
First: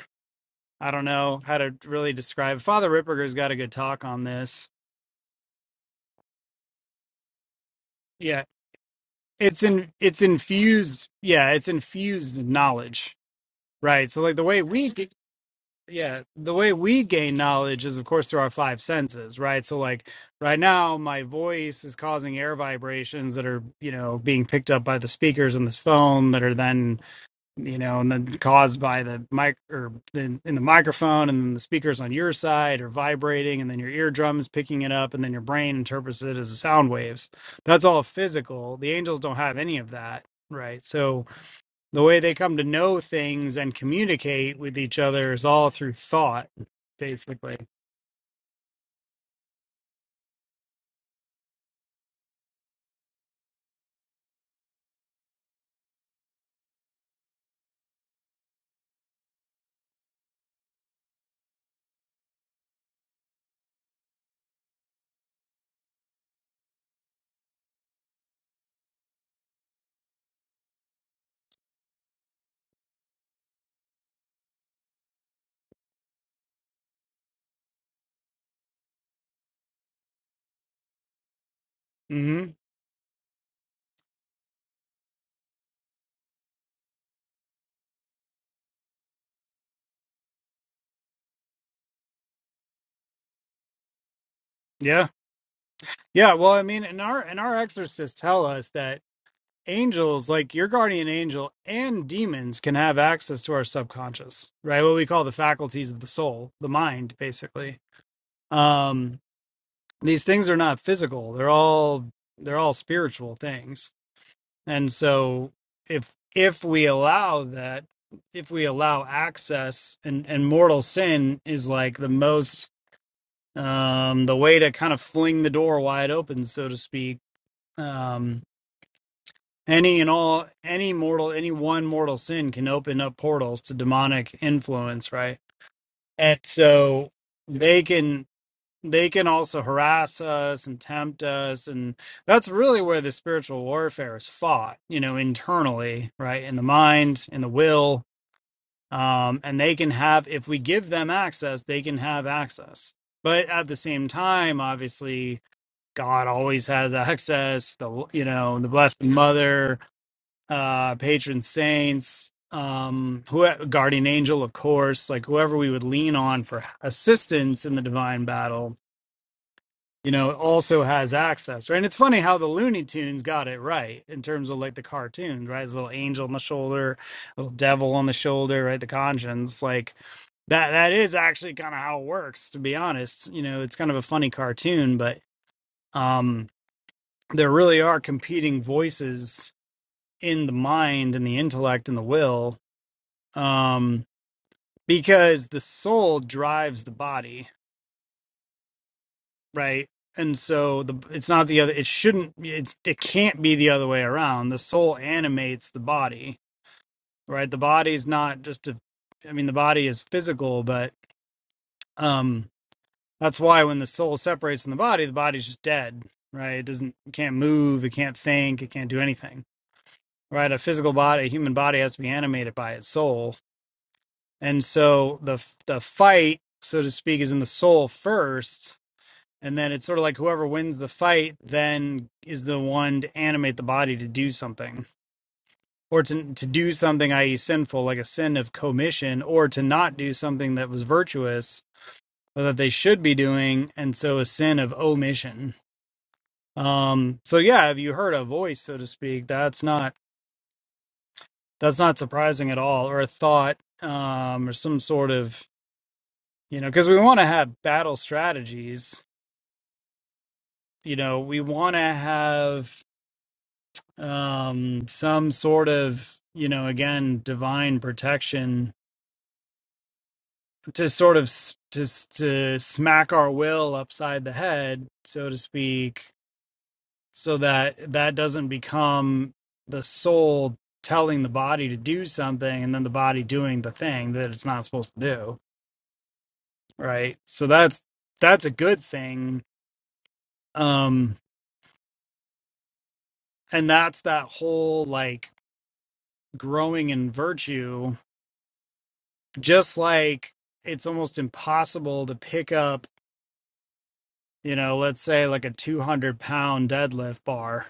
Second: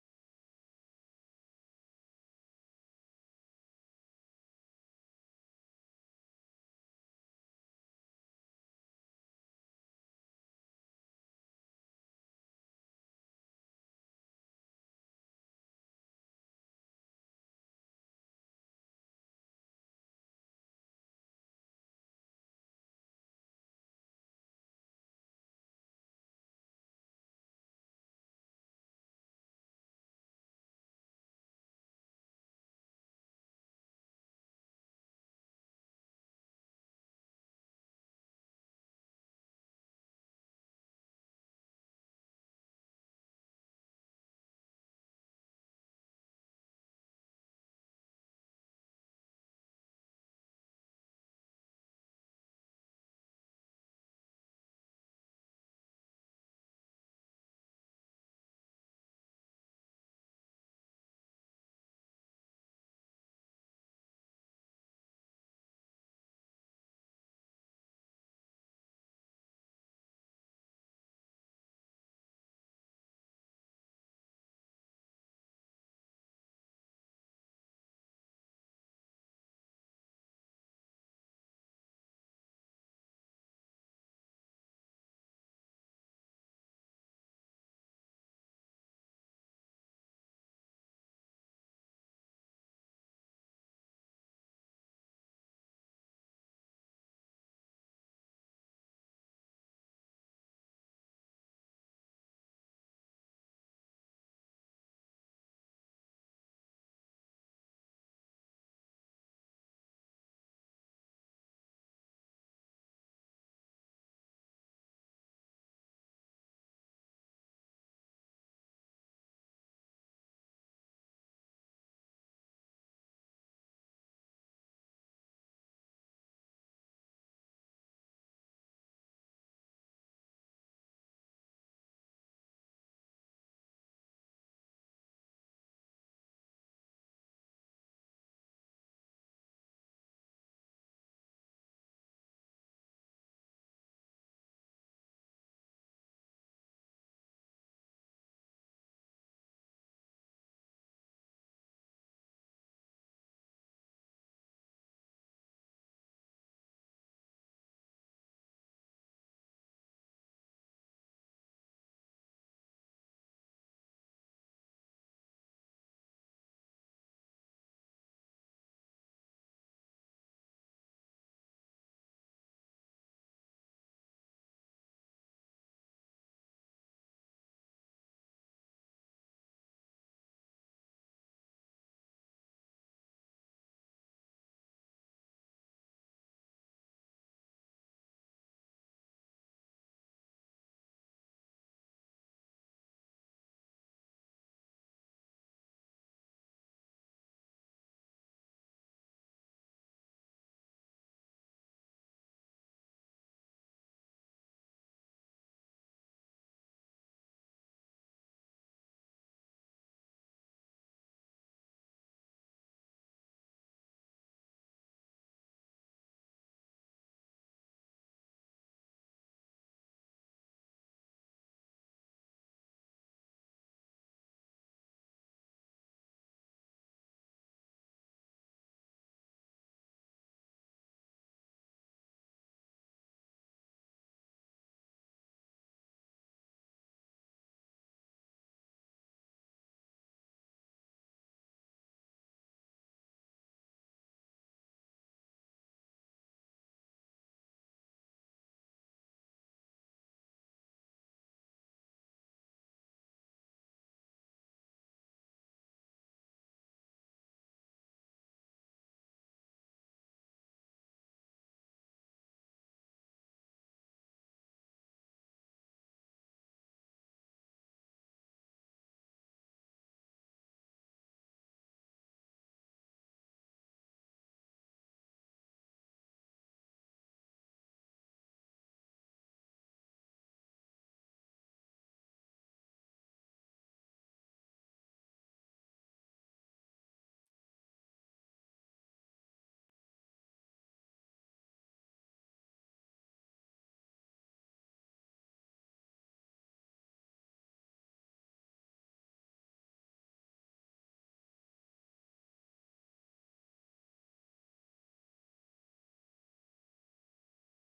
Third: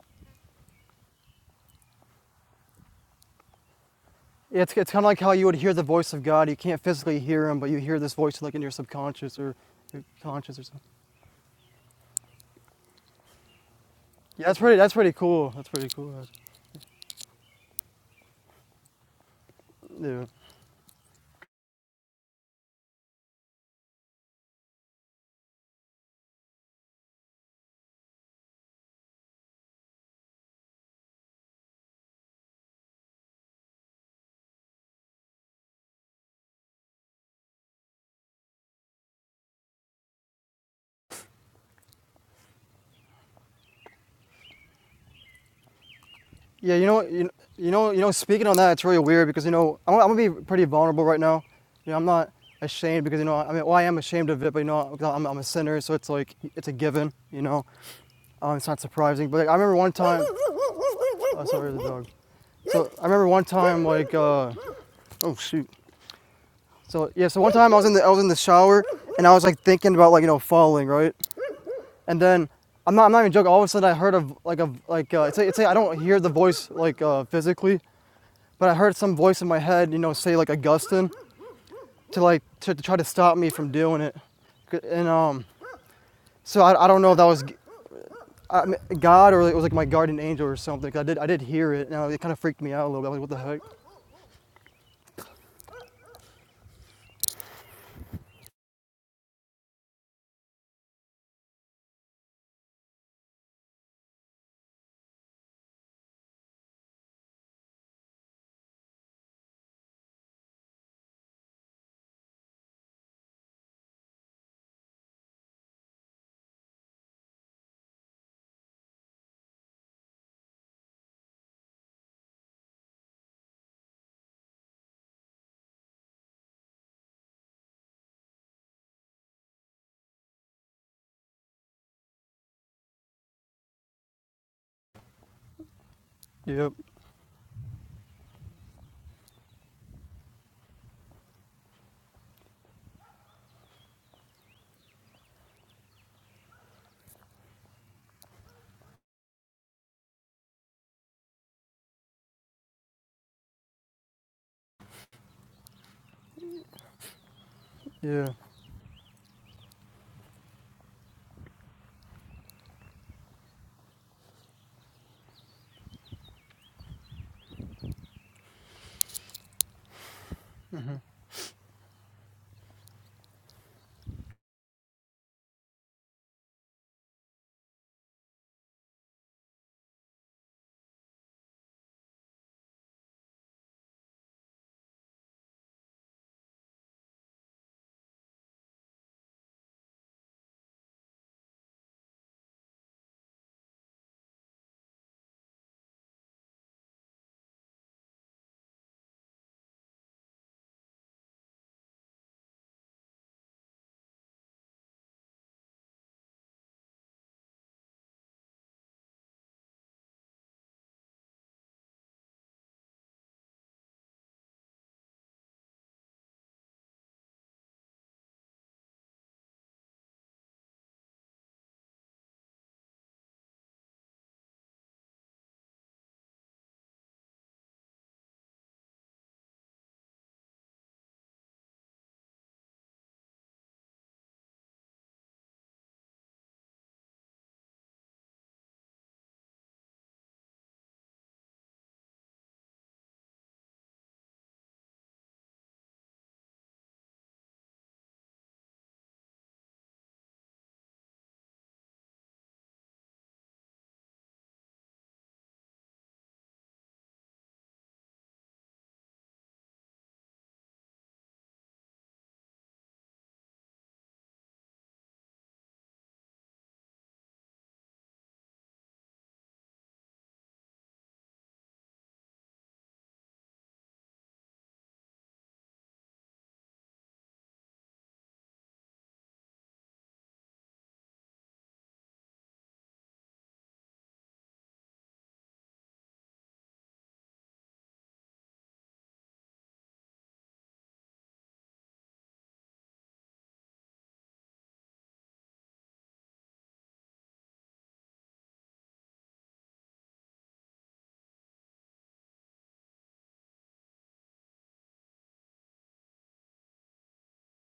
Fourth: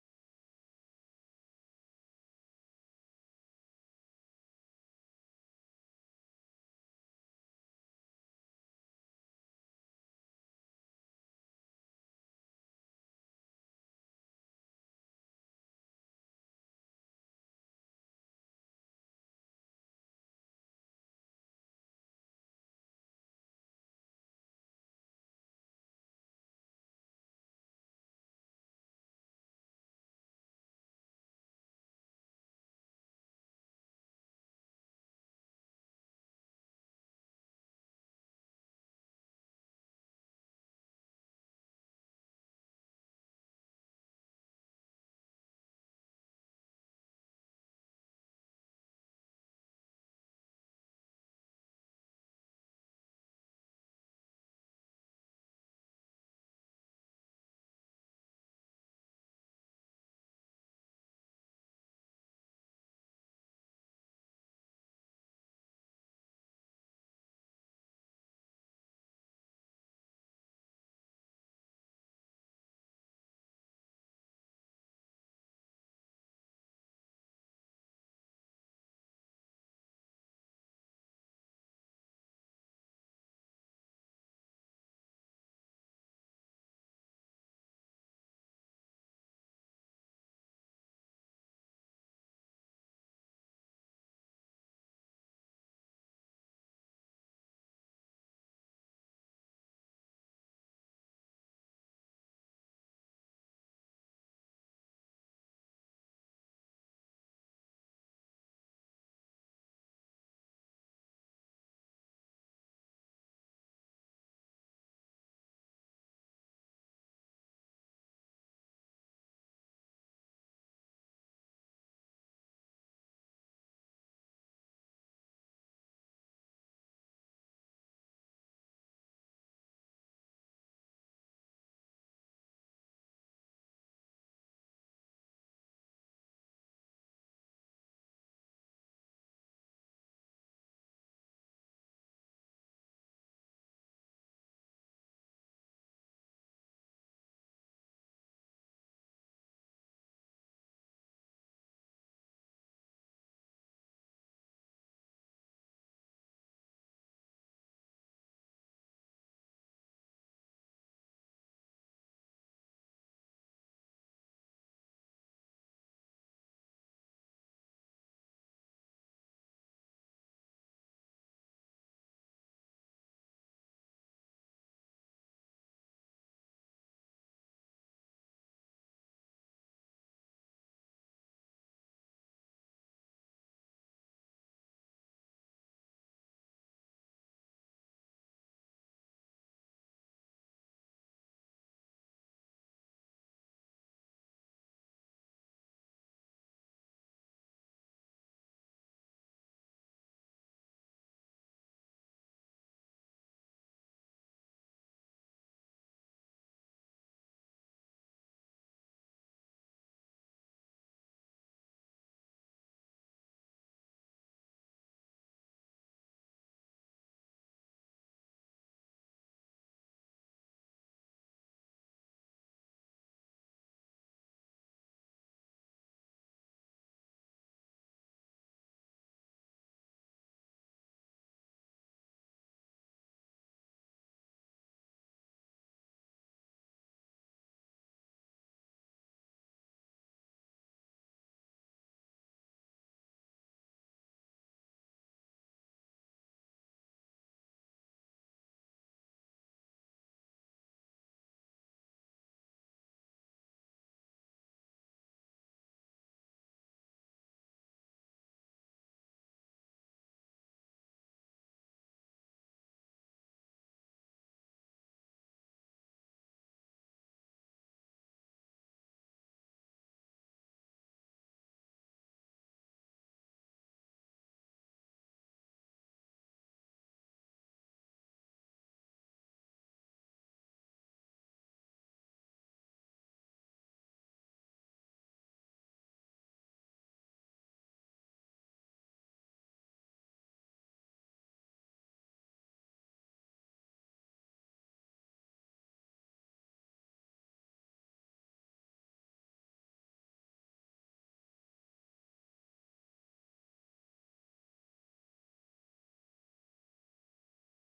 S2: I don't know how to really describe. Father Ripperger's got a good talk on this.
S4: It's, it's kind of like how you would hear the voice of God. You can't physically hear him, but you hear this voice
S2: Yeah,
S4: like in your subconscious or
S2: it's in
S4: your
S2: it's
S4: conscious or something.
S2: infused. Yeah, it's infused knowledge, right? So like the
S4: Yeah, that's
S2: way
S4: pretty.
S2: we
S4: That's
S2: g-
S4: pretty cool. That's pretty
S2: yeah
S4: cool.
S2: the way we gain knowledge is of course through our five senses, right? So like
S4: Yeah.
S2: right now my voice is causing air vibrations that are you know being picked up by the speakers in this phone that are then you know, and then caused by the mic or the, in the microphone, and then the speakers on your side are vibrating, and then your eardrums picking it up, and then your brain interprets it as sound waves. That's all physical. The angels don't have any of that, right? So the way they come to know things and communicate with each other is all through thought,
S4: Yeah, you know, you
S2: basically.
S4: you know, you know. Speaking on that, it's really weird because you know I'm, I'm gonna be pretty vulnerable right now. You know, I'm not ashamed because you know I mean, well, I am ashamed of it, but you know i 'cause I'm, I'm a sinner, so it's like it's a given. You know, um, it's not surprising. But like, I remember one time. <laughs> Oh, sorry, the dog. So I remember one time like, uh, oh shoot. So yeah, so one time I was in the I was in the shower and I was like thinking about like you know falling right, and then I'm not I'm not even joking. All of a sudden I heard of like a like uh, it's, a, it's a I don't hear the voice like uh, physically, but I heard some voice in my head you know say like Augustine, to like
S2: hmm
S4: to, to try to stop me from doing it, and um so I, I don't know if that was God or it was like my guardian angel or something. I did I did hear it and it kind of freaked me out a little bit. I was like what the heck?
S2: Yeah, yeah. Well, I mean, and our and our exorcists tell us that. angels, like your guardian angel and demons, can have access to our subconscious, right? What we call the faculties of the soul, the mind, basically. Um, these things are not physical; they're all they're all spiritual things. And so, if if we allow that, if we allow access, and and mortal sin is like the most um the way to kind of fling the door wide open so to speak um Any and all, any mortal, any one mortal sin can open up portals to demonic influence, right? And
S4: Yep.
S2: so they can they can also harass us and tempt us and that's really where the spiritual warfare is fought you know internally right in the mind in the will um and they can have if we give them access they can have access but at the same time obviously god always has <laughs> access the you
S4: Yeah.
S2: know the blessed mother uh, patron saints, um, who guardian angel, of course, like whoever we would lean on for assistance in the divine battle, you know, also has access, right? And it's funny how the Looney Tunes got it right in terms of like the cartoons, right? His little angel on the shoulder, little devil on the shoulder, right? The conscience, like that. That is actually kind of how it works, to be honest. You know, it's kind of a funny cartoon, but um, there really are competing voices in the mind and the intellect and the will um, because the soul drives the body, right? And so the it's not the other. It shouldn't. It's it can't be the other way around. The soul animates the body, right? The body's not just a. I mean, the body is physical, but um, that's why when the soul separates from the body, the body's just dead, right? It doesn't it can't move, it can't think, it can't do anything, right? A physical body, a human body, has to be animated by its soul, And so the the fight, so to speak, is in the soul first, and then it's sort of like whoever wins the fight then is the one to animate the body to do something, or to to do something, i.e., sinful, like a sin of commission, or to not do something that was virtuous or that they should be doing, and so a sin of omission. Um, so yeah, if you heard a voice, so to speak, that's not that's not surprising at all, or a thought, um, or some sort of you know because we want to have battle strategies you know we want to have um some sort of you know again divine protection to sort of s- to s- to smack our will upside the head so to speak so that that doesn't become the soul telling the body to do something and then the body doing the thing that it's not supposed to do right so that's that's a good thing um and that's that whole like growing in virtue just like it's almost impossible to pick up you know let's say like a 200 pound deadlift bar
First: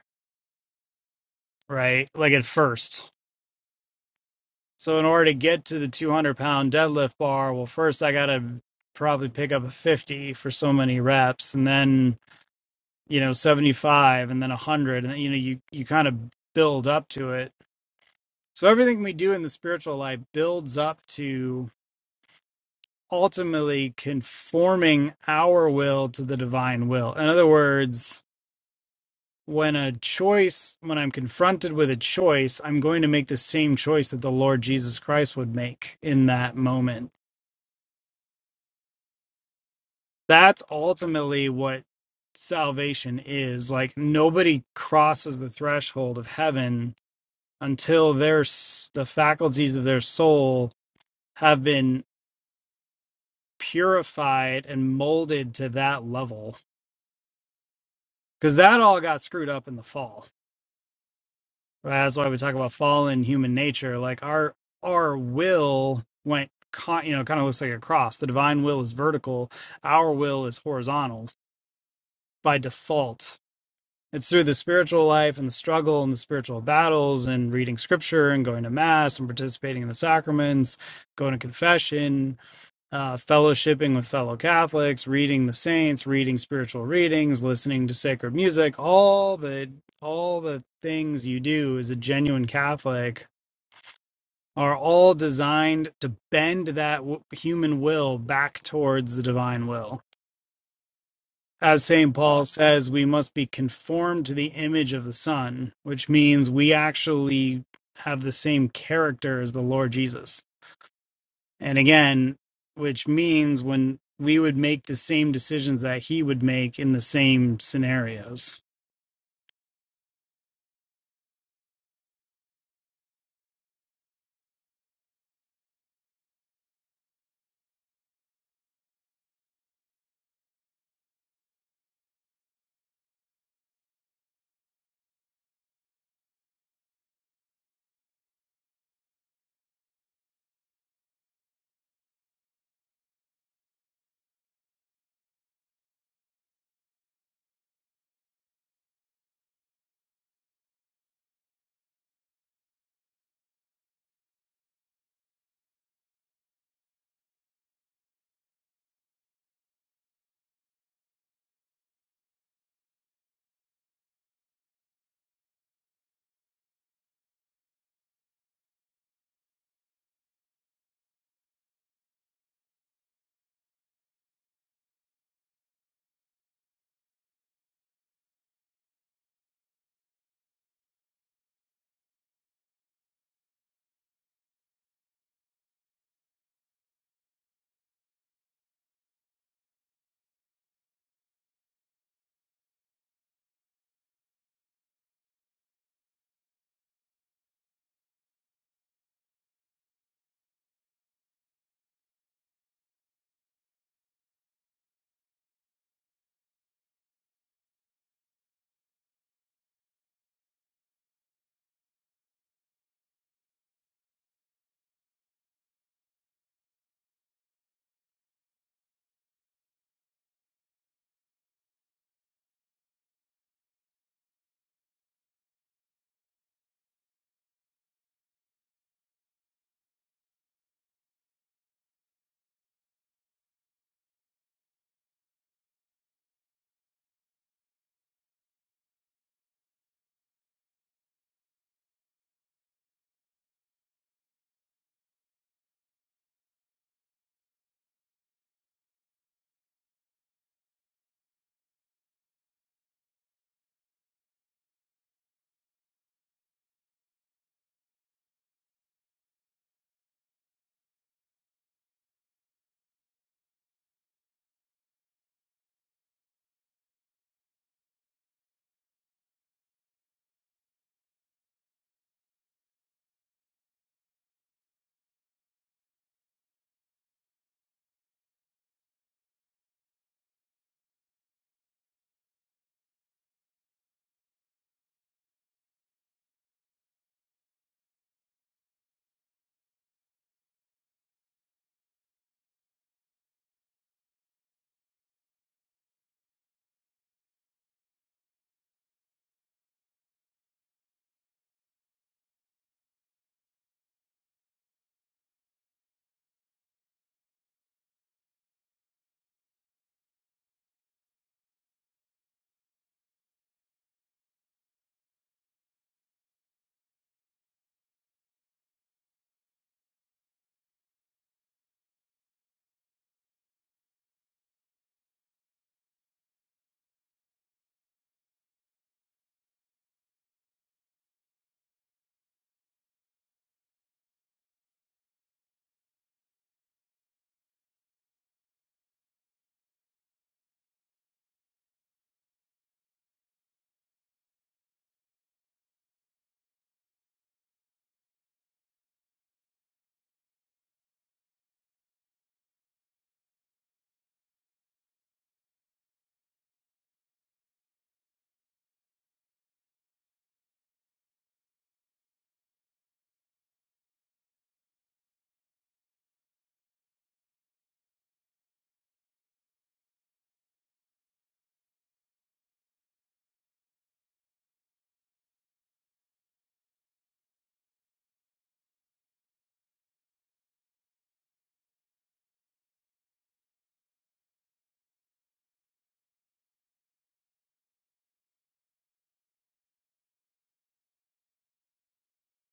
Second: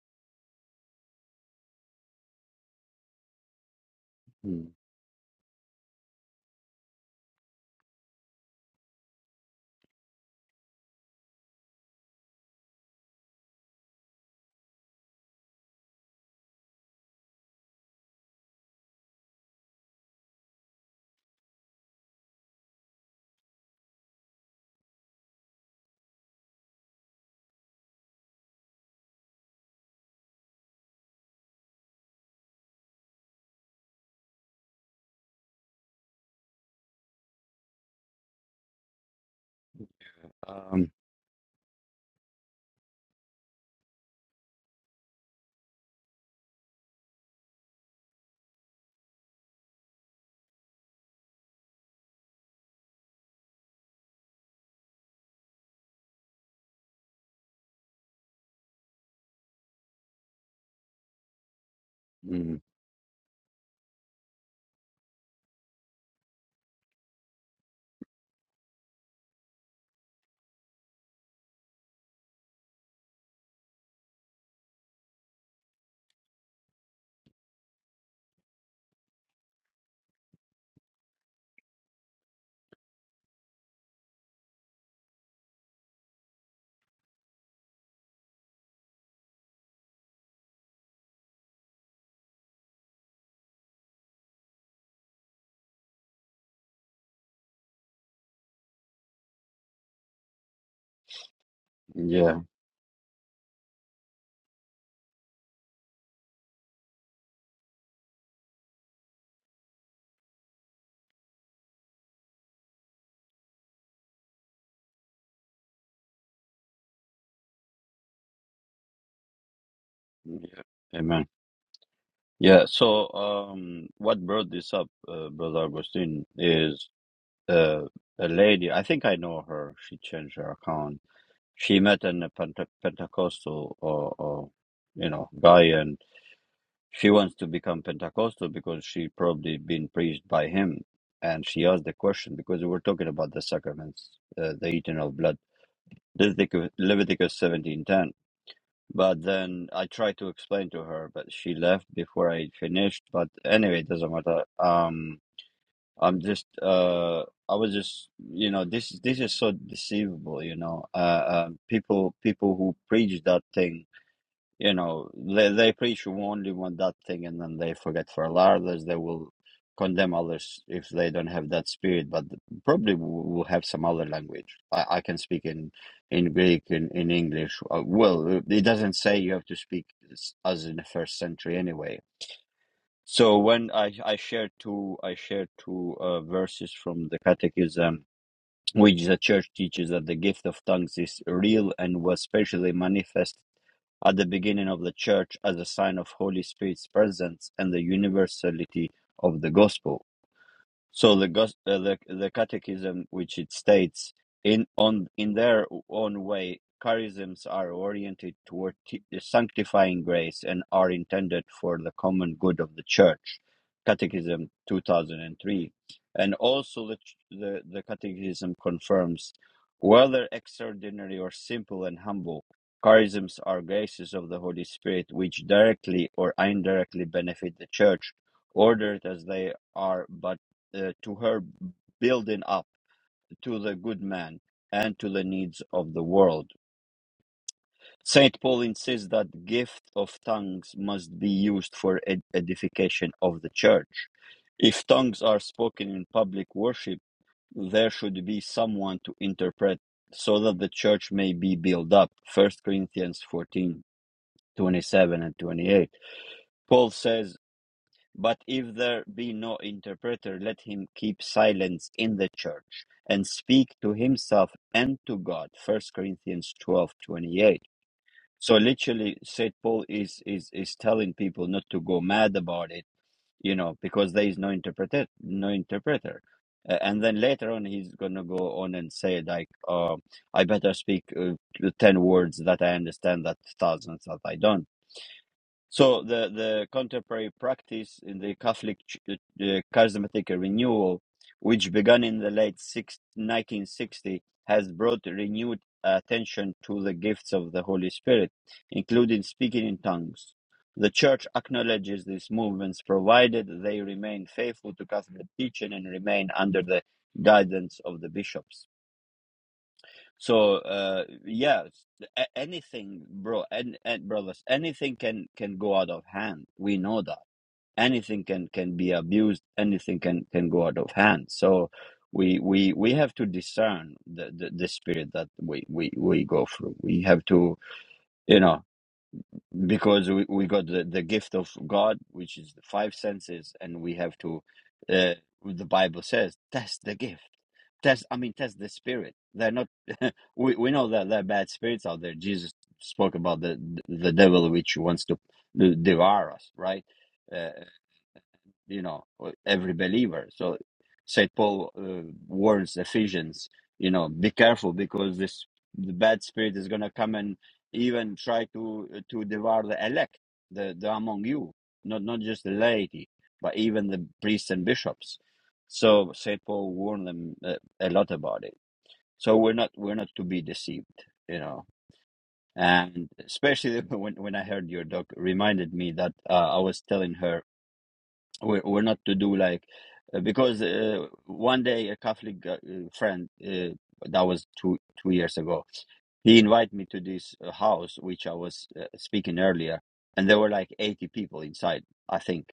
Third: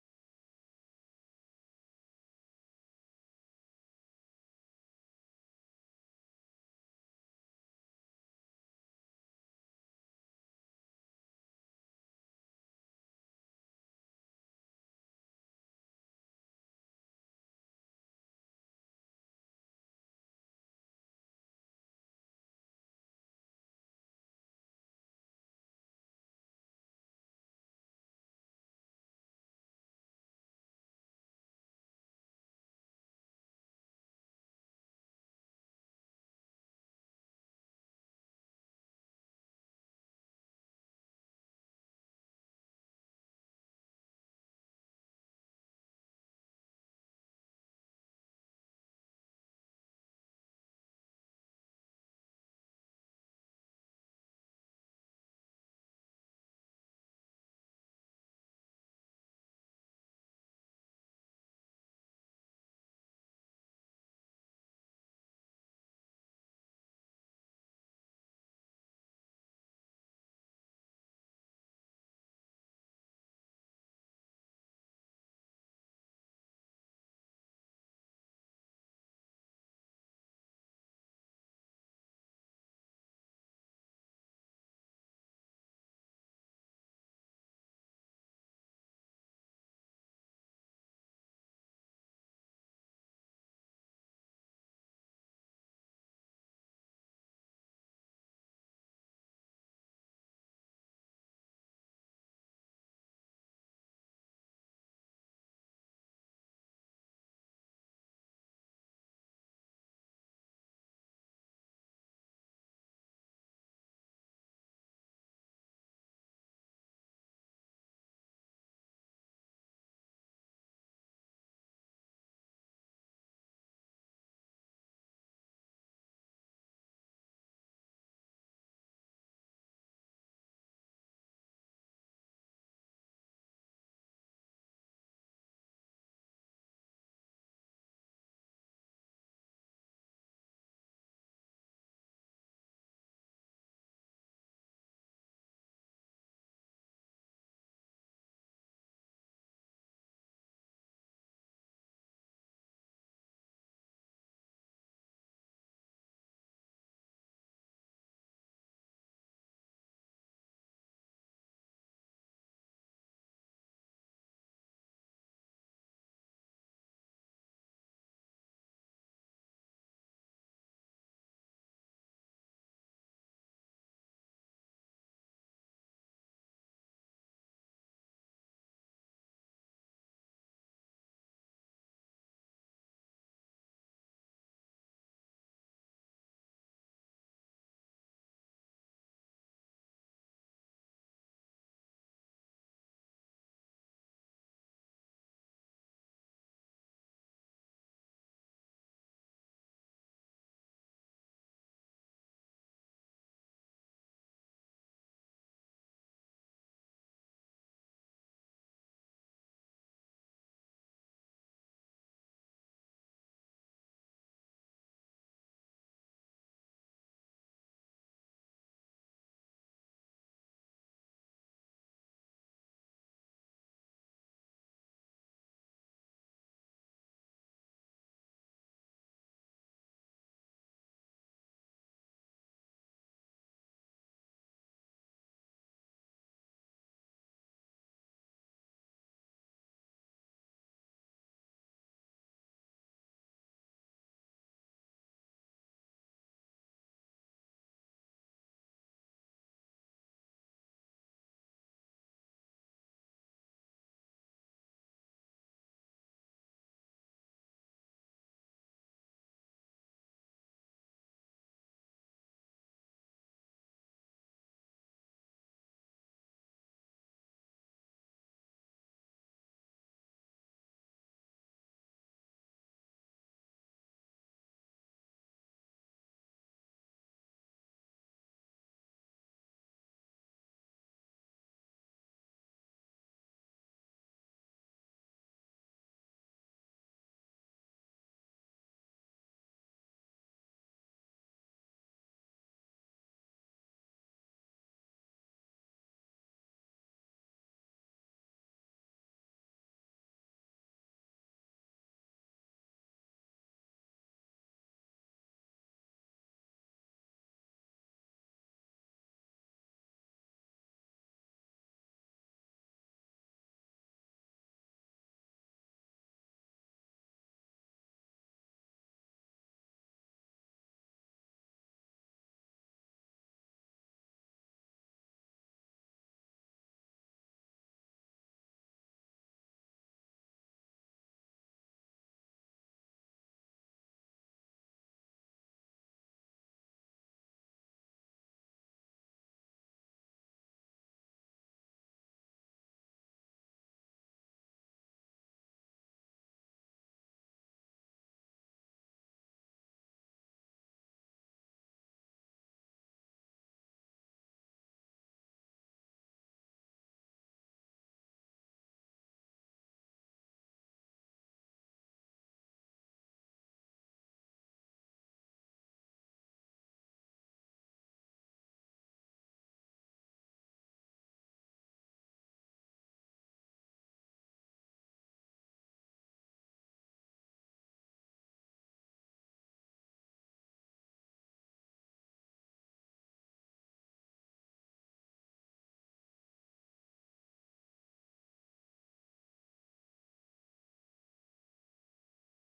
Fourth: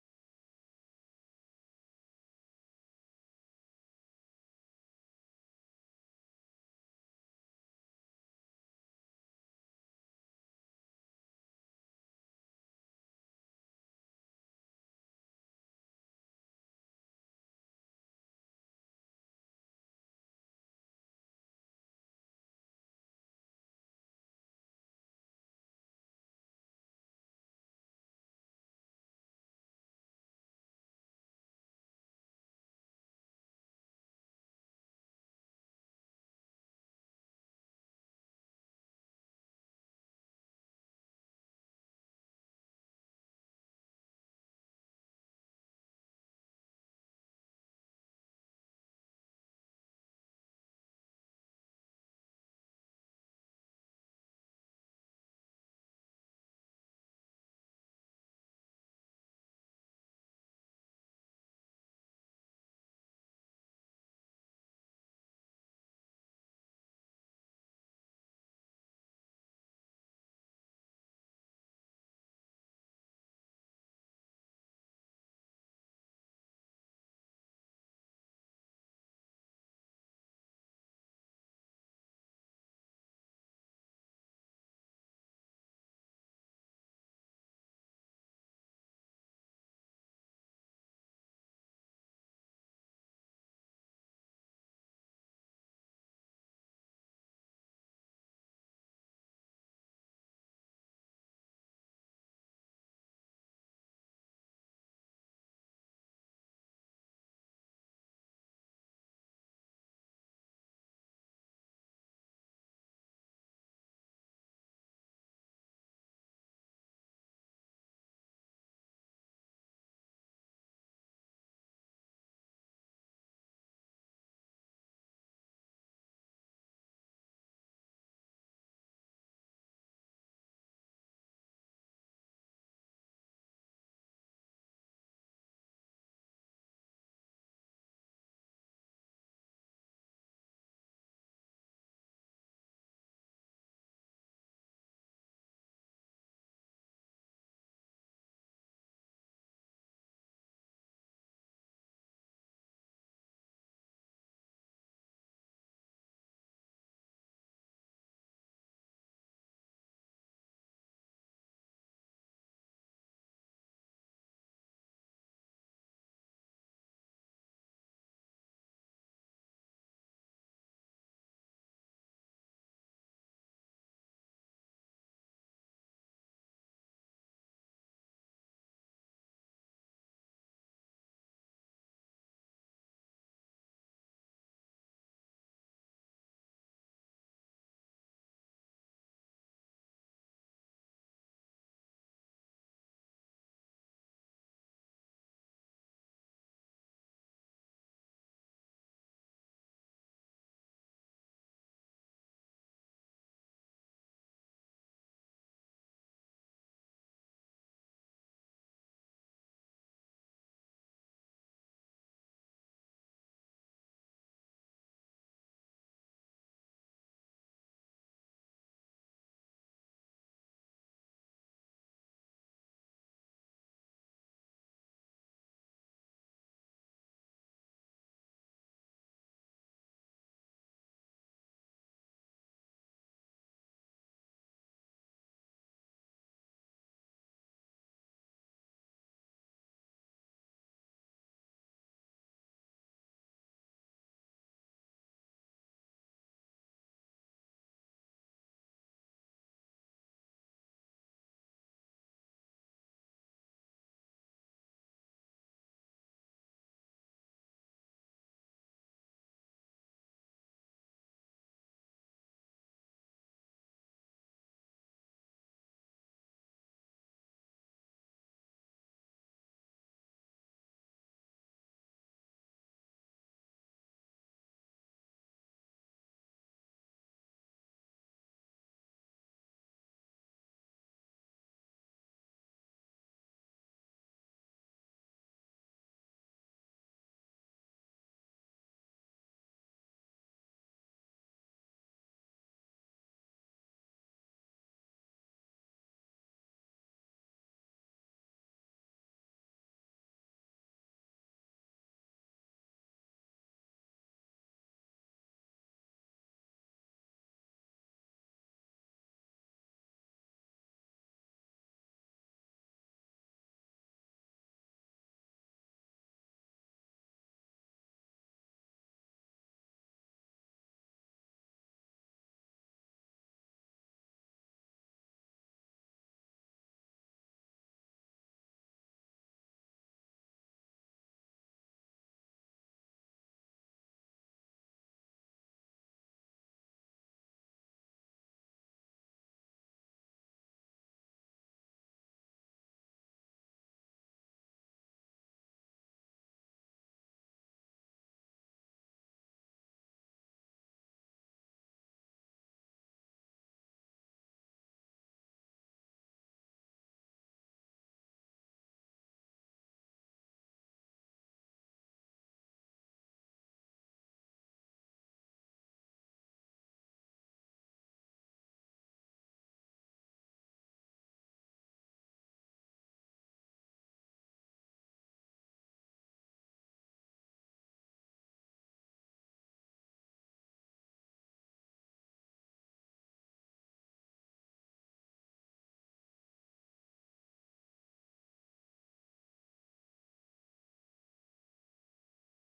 S2: right like at first
S1: Hmm.
S2: so in order to get to the 200 pound deadlift bar well first i gotta probably pick up a 50 for so many reps and then you know 75 and then 100 and then, you know you you kind of build up to it so everything we do in the spiritual life builds up to ultimately conforming our will to the divine will. In other words, when a choice, when I'm confronted with a choice, I'm going to make the same choice that the Lord Jesus Christ would make in that moment. That's
S1: um
S2: ultimately what salvation is. Like nobody crosses the threshold of heaven until their the faculties of their soul have been purified and molded to that level because that all got screwed up in the fall that's why we talk
S1: mm,
S2: about fallen human nature like our our will went con- you know kind of looks like a cross the divine will is vertical our will is horizontal by default it's through the spiritual life and the struggle and the spiritual battles and reading scripture and going to mass and participating in the sacraments going to confession uh, fellowshipping with fellow catholics reading the saints reading spiritual readings listening to sacred music all the all the things you do as a genuine catholic are all designed to bend that w- human will back towards the divine will. As St.
S1: yeah
S2: Paul says, we must be conformed to the image of the Son, which means we actually have the same character as the Lord Jesus. And again, which means when we would make the same decisions that he would make in the same scenarios.
S1: yeah amen Yeah, so um, what brought this up, uh, Brother Agustin, is uh, a lady. I think I know her. She changed her account. She met an a Pente Pentecostal or, or you know guy, and she wants to become Pentecostal because she probably been preached by him. And she asked the question because we were talking about the sacraments, uh, the eternal of blood. Leviticus Leviticus seventeen ten. But then I tried to explain to her, but she left before I finished. But anyway, it doesn't matter. Um, I'm just, uh, I was just, you know, this this is so deceivable, you know. Uh, uh, people people who preach that thing. You know, they, they preach only one that thing and then they forget for others. They will condemn others if they don't have that spirit, but probably will have some other language. I, I can speak in, in Greek, in, in English. Uh, well, it doesn't say you have to speak s- as in the first century anyway. So when I, I share two I share two uh, verses from the Catechism, which the Church teaches that the gift of tongues is real and was specially manifest at the beginning of the church as a sign of Holy Spirit's presence and the universality of the gospel. So the gos- uh, the the catechism, which it states in on in their own way, charisms are oriented toward t- sanctifying grace and are intended for the common good of the church. Catechism two thousand and three, and also the ch- the the catechism confirms whether extraordinary or simple and humble. Charisms are graces of the Holy Spirit which directly or indirectly benefit the church, ordered as they are but uh, to her building up to the good man and to the needs of the world. Saint Paul insists that the gift of tongues must be used for ed- edification of the church. If tongues are spoken in public worship, there should be someone to interpret so that the church may be built up. First Corinthians 14 27 and 28. Paul says But if there be no interpreter, let him keep silence in the church, and speak to himself and to God. First Corinthians twelve twenty eight. So literally, St. Paul is, is, is telling people not to go mad about it, you know, because there is no interpreter. No interpreter. Uh, and then later on, he's going to go on and say, like, uh, I better speak uh, 10 words that I understand that thousands that I don't so the, the contemporary practice in the Catholic ch- uh, uh, charismatic renewal, which began in the late 6 nineteen sixties, has brought renewed attention to the gifts of the Holy Spirit, including speaking in tongues. The Church acknowledges these movements, provided they remain faithful to Catholic teaching and remain under the guidance of the bishops. So uh, yeah, a- anything, bro, and, and brothers, anything can can go out of hand. We know that anything can can be abused. Anything can can go out of hand. So we we we have to discern the the, the spirit that we, we we go through. We have to, you know because we, we got the, the gift of God, which is the five senses, and we have to, uh, the Bible says, test the gift. Test, I mean, test the spirit. They're not, <laughs> we, we know that there are bad spirits out there. Jesus spoke about the, the devil which wants to devour us, right? uh you know every believer so saint paul uh, warns ephesians you know be careful because this the bad spirit is going to come and even try to to devour the elect the, the among you not not just the laity but even the priests and bishops so saint paul warned them uh, a lot about it so we're not we're not to be deceived you know and especially <laughs> when, when i heard your doc reminded me that uh, i was telling her we're, we're not to do like uh, because uh, one day a Catholic uh, friend uh, that was two two years ago, he invited me to this uh, house which I was uh, speaking earlier, and there were like eighty people inside, I think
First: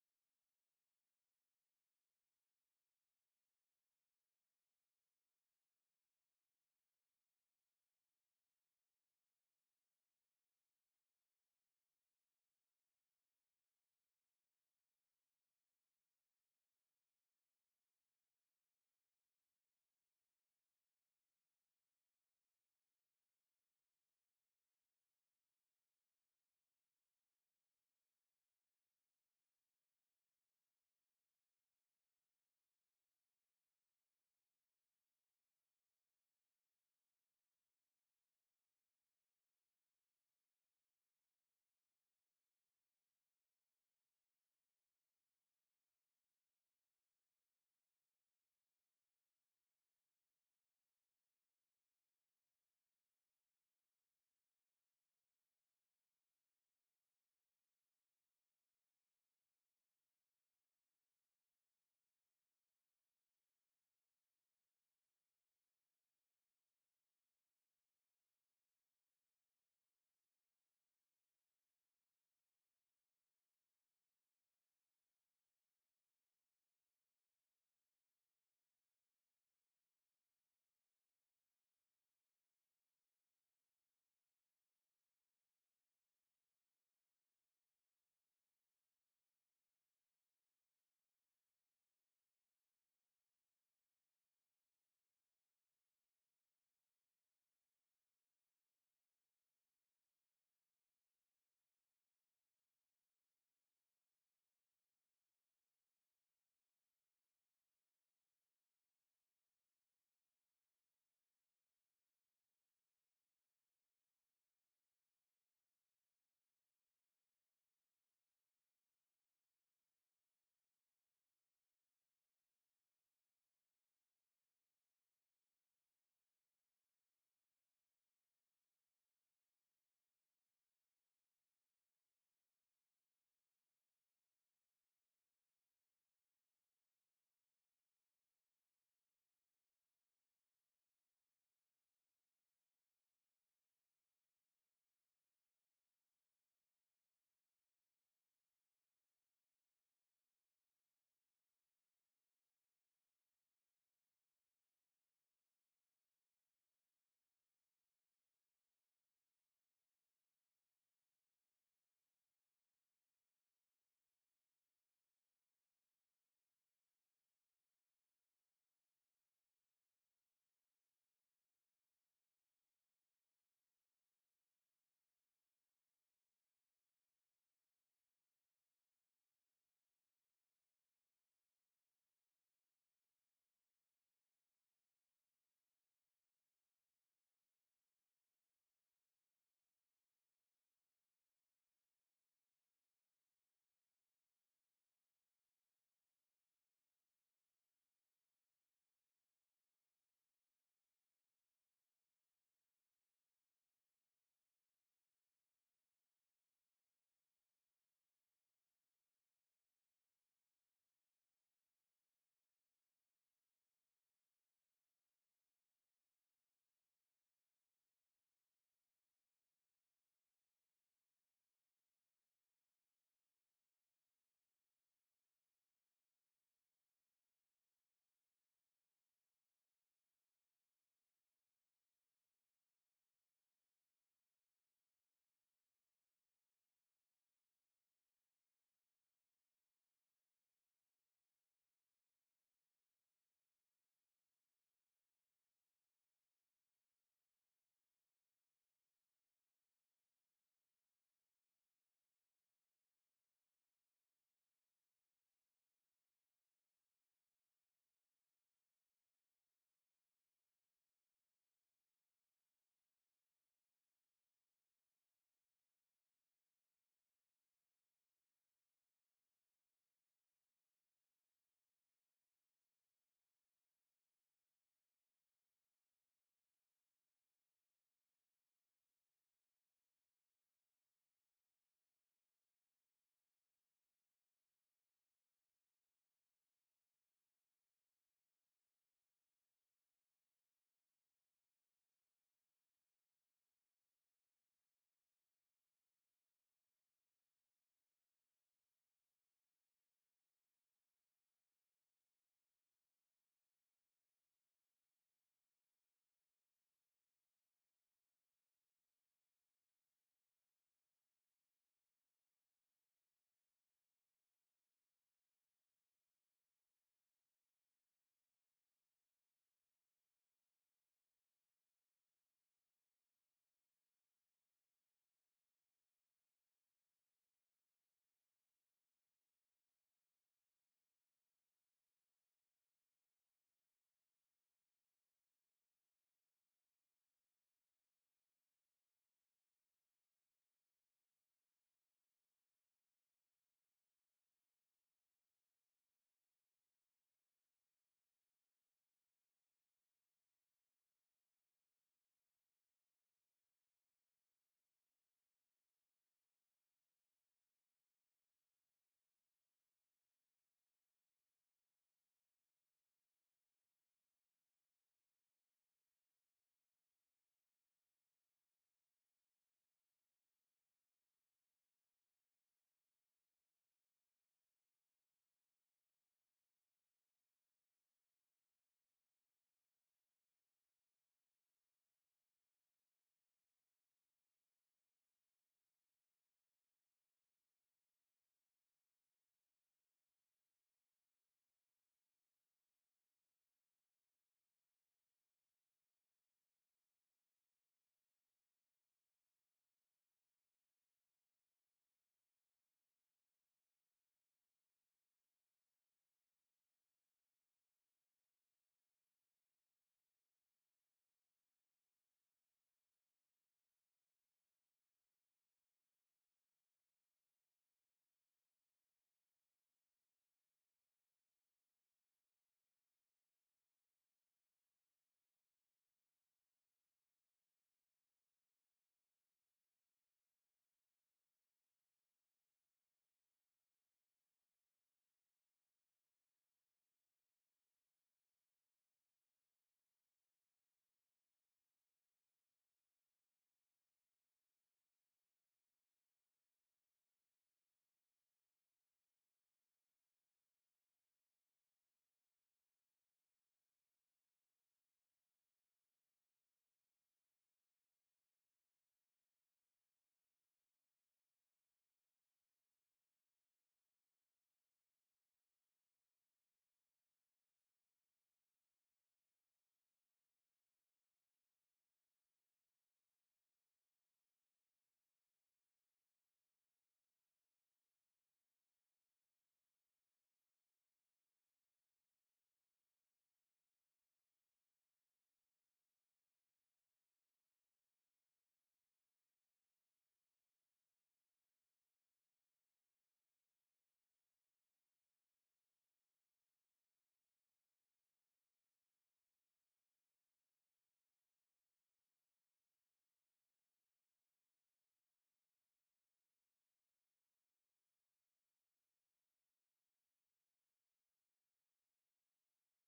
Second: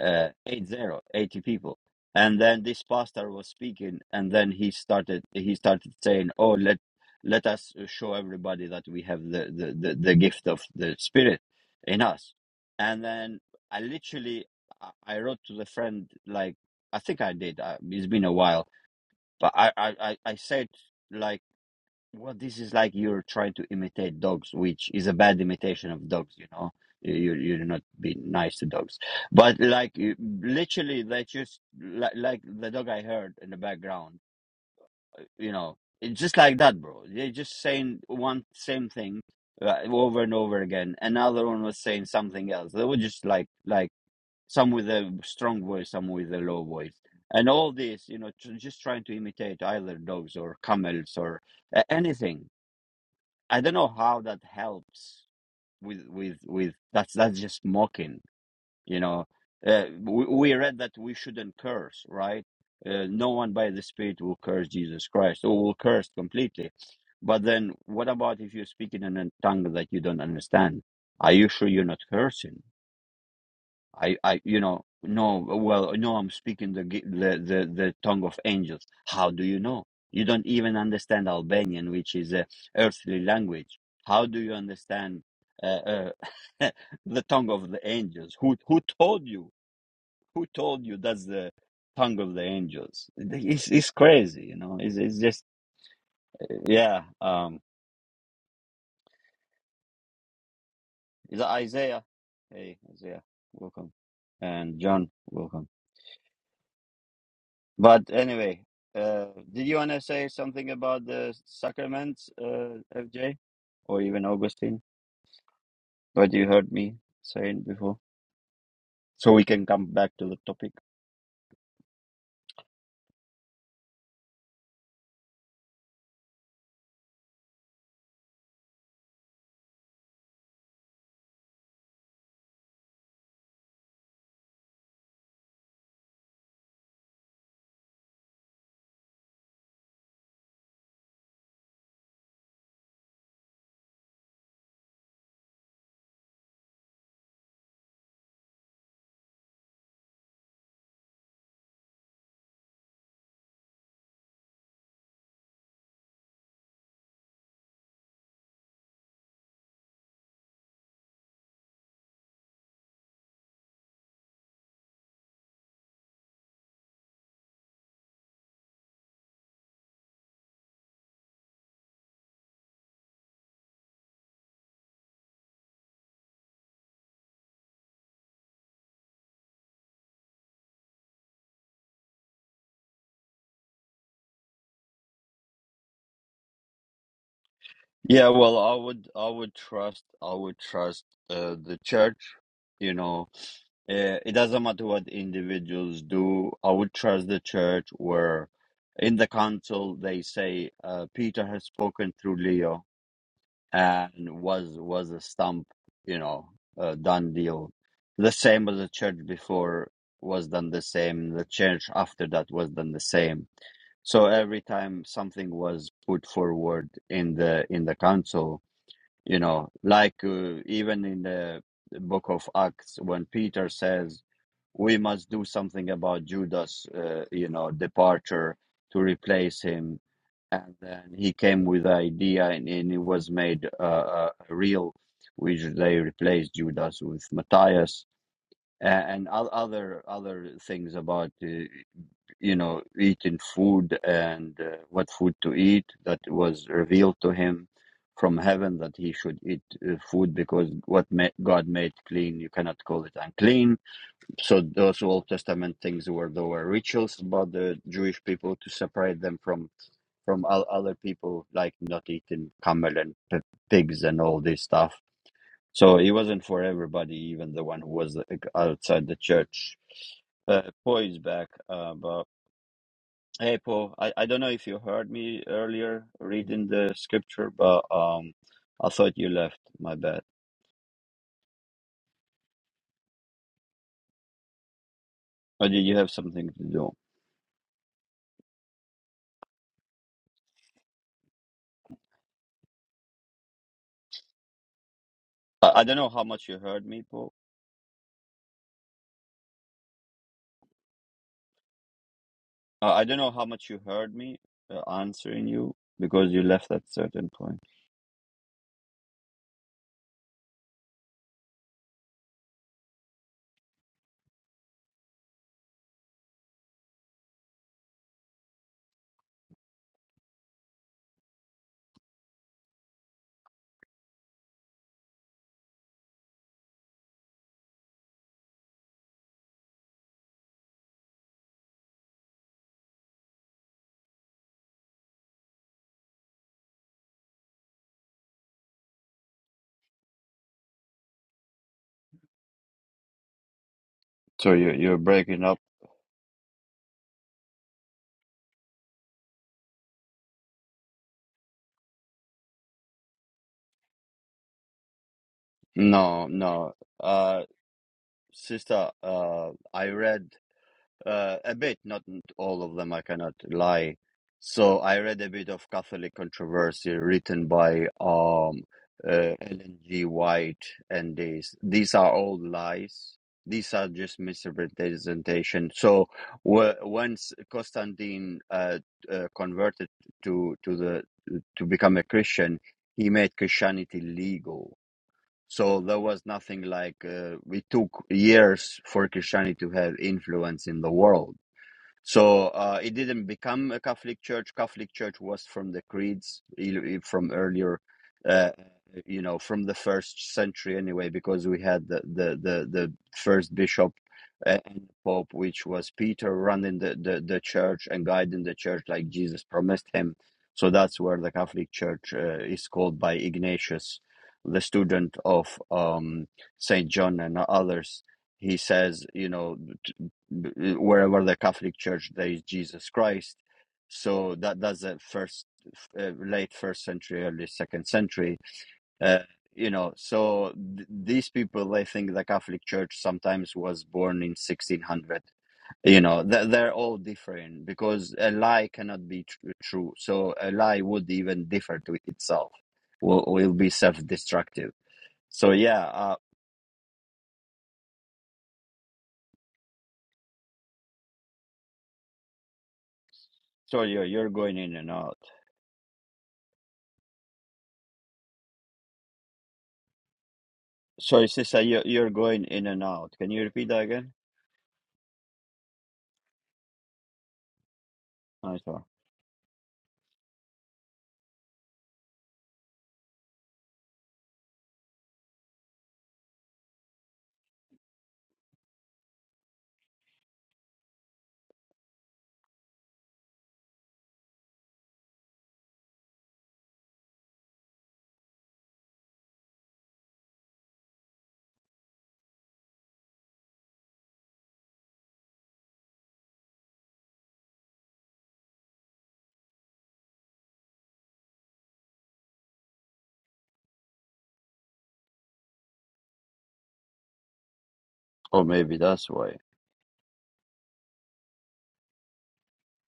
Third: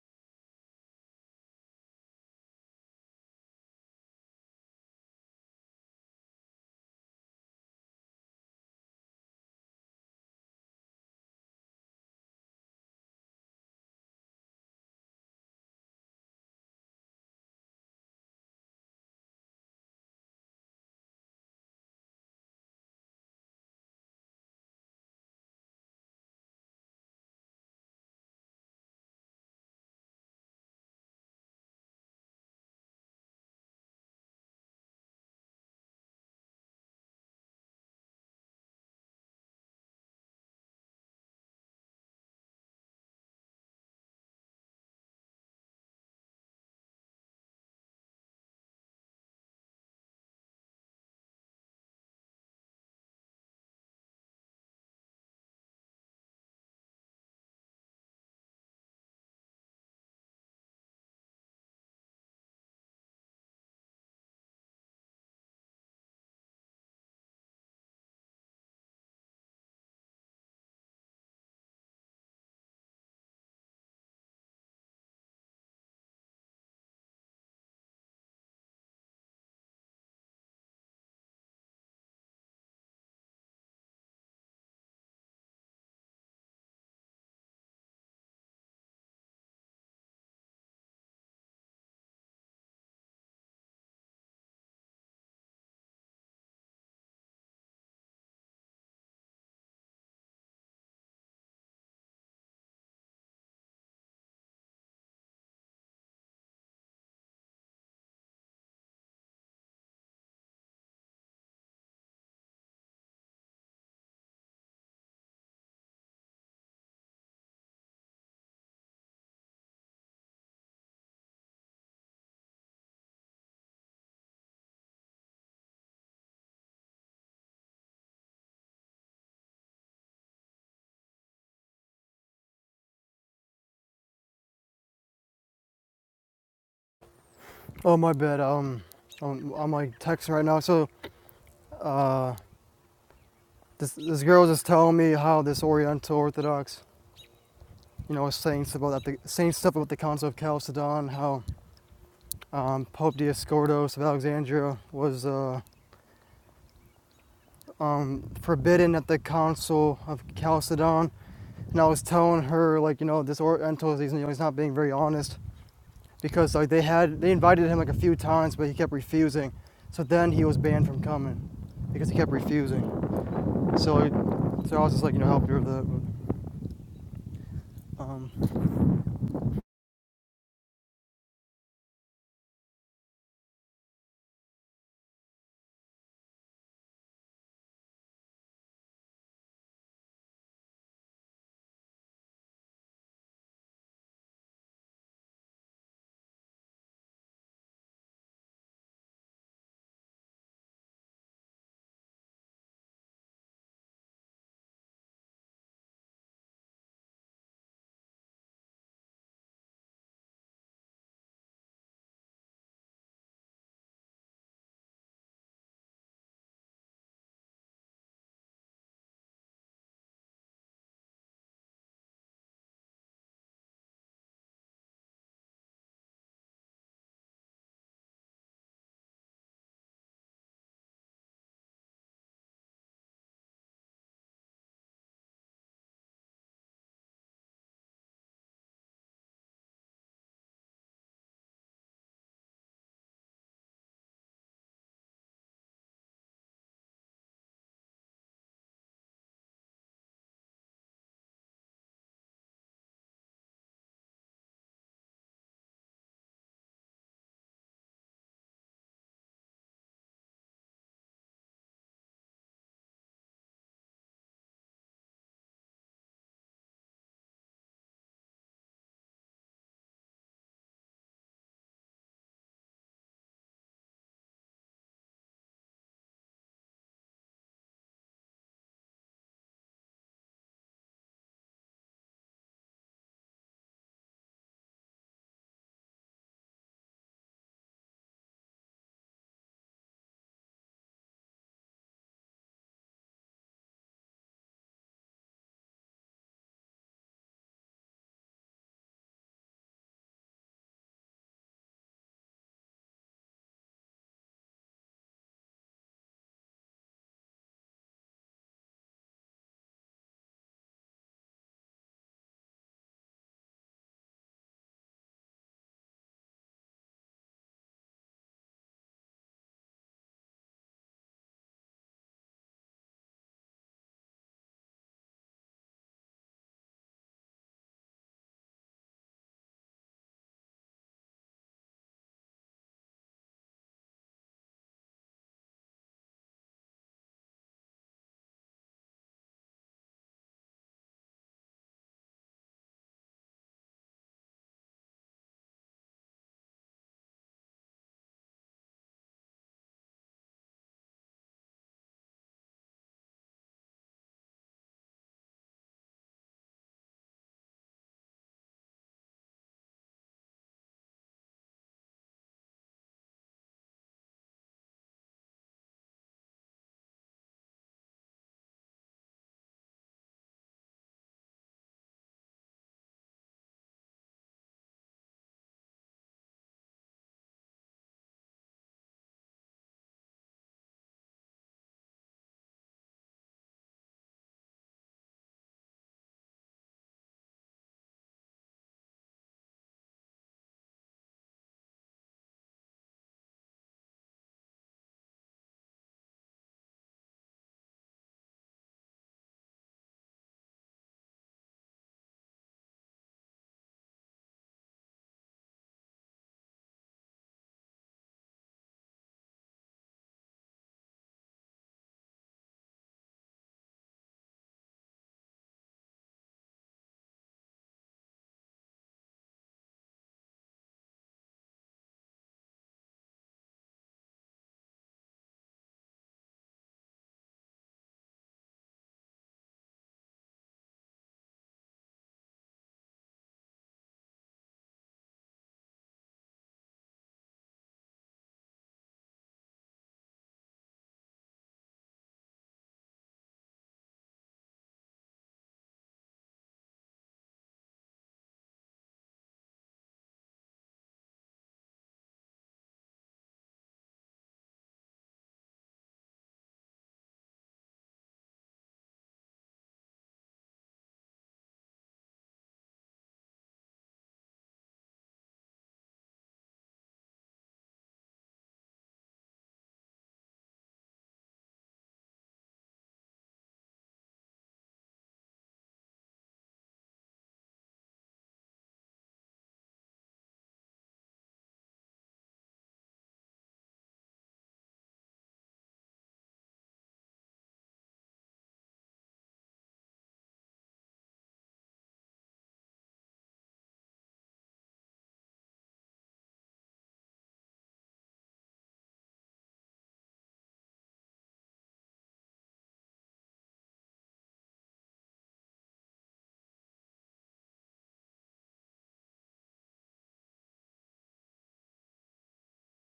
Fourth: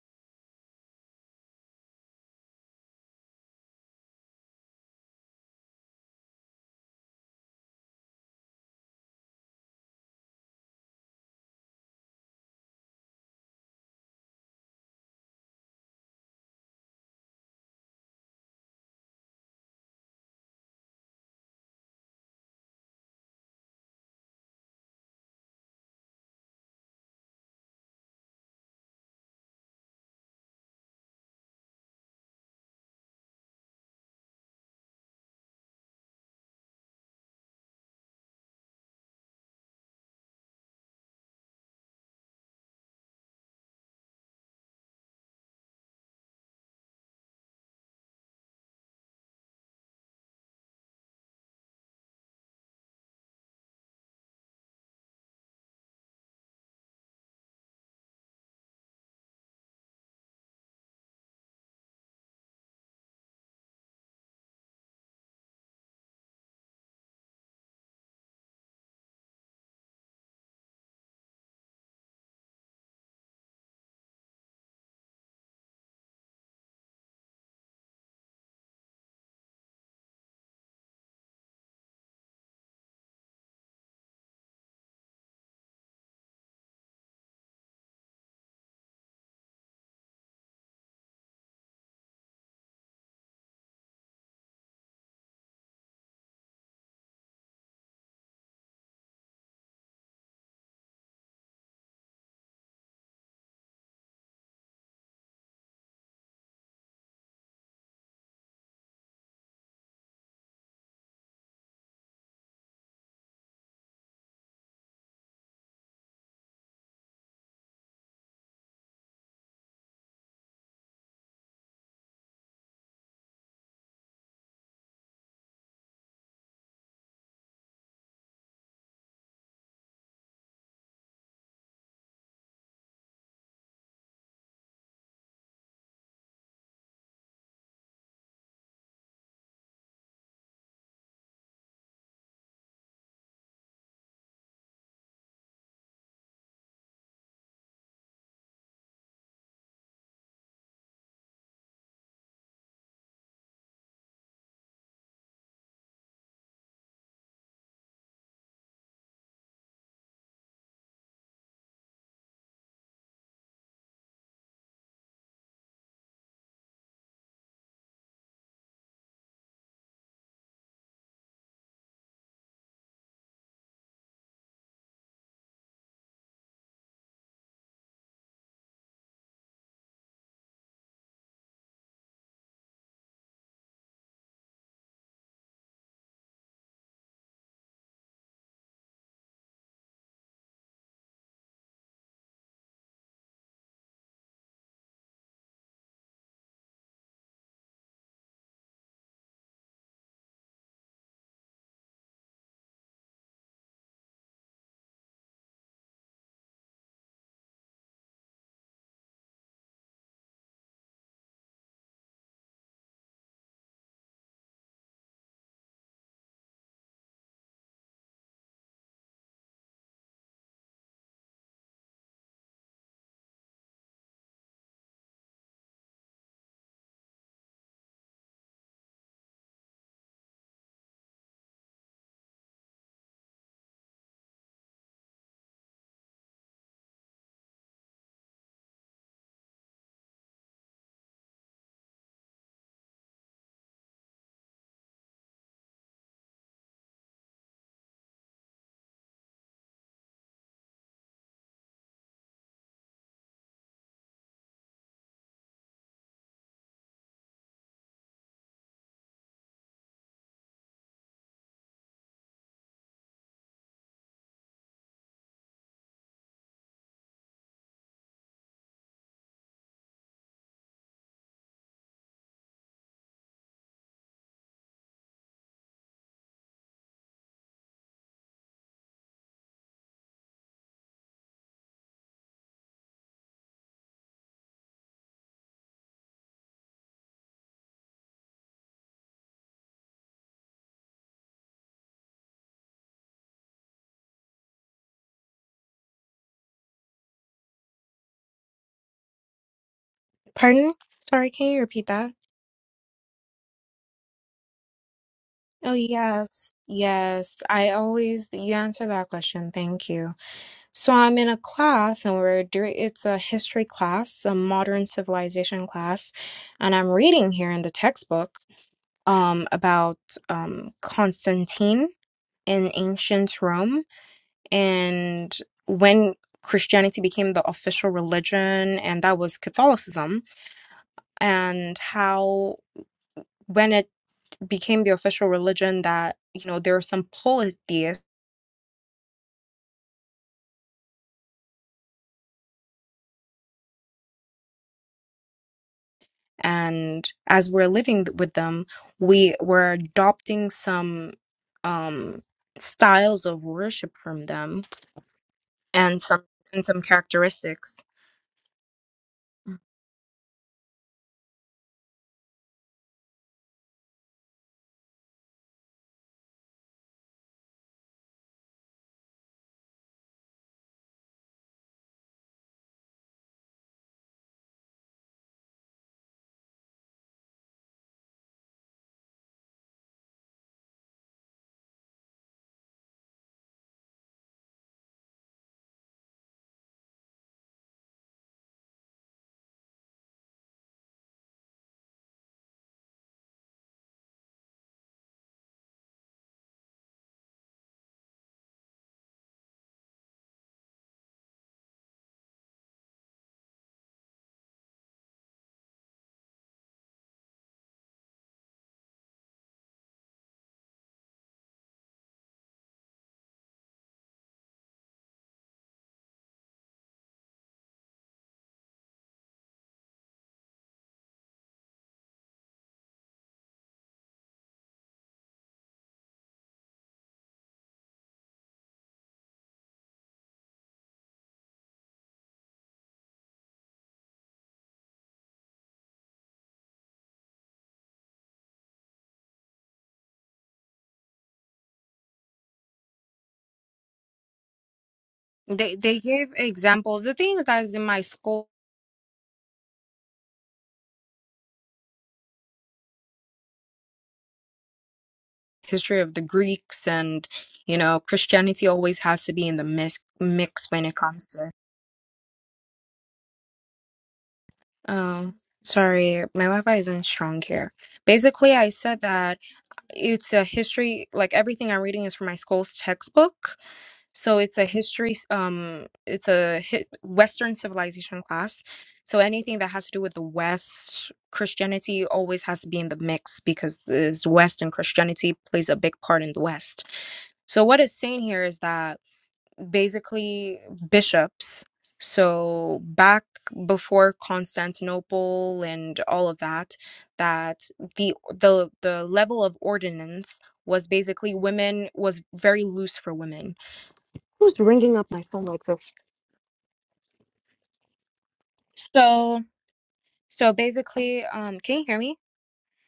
S1: uh, eight zero eighty people. And then this pastor was speaking, and then he started he started saying, "Oh, let let us show everybody that we have the the, the, the gift of the Spirit in us." And then I literally I I wrote to the friend like I think I did. I, it's been a while, but I I I I said like. Well, this is like you're trying to imitate dogs, which is a bad imitation of dogs, you know. You you you're not being nice to dogs. But like you- literally they just like, like the dog I heard in the background, uh, you know. It's just like that, bro. They're just saying one same thing uh, over and over again. Another one was saying something else. They were just like like some with a strong voice, some with a low voice. And all this, you know, tr- just trying to imitate either dogs or camels or a- anything I don't know how that helps with with with that's that's just mocking, you know. Uh, we, we read that we shouldn't curse, right? Uh, no one by the Spirit will curse Jesus Christ or will curse completely. But then, what about if you're speaking in a tongue that you don't understand? Are you sure you're not cursing? I, I, you know, no, well, no, I'm speaking the, gi- the, the, the tongue of angels. How do you know? You don't even understand Albanian, which is a earthly language. How do you understand uh, uh, <laughs> the tongue of the angels? Who, who told you? Who told you that's the tongue of the angels? It's, it's crazy, you know. It's, it's just, yeah. Um, is that Isaiah? Hey, Isaiah, welcome. And John, welcome. But anyway, uh, did you want to say something about the sacraments, uh, FJ, or even Augustine? What you heard me saying before, so we can come back to the topic.
S4: Oh my bad. Um, I'm, I'm like texting right now. So uh. This, this girl was just telling me how this Oriental Orthodox, you know, was saying stuff about that, the saying stuff about the Council of Chalcedon, how um, Pope Dioscordos of Alexandria was uh, um, forbidden at the Council of Chalcedon, and I was telling her like, you know, this Oriental, he's, you know, he's not being very honest because like they had they invited him like a few times, but he kept refusing. So then he was banned from coming because he kept refusing. So, like, so I was just like, you know, help you with that. But, um,
S1: Yeah, well, I would, I would trust, I would trust uh, the church. You know, uh, it doesn't matter what individuals do. I would trust the church where, in the council, they say uh, Peter has spoken through Leo and was was a stump, you know, a done deal. The same as the church before was done the same. The church after that was done the same. So every time something was put forward in the in the council, you know, like uh, even in the book of Acts when Peter says we must do something about Judas, uh, you know, departure to replace him and then he came with the idea and, and it was made uh, uh, real which they replaced judas with matthias and, and other other things about uh, you know eating food and uh, what food to eat that was revealed to him from heaven that he should eat uh, food because what ma- god made clean you cannot call it unclean so those old testament things were there were rituals about the jewish people to separate them from from o- other people like not eating camel and p- pigs and all this stuff. So it wasn't for everybody, even the one who was like, outside the church. Uh, po is back, uh, but hey, po, I, I don't know if you heard me earlier reading the scripture, but um, I thought you left. My bad. Or did you have something to do? I, I don't know how much you heard me, po.
S3: Pardon? Sorry, can you repeat that?
S1: Uh, I don't know how much you heard me uh, answering
S3: Oh,
S1: you because you
S3: yes.
S1: left at certain
S3: Yes.
S1: point.
S3: I always, you answer that question. Thank you. So I'm in a class and we're doing, it's a history class, a modern civilization class, and I'm reading here in the textbook um about um Constantine in ancient Rome. and when Christianity became the official religion, and that was Catholicism, and how when it became the official religion, that you know there are some polytheists,
S1: So you you're breaking up
S3: and as we're living with them, we were adopting some um, styles of worship from them, and some
S1: No,
S3: and
S1: no.
S3: some
S1: Uh,
S3: characteristics.
S1: sister, uh, I read uh, a bit, not all of them, I cannot lie. So I read a bit of Catholic controversy written by um, uh, Ellen G. White, and these these are all lies. These are just misrepresentation. So wh- once Constantine uh, uh, converted to to the to become a Christian, he made Christianity legal so there was nothing like uh, we took years for Christianity to have influence in the world. So uh, it didn't become a Catholic church. Catholic church was from the creeds e- e- from earlier, uh, you know, from the first century anyway, because we had the the the, the first bishop uh, and pope, which was Peter, running the, the the church and guiding the church like Jesus promised him. So that's where the Catholic Church uh, is called by Ignatius, the student of um, Saint John and others. He says, you know b- wherever the Catholic Church there is Jesus Christ. So that that's the first, uh, late first century, early second century. Uh, you know, so th- these people they think the Catholic Church sometimes was born in 1600. You know, th- they're all different because a lie cannot be tr- true. So a lie would even differ to itself. Will will be self destructive. So
S3: They
S1: yeah,
S3: they
S1: uh,
S3: gave examples. The thing is that is in my school
S1: sorry, you're you're going in and out.
S3: history of the Greeks and you know Christianity always has to be in the mix mix when it
S1: So
S3: comes
S1: Sorry,
S3: to
S1: sister, you you're going in and out. Can you repeat that again?
S3: oh sorry my Wi-Fi isn't strong here basically
S1: I'm
S3: I
S1: sorry.
S3: said that it's a history like everything I'm reading is from my school's textbook so it's a history s- um it's a hi- Western civilization class so anything that has to do with the West Christianity always has to be in the mix because this West and Christianity plays a big part in the West so what it's saying here is that basically bishops. So back before Constantinople and all of that, that the the the level of ordinance was basically women was very loose for women. Who's ringing up my phone like this?
S1: Oh, maybe that's why.
S3: So so basically, um, can you hear me?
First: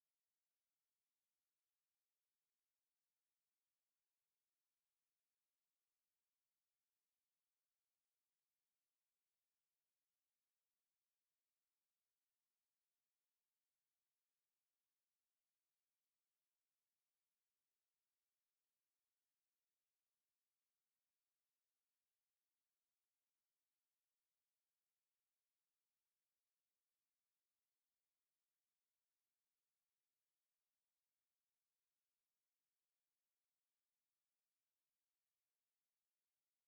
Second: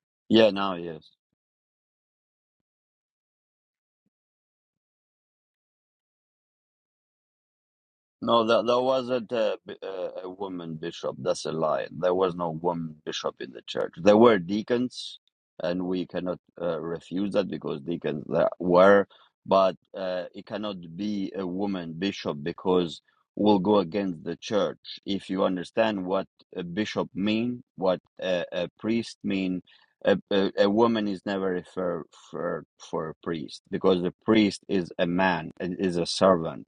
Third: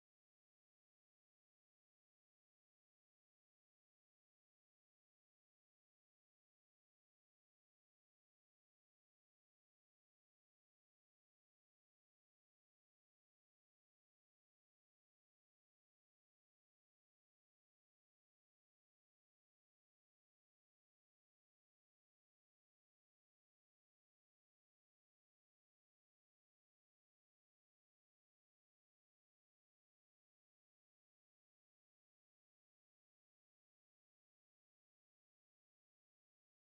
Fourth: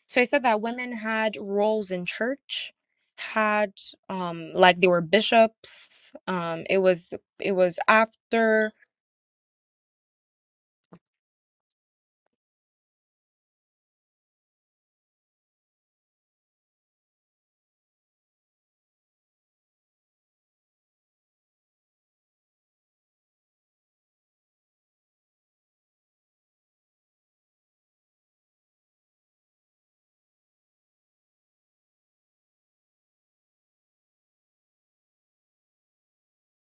S3: So I said
S1: Yeah,
S3: that
S1: now
S3: women
S1: yes.
S3: had roles in church, had um like they were bishops. Um, it was it was
S1: No, there,
S3: after.
S1: there wasn't a, b- a a woman bishop. That's a lie. There was no woman bishop in the church. There were deacons, and we cannot uh, refuse that because deacons there were, but uh, it cannot be a woman bishop because will go against the church. If you understand what a bishop mean, what a, a priest mean, a, a, a woman is never referred for, for a priest because the priest is a man, and is a servant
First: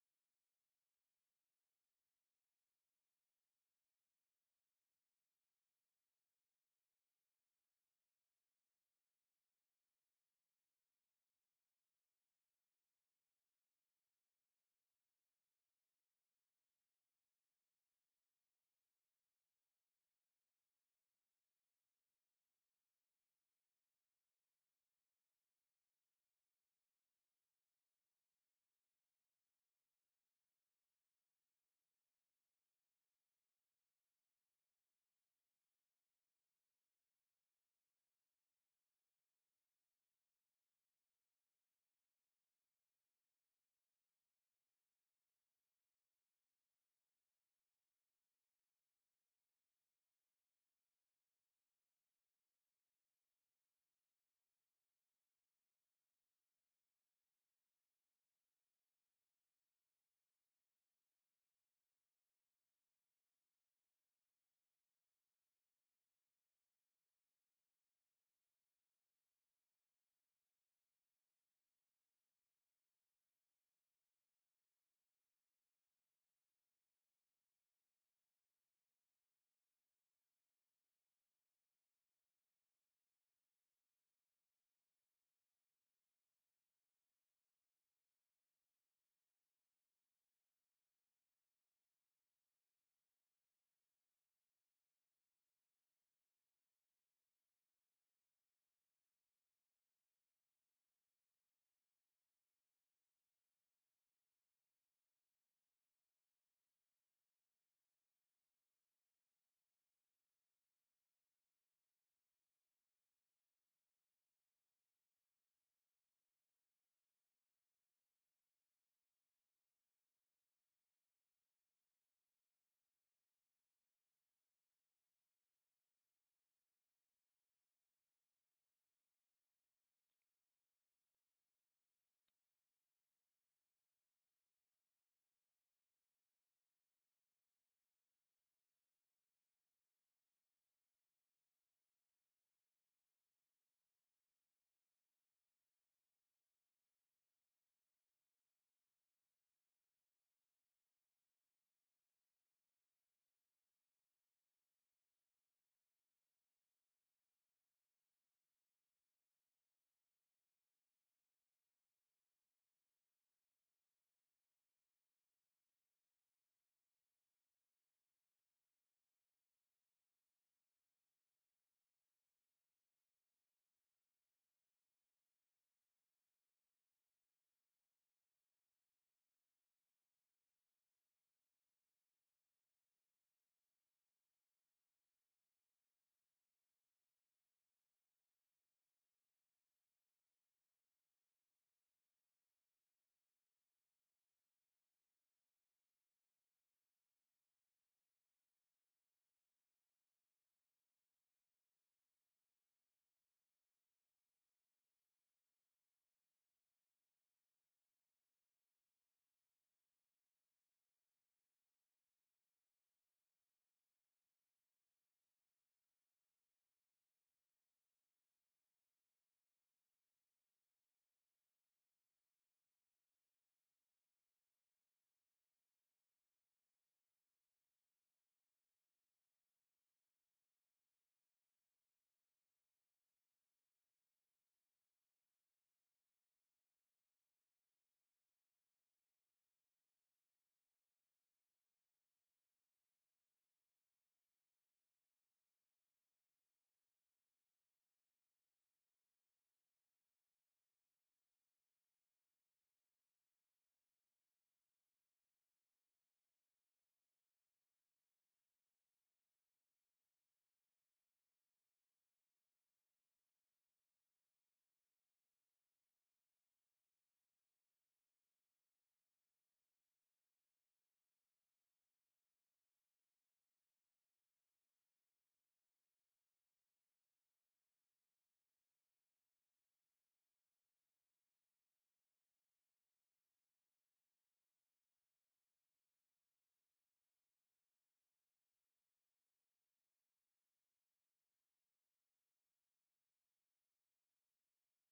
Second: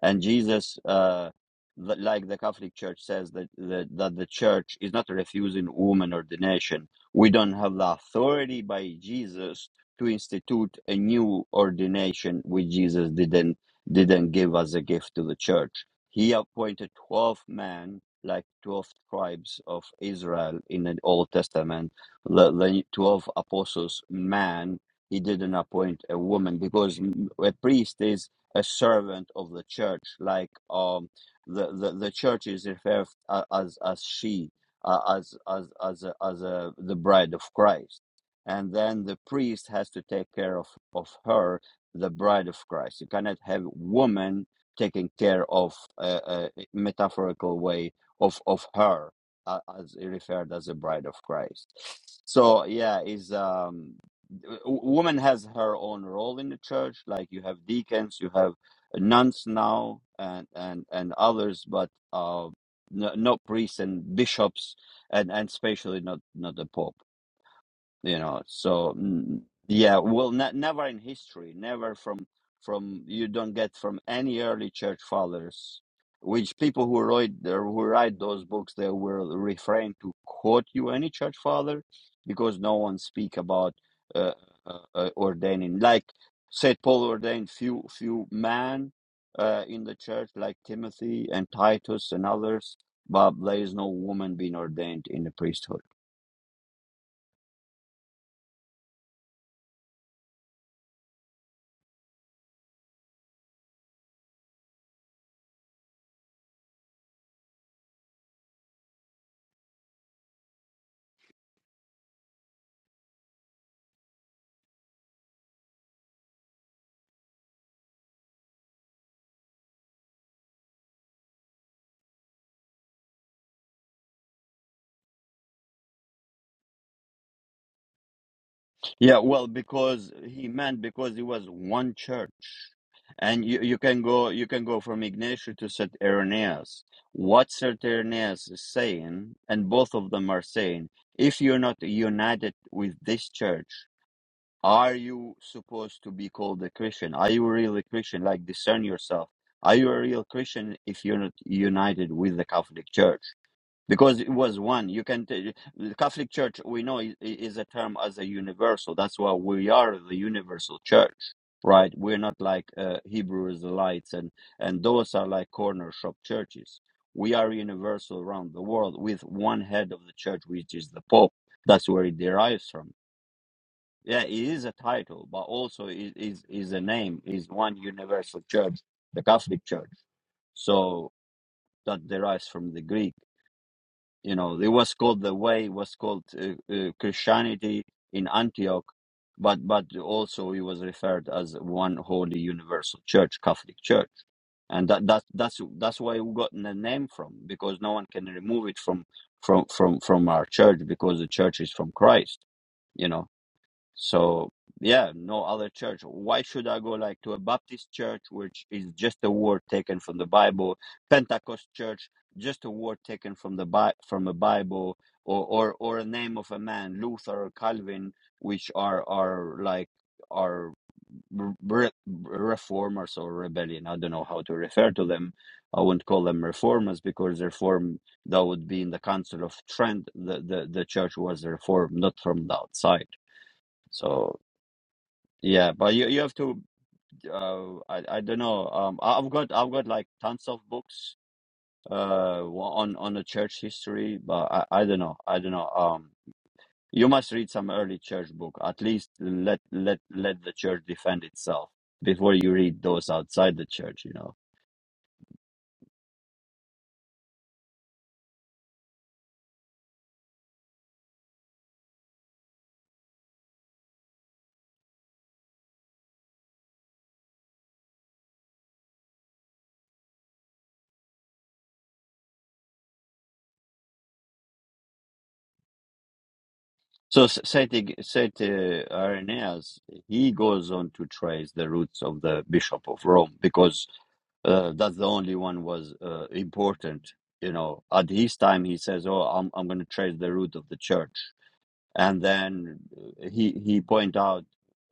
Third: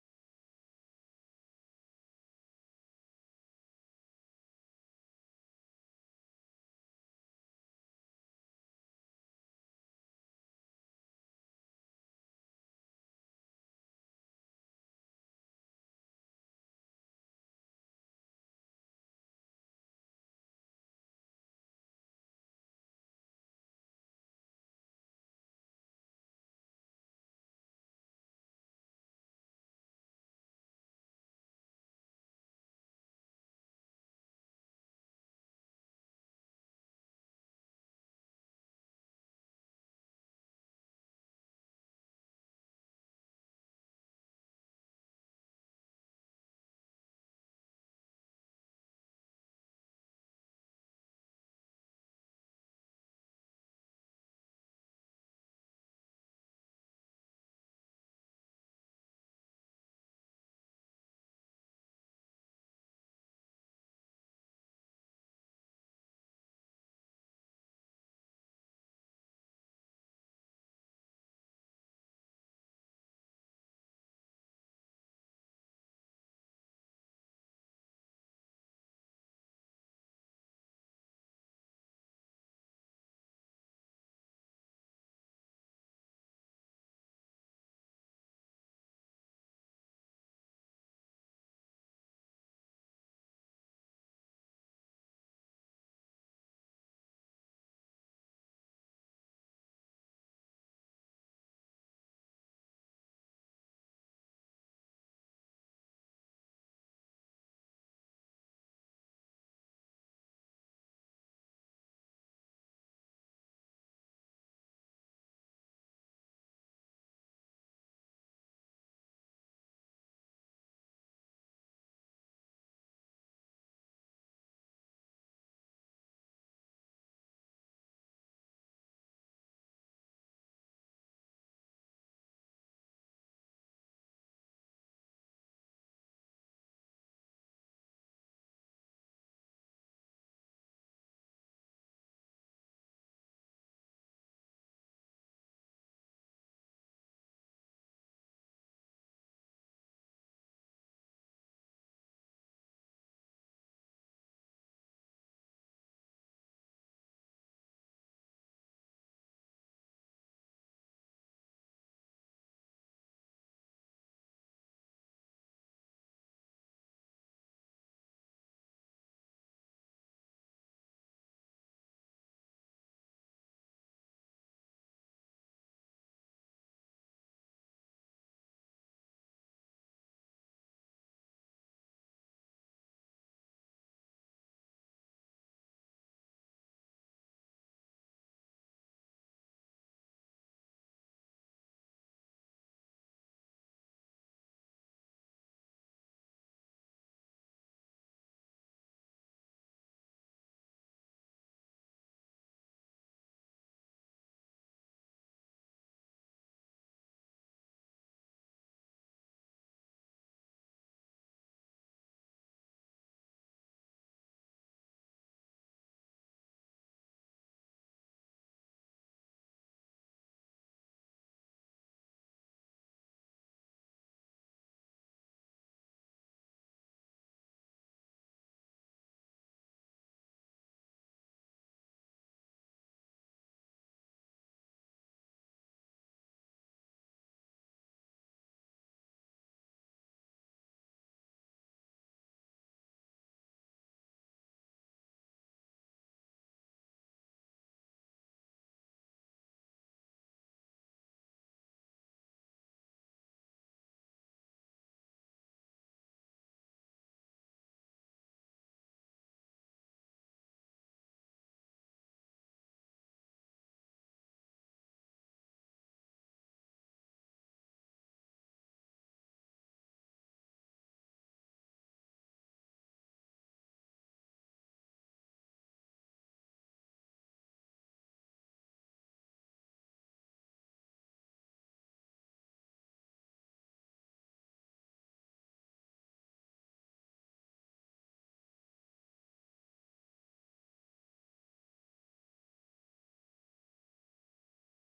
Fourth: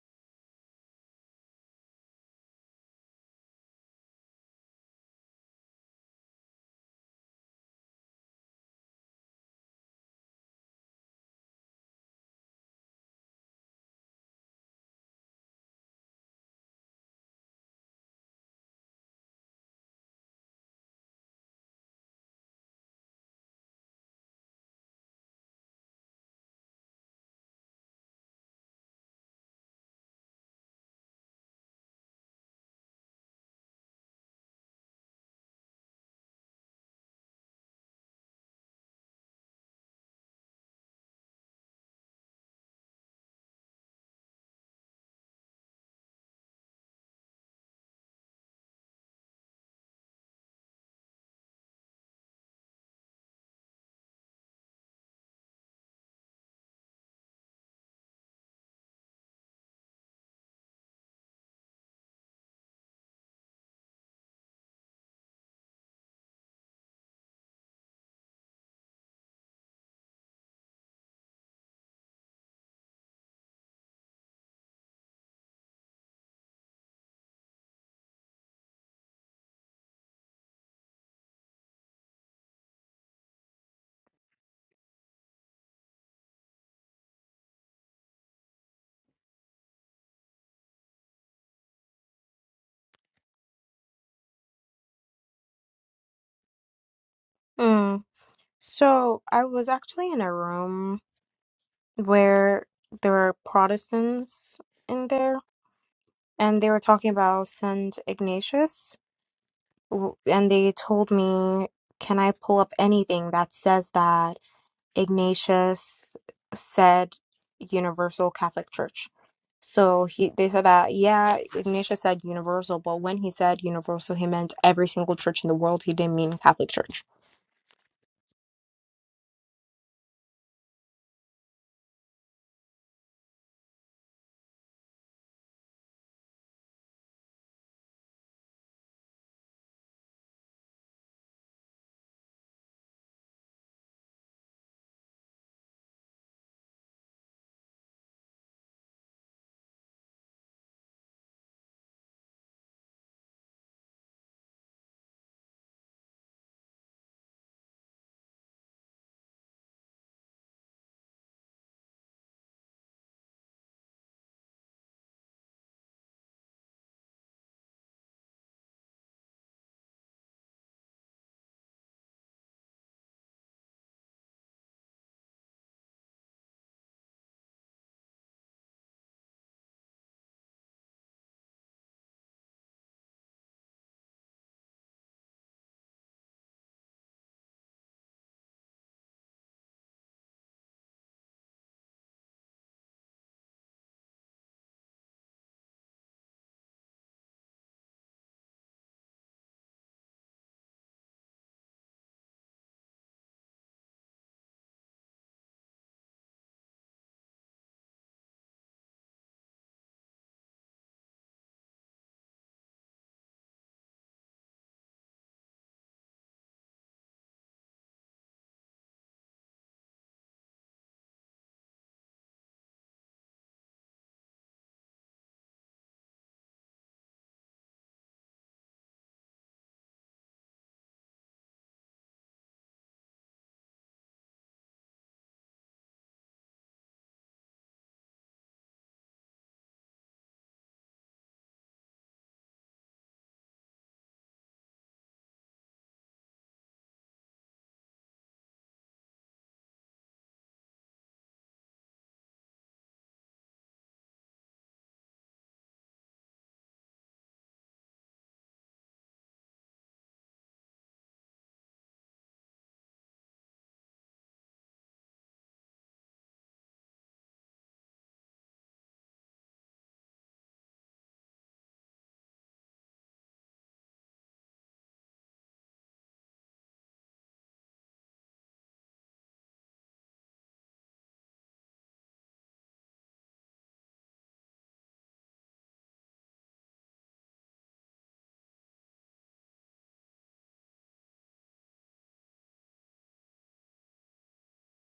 S1: and Jesus, uh, li- like the Catholic Church says that, that that the Church is not refusing woman ordination. We don't have the authority by Jesus to institute a new ordination, which Jesus didn't didn't give as a gift to the Church. He appointed twelve men, like twelve tribes of Israel in the Old Testament, the, the twelve apostles, man. He didn't appoint a woman because a priest is a servant of the church, like um, the, the the church is referred as as she, uh, as as as a, as a, the bride of Christ, and then the priest has to take care of of her, the bride of Christ. You cannot have woman taking care of a, a metaphorical way of of her uh, as referred as the bride of Christ. So yeah, is um woman has her own role in the church like you have deacons you have nuns now and and and others but uh no, not priests and bishops and and especially not not the pope you know so mm, yeah well ne- never in history never from from you don't get from any early church fathers which people who write or who write those books they will refrain to quote you any church father because no one speak about uh, uh, uh, ordaining like saint paul ordained few few men uh, in the church like timothy and titus and others but there is no woman being ordained in the priesthood
S3: So I was actually in a room where there were Protestants in there, and they were talking about Saint Ignatius, w- and they told me, "Can I pull up anything that says that?" Ignatius said universal Catholic Church. So he they said that yeah, Ignatius said universal, but when he said universal, he meant every single church in the world. He didn't mean Catholic Church.
S1: Yeah, well, because he meant because it was one church, and you, you can go you can go from Ignatius to St. Irenaeus. What St. Irenaeus is saying, and both of them are saying, if you're not united with this church, are you supposed to be called a Christian? Are you really a Christian? Like discern yourself. Are you a real Christian if you're not united with the Catholic Church? because it was one you can t- the catholic church we know i- i- is a term as a universal that's why we are the universal church right we're not like uh, hebrew israelites and and those are like corner shop churches we are universal around the world with one head of the church which is the pope that's where it derives from yeah it is a title but also it is is a name is one universal church the catholic church so that derives from the greek you know it was called the way it was called uh, uh, christianity in antioch but but also it was referred as one holy universal church catholic church and that, that that's that's why we got the name from because no one can remove it from from from from our church because the church is from christ you know so yeah, no other church. Why should I go like to a Baptist church, which is just a word taken from the Bible, Pentecost church, just a word taken from the Bi- from a Bible, or or or a name of a man, Luther or Calvin, which are are like are re- reformers or rebellion. I don't know how to refer to them. I won't call them reformers because reform that would be in the Council of Trent. The the, the church was reformed, not from the outside. So. Yeah, but you you have to uh I I don't know. Um I- I've got I've got like tons of books uh wa- on on the church history, but I I don't know. I don't know. Um you must read some early church book. At least let let let the church defend itself before you read those outside the church, you know. So S- Saint, Saint uh, Irenaeus, he goes on to trace the roots of the Bishop of Rome because uh, that's the only one was uh, important. You know, at his time, he says, "Oh, I'm I'm going to trace the root of the Church." and then uh, he he point out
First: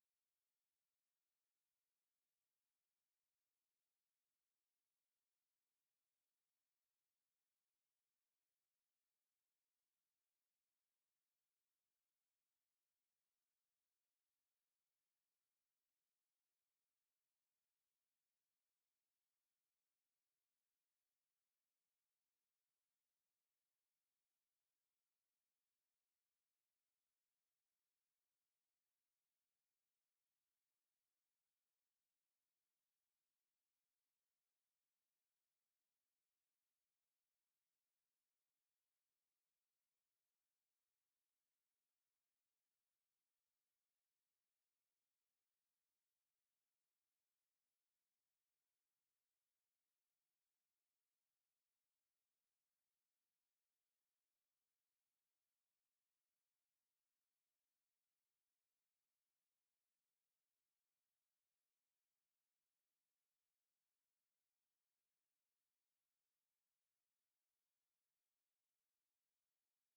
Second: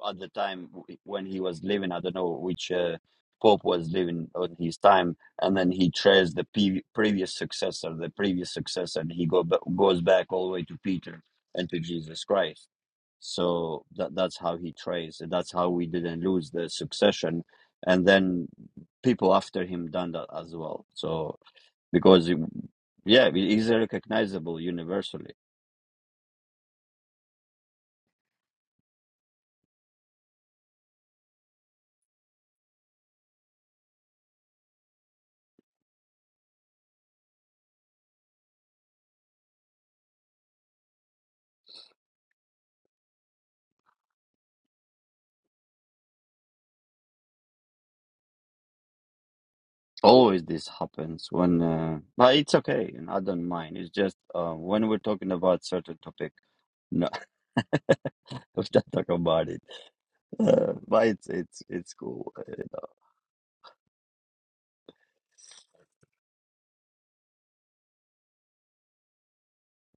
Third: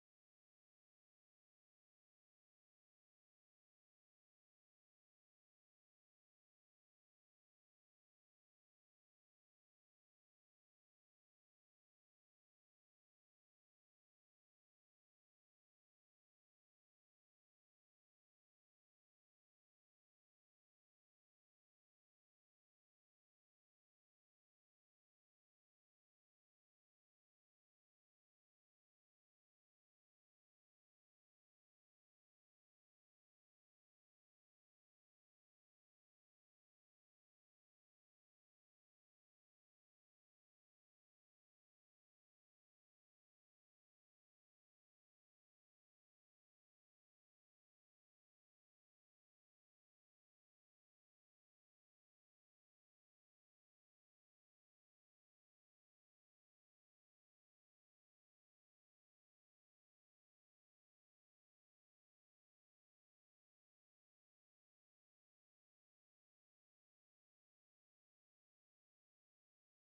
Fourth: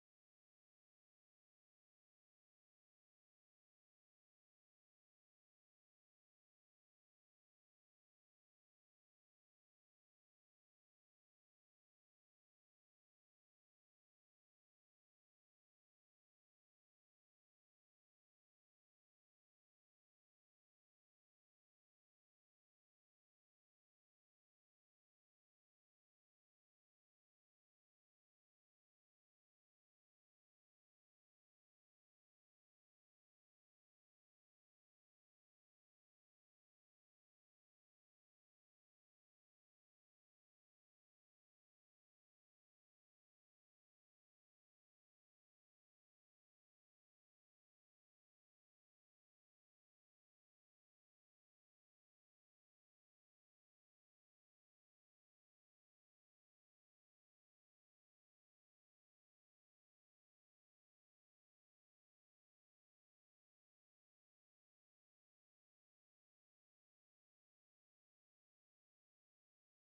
S1: at the time when he was living i don't know which uh, pope was living on his time and then he traced the pe- previous successor the previous successor and he go ba- goes back all the way to peter and to jesus christ so that that's how he traced that's how we didn't lose the succession and then people after him done that as well so because yeah he's recognizable universally Always this happens when, uh, but it's okay, and I don't mind. It's just uh, when we're talking about certain topic, no, <laughs> we don't talk about it. Uh, but it's it's it's cool. Uh, you know.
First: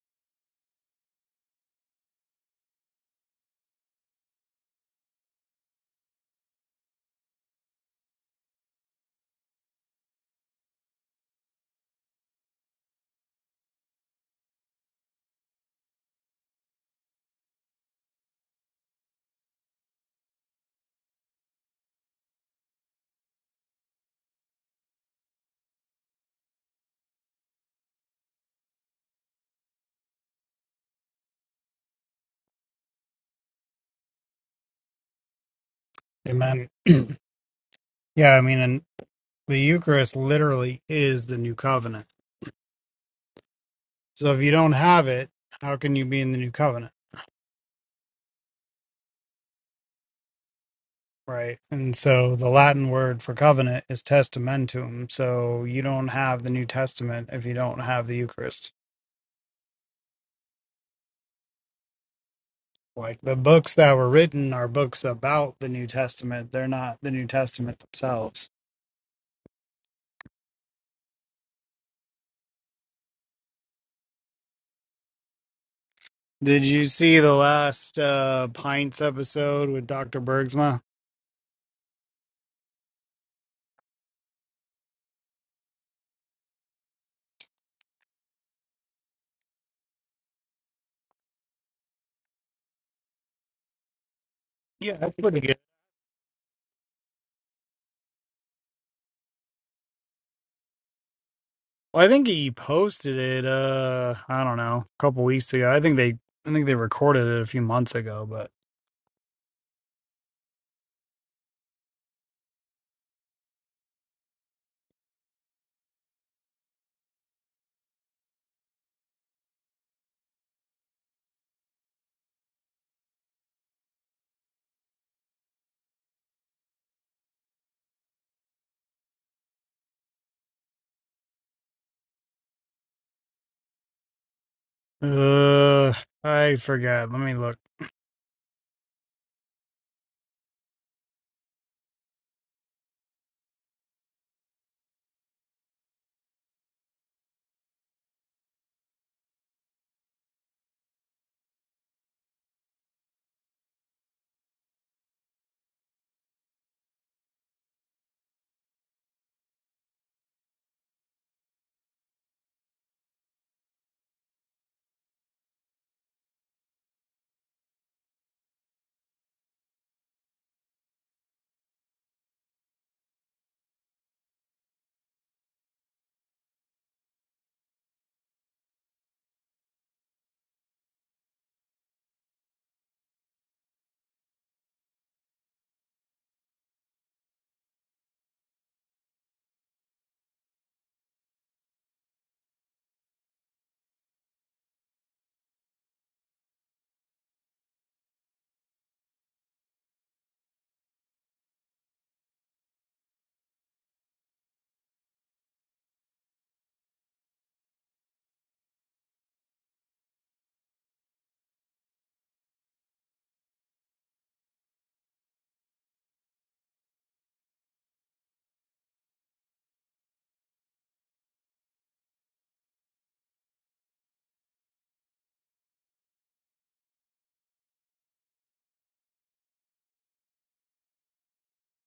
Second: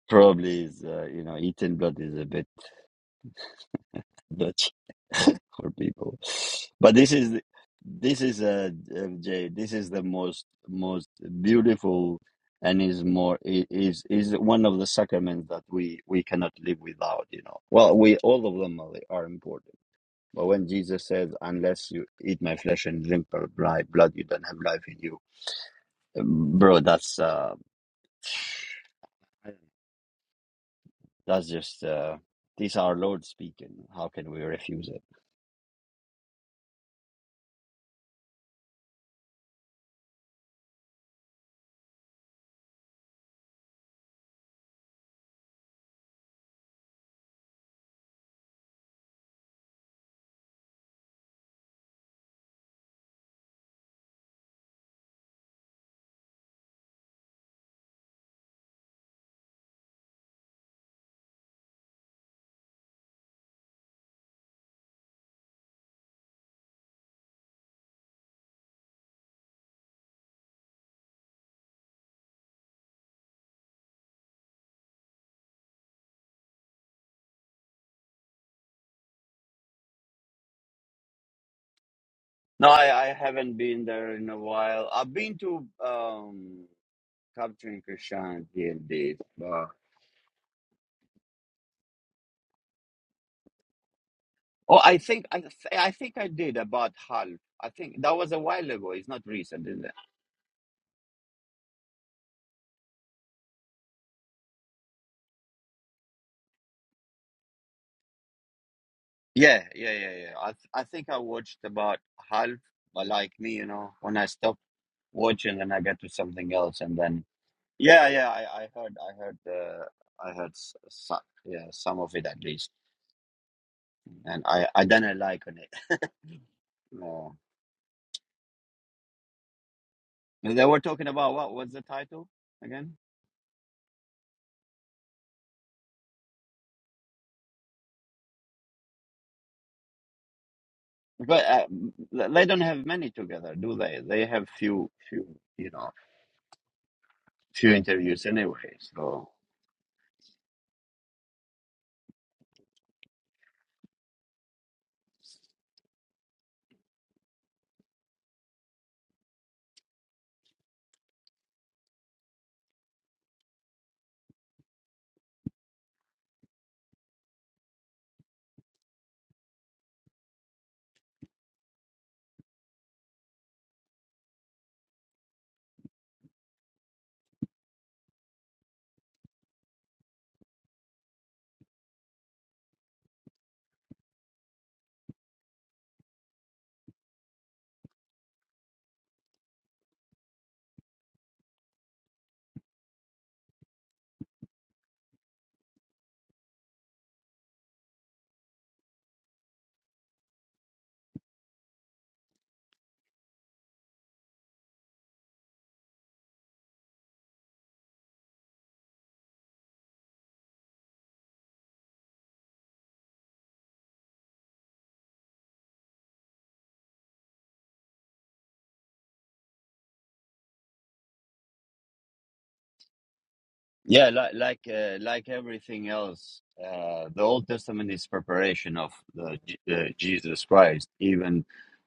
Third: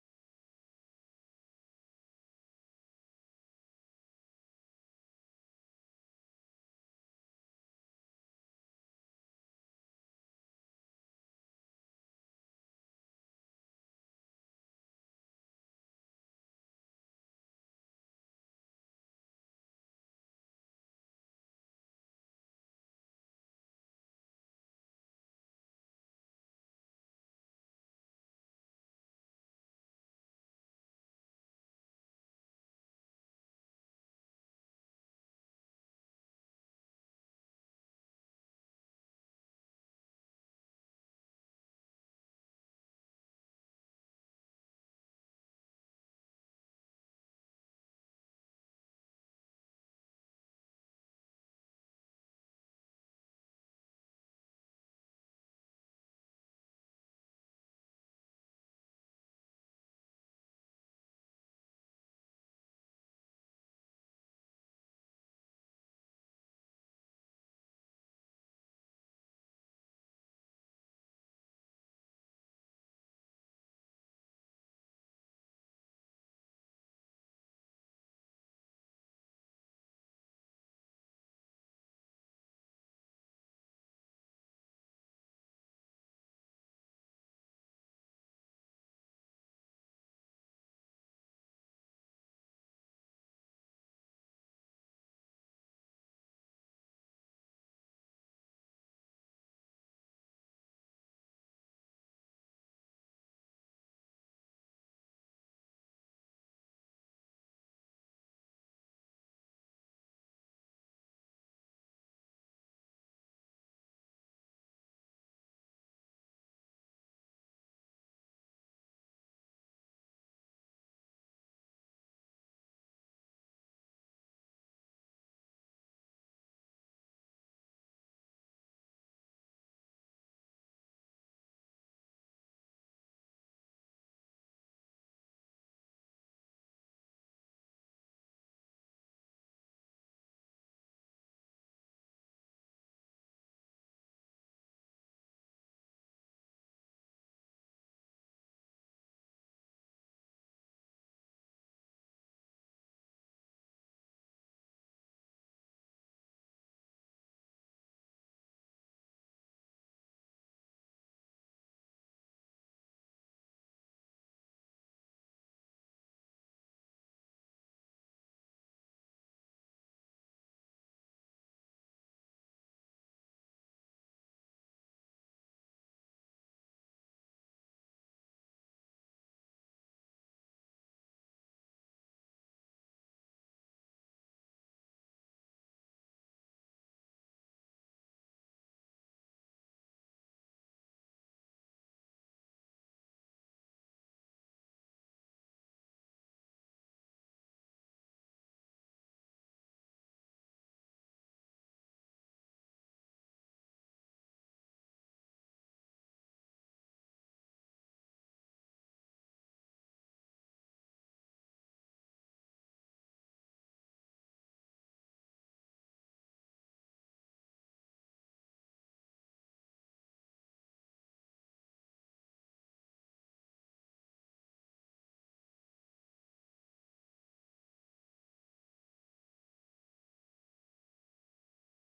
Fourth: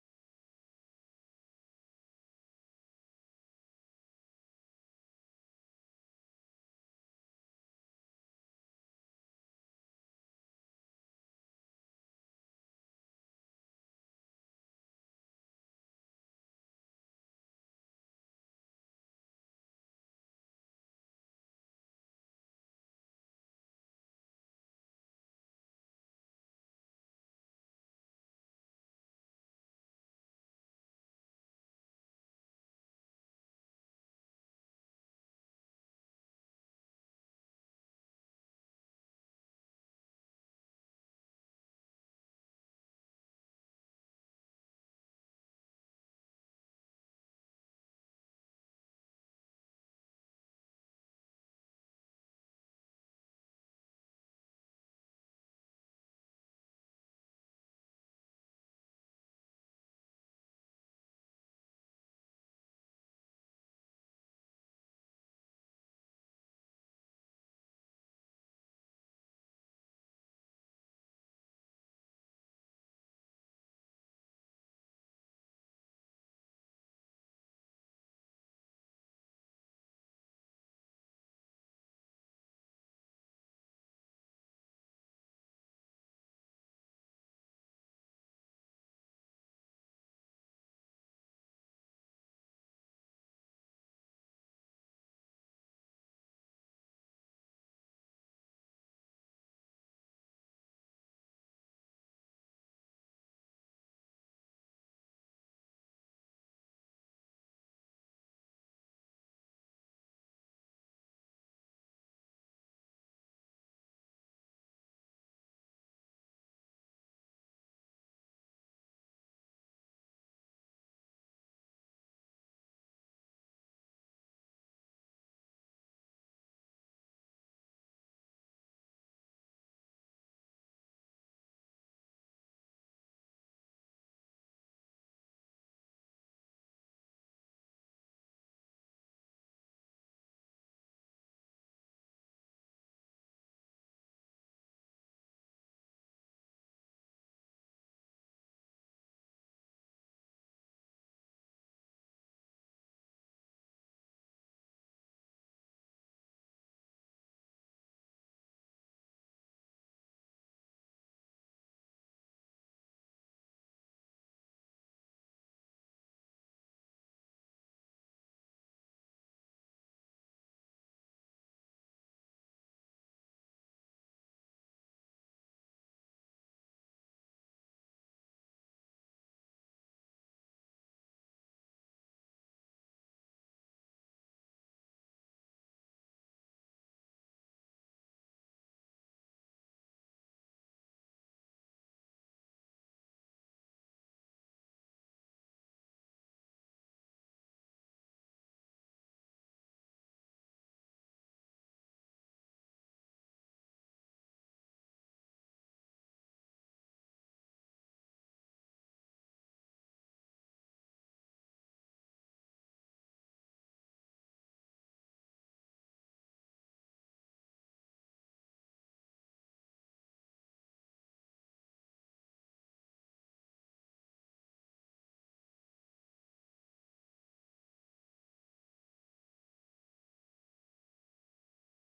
S1: Probably is uh, you know eating blood is a bit Dutch <laughs> for people, but this is this is uh, uh, Jay. This is the most most beautiful and is more i- is is one of the sacraments that we we cannot live without. You know, well, we all of them are, are important But when Jesus says, "Unless you eat my flesh and drink my blood, you don't have life in you," um, bro, that's uh, that's just uh, these are Lord speaking. How can we refuse it?
S2: Amen. <clears throat> Yeah, I mean, and the Eucharist literally is the new covenant. So if you don't have it, how can you be in the new covenant? Right. And so the Latin word for covenant is testamentum. So you don't have the New Testament if you don't have the Eucharist. Like the books that were written are books about the New Testament. They're not the New Testament themselves. Did you see the last uh, Pints episode with Dr. Bergsma?
S1: No, I, I haven't been there in a while. I've been to um, capturing Christianity indeed. But, oh,
S2: Yeah,
S1: I
S2: that's
S1: think
S2: pretty
S1: I th-
S2: good.
S1: I think I did about half. I think that was a while ago. It's not recent, is it?
S2: Well, I think he posted it uh I don't know, a couple weeks ago. I think they I think they recorded it a few months ago, but
S1: Yeah, yeah, yeah, yeah. I th- I think I watched about half. But like me, you know, when I stopped. watch and then I get to something else and then yeah yeah I, I heard I heard uh, I heard s- so, yeah some of it at least and I I didn't like on it <laughs> no And they were talking about what was the title again
S2: Uh, I forgot. Let me look.
S1: but uh, th- they don't have many together do they they have few few you know few interviews anyway so Yeah, like like uh, like everything else, uh, the Old Testament is preparation of the, J- uh, Jesus Christ, even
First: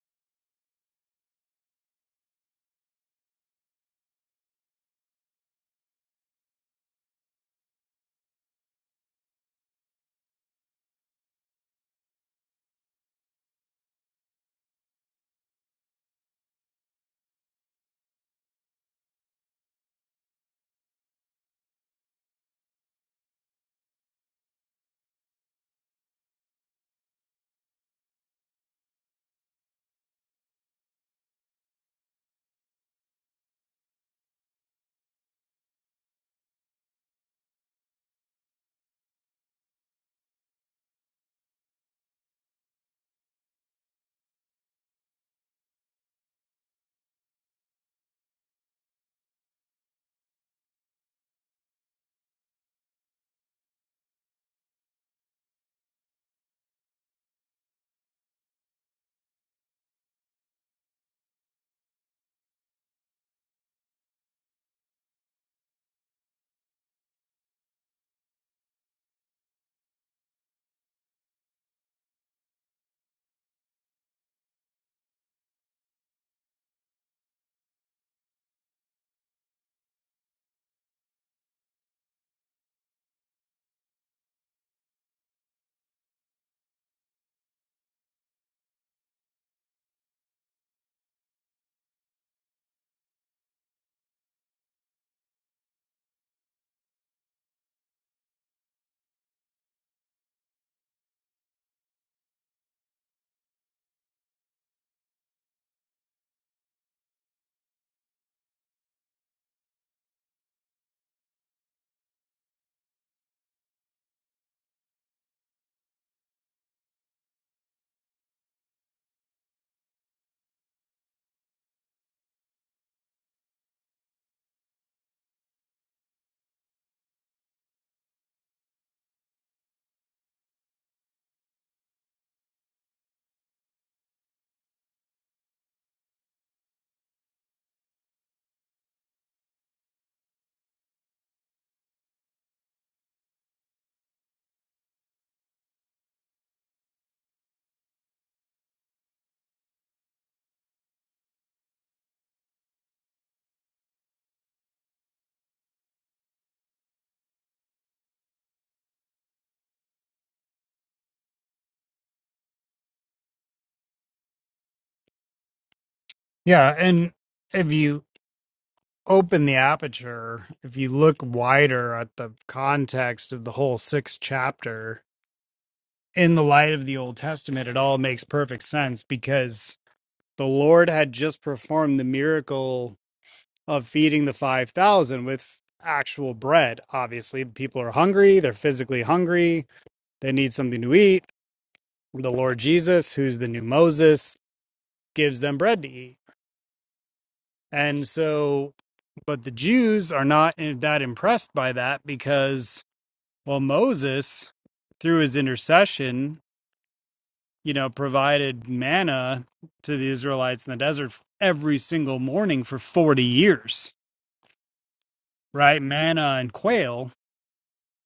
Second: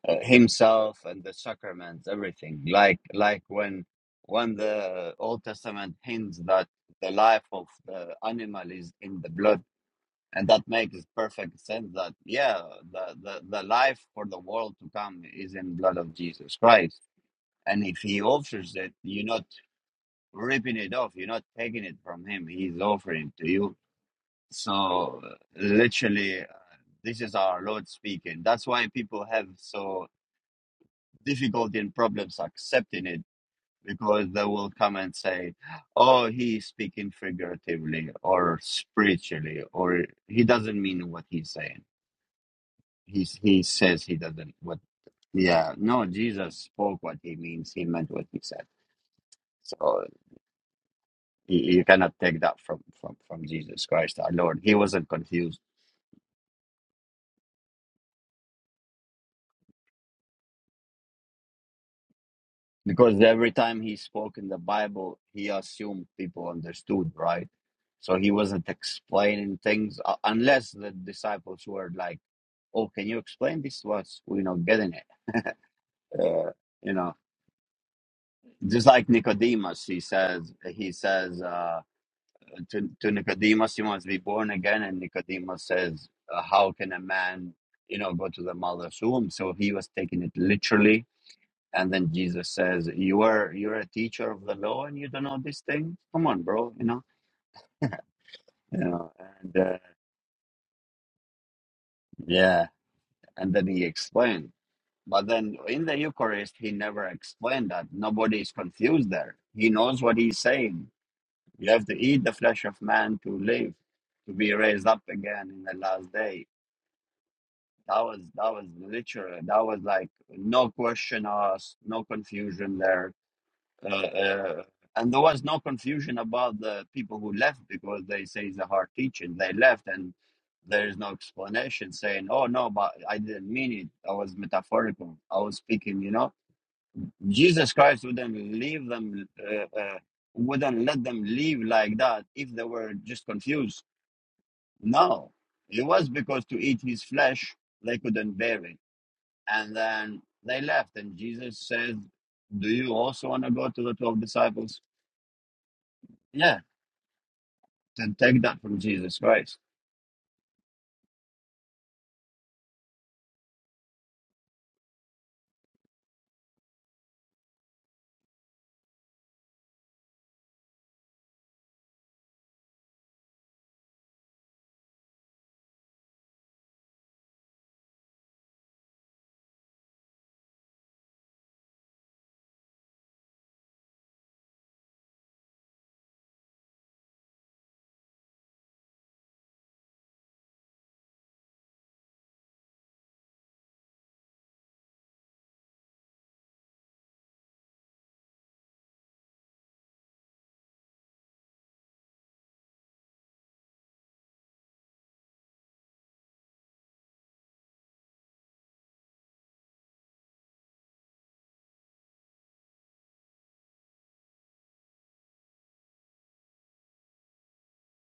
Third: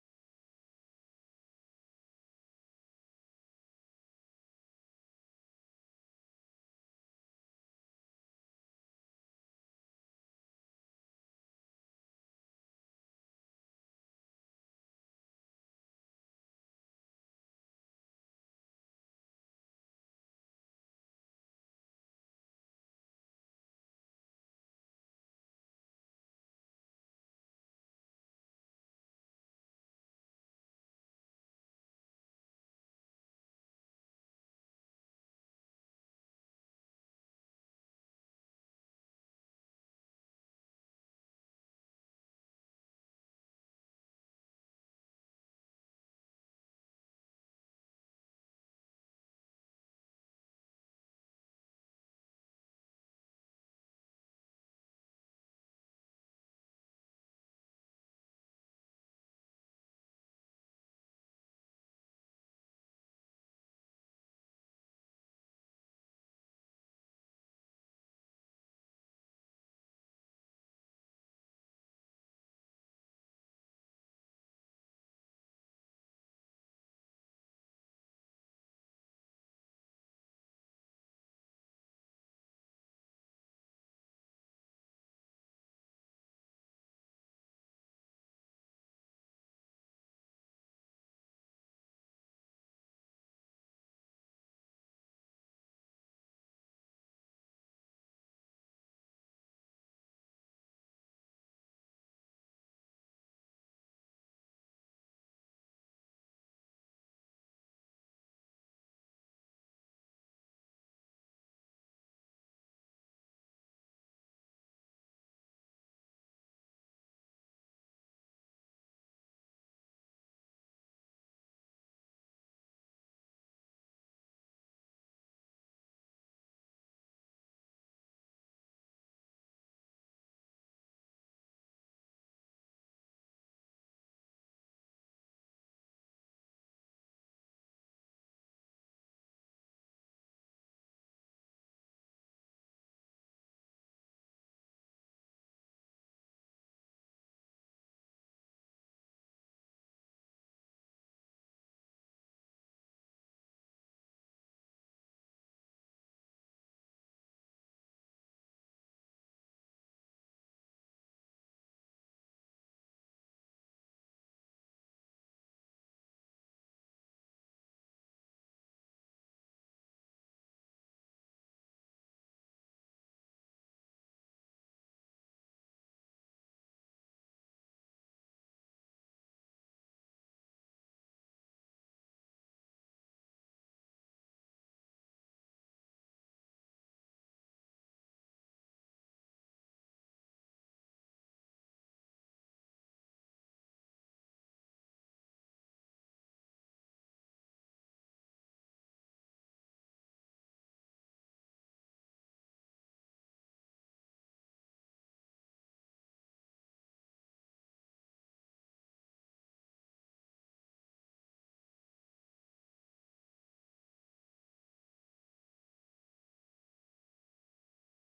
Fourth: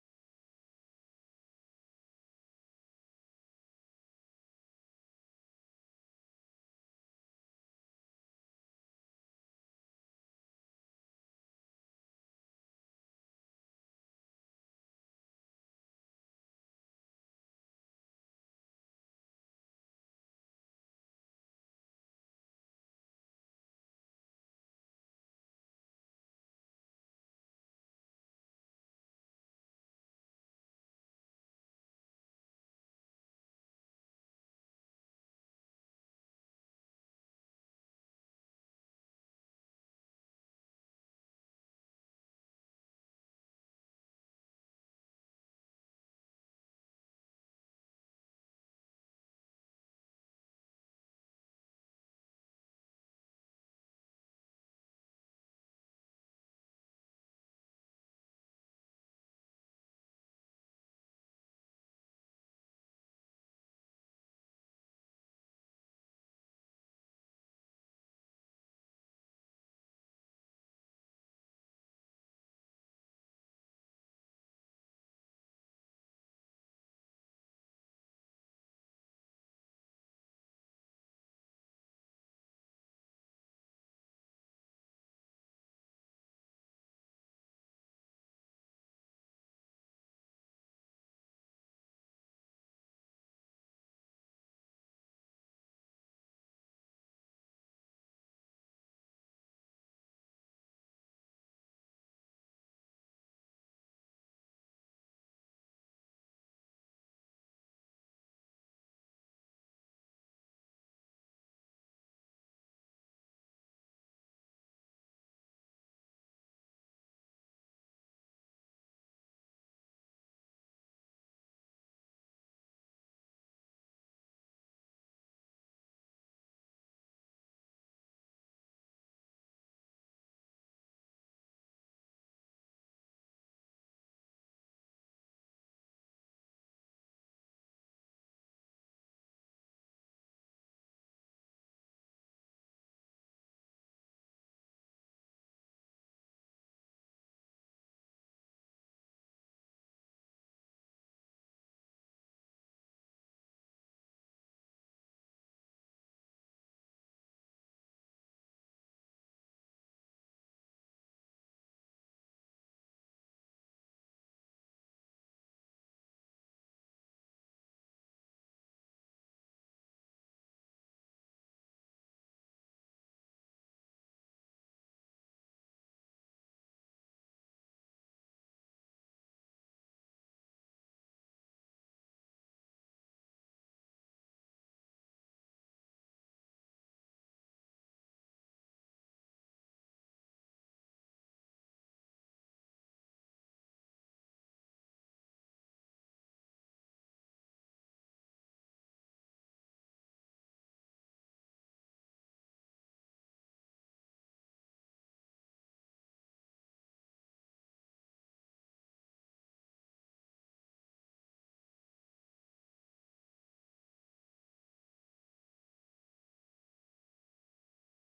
S1: uh, himself and the sacraments, everything. Like like when when the Old Testament hints that the life of the animal is in the blood, and that makes perfect sense. That yeah, the the, the life for the world to come is in blood of Jesus Christ, and if He offers it, you know ripping it off. You're not taking it from him. He's offering it to you. So uh, literally, uh, this is our Lord speaking. That's why people have so difficulty and problems accepting it because they will come and say, "Oh, he's speaking figuratively or spiritually, or he doesn't mean what he's saying. He's he says he doesn't what." Yeah, no, Jesus spoke what he means. He meant what he said. So You, you cannot take that from, from, from Jesus Christ our Lord. He wasn't confused because every time he spoke in the Bible, he assumed people understood, right? So he wasn't explaining things uh, unless the disciples were like, oh, can you explain this to us? We're not getting it. Uh, you know, just like Nicodemus, he says, he says uh, to, to Nicodemus, you must be born again. And Nicodemus says, uh, how can a man you know, go to the mother's womb. So he was taking it literally And then Jesus says, "You are you're a teacher of the law, and you don't know these things. Come on, bro. You know, you know." And uh, yeah, and then he explained. But then in the Eucharist, he never explained that. Nobody is confused there. He knows what he's saying. You have to eat the flesh of man to live, to be raised up again in the last day. That was that was literally that was like no question asked, no confusion there Uh, uh, and there was no confusion about the people who left because they say it's a hard teaching. They left and there is no explanation saying, oh, no, but I didn't mean it. I was metaphorical. I was speaking, you know. Jesus Christ wouldn't leave them, uh, uh, wouldn't let them leave like that if they were just confused. No, it was because to eat his flesh, they couldn't bear it. And then they left. And Jesus says, do you also want to go to the 12 disciples? Yeah. and take that from Jesus Christ.
S2: Yeah, and if you open the aperture, if you look wider at the context of the whole sixth chapter in the light of the Old Testament, it all makes perfect sense because the Lord had just performed the miracle of feeding the 5,000 with actual bread. Obviously, the people are hungry, they're physically hungry, they need something to eat the Lord Jesus, who's the new Moses, gives them bread to eat. And so, but the Jews are not that impressed by that because, well, Moses, through his intercession, you know, provided manna to the Israelites in the desert every single morning for 40 years, right? Manna and quail.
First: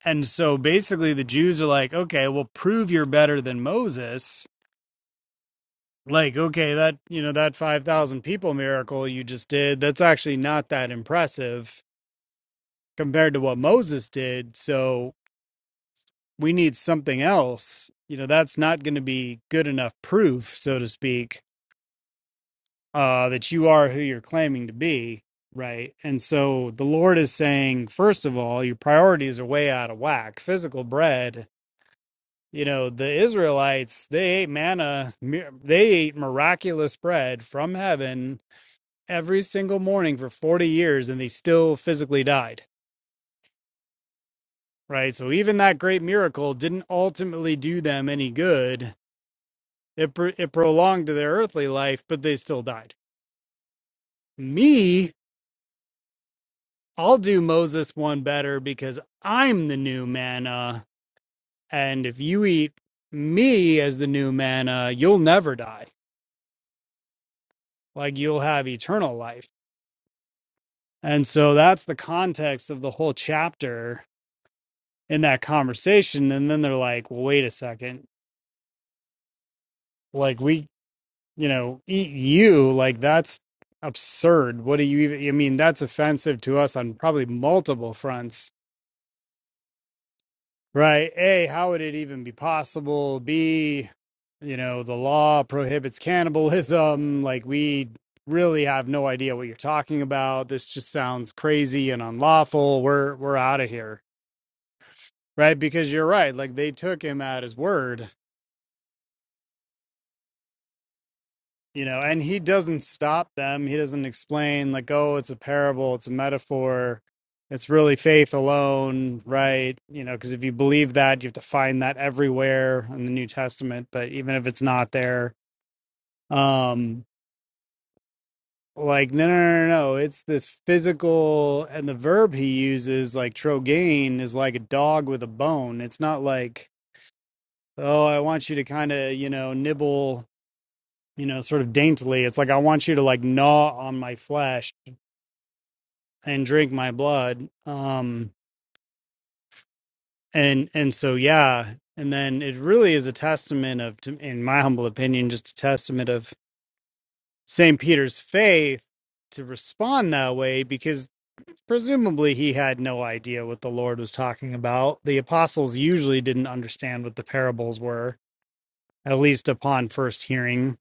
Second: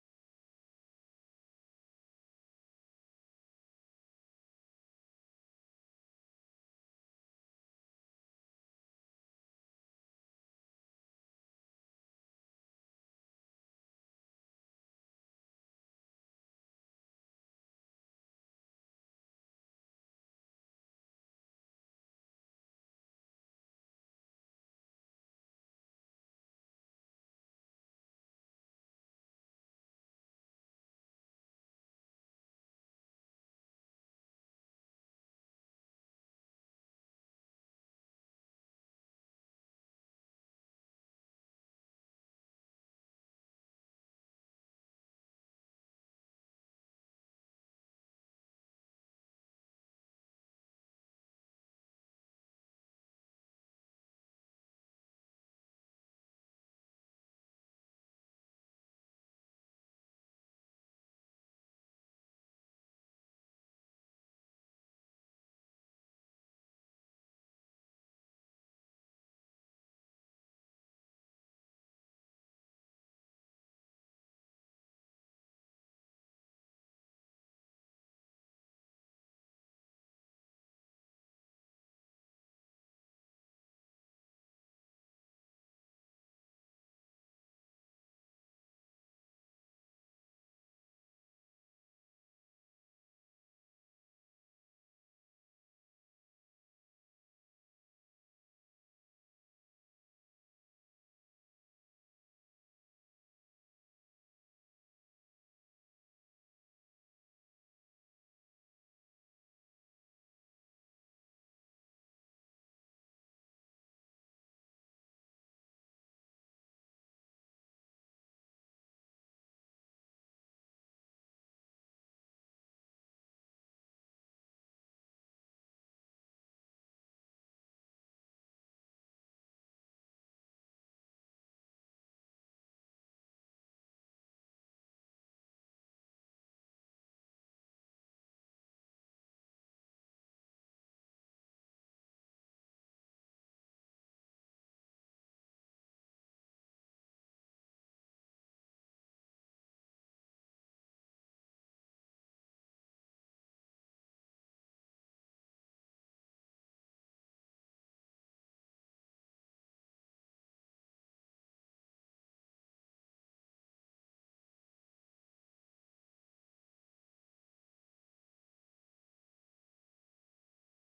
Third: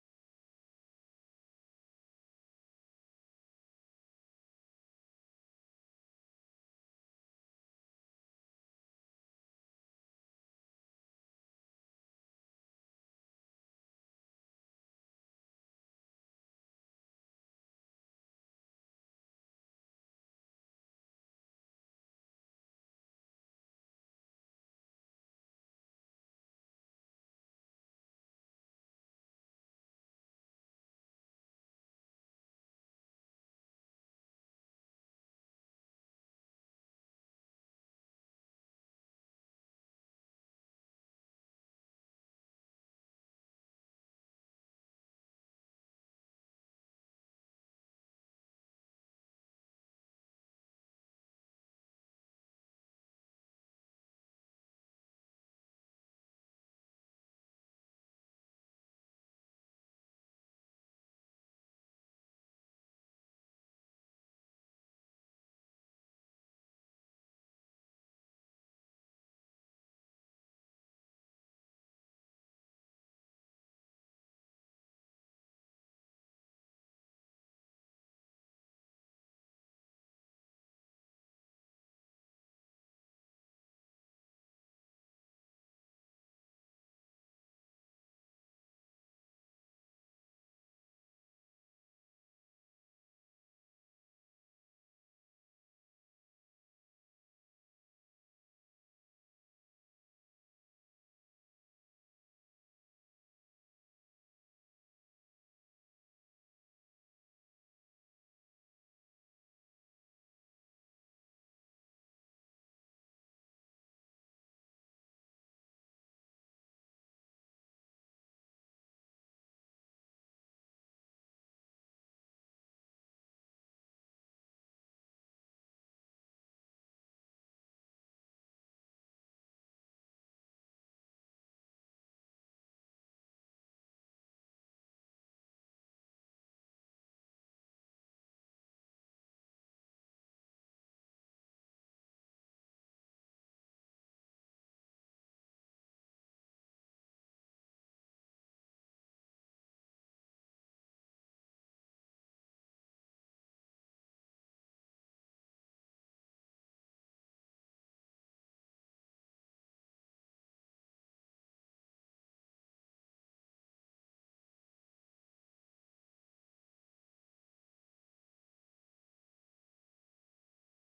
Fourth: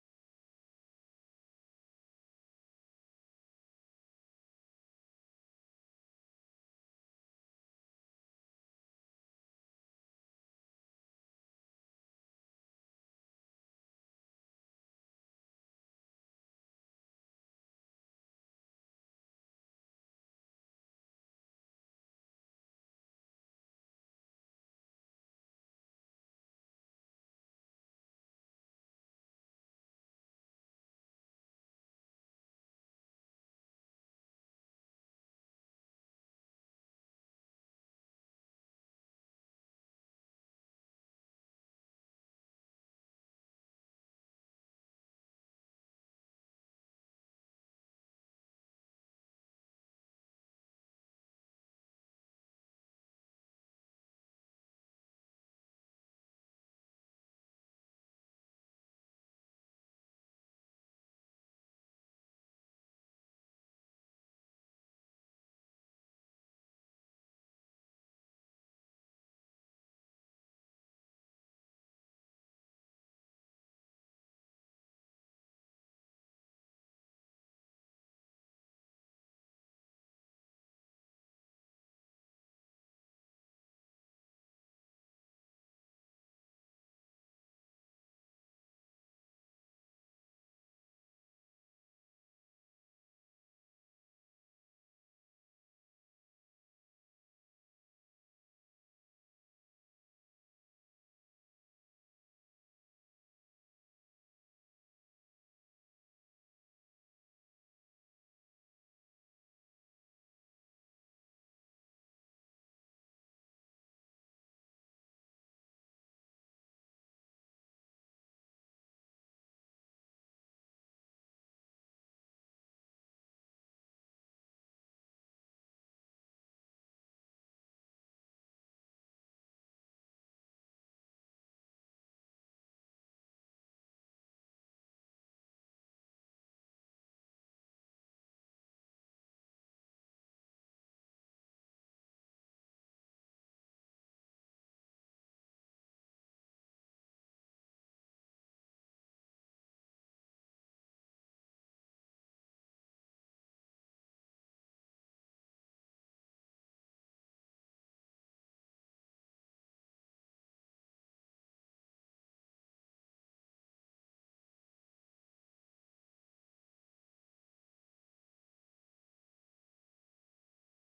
S2: And so basically, the Jews are like, okay, well, prove you're better than Moses like okay that you know that 5000 people miracle you just did that's actually not that impressive compared to what moses did so we need something else you know that's not going to be good enough proof so to speak uh that you are who you're claiming to be right and so the lord is saying first of all your priorities are way out of whack physical bread you know the israelites they ate manna mir- they ate miraculous bread from heaven every single morning for 40 years and they still physically died, right? So even that great miracle didn't ultimately do them any good. It, pr- it prolonged their earthly life, but they still died. Me, I'll do Moses one better because I'm the new manna. And if you eat me as the new manna, you'll never die. Like you'll have eternal life. And so that's the context of the whole chapter in that conversation. And then they're like, well, wait a second like we you know eat you like that's absurd what do you even i mean that's offensive to us on probably multiple fronts right a how would it even be possible b you know the law prohibits cannibalism like we really have no idea what you're talking about this just sounds crazy and unlawful we're we're out of here right because you're right like they took him at his word you know and he doesn't stop them he doesn't explain like oh it's a parable it's a metaphor it's really faith alone right you know because if you believe that you have to find that everywhere in the new testament but even if it's not there um like no no no no no, it's this physical and the verb he uses like trogain is like a dog with a bone it's not like oh i want you to kind of you know nibble you know sort of daintily it's like i want you to like gnaw on my flesh and drink my blood um and and so yeah and then it really is a testament of to- in my humble opinion just a testament of St. Peter's faith to respond that way because presumably he had no idea what the Lord was talking about the apostles usually didn't understand what the parables were at least upon first hearing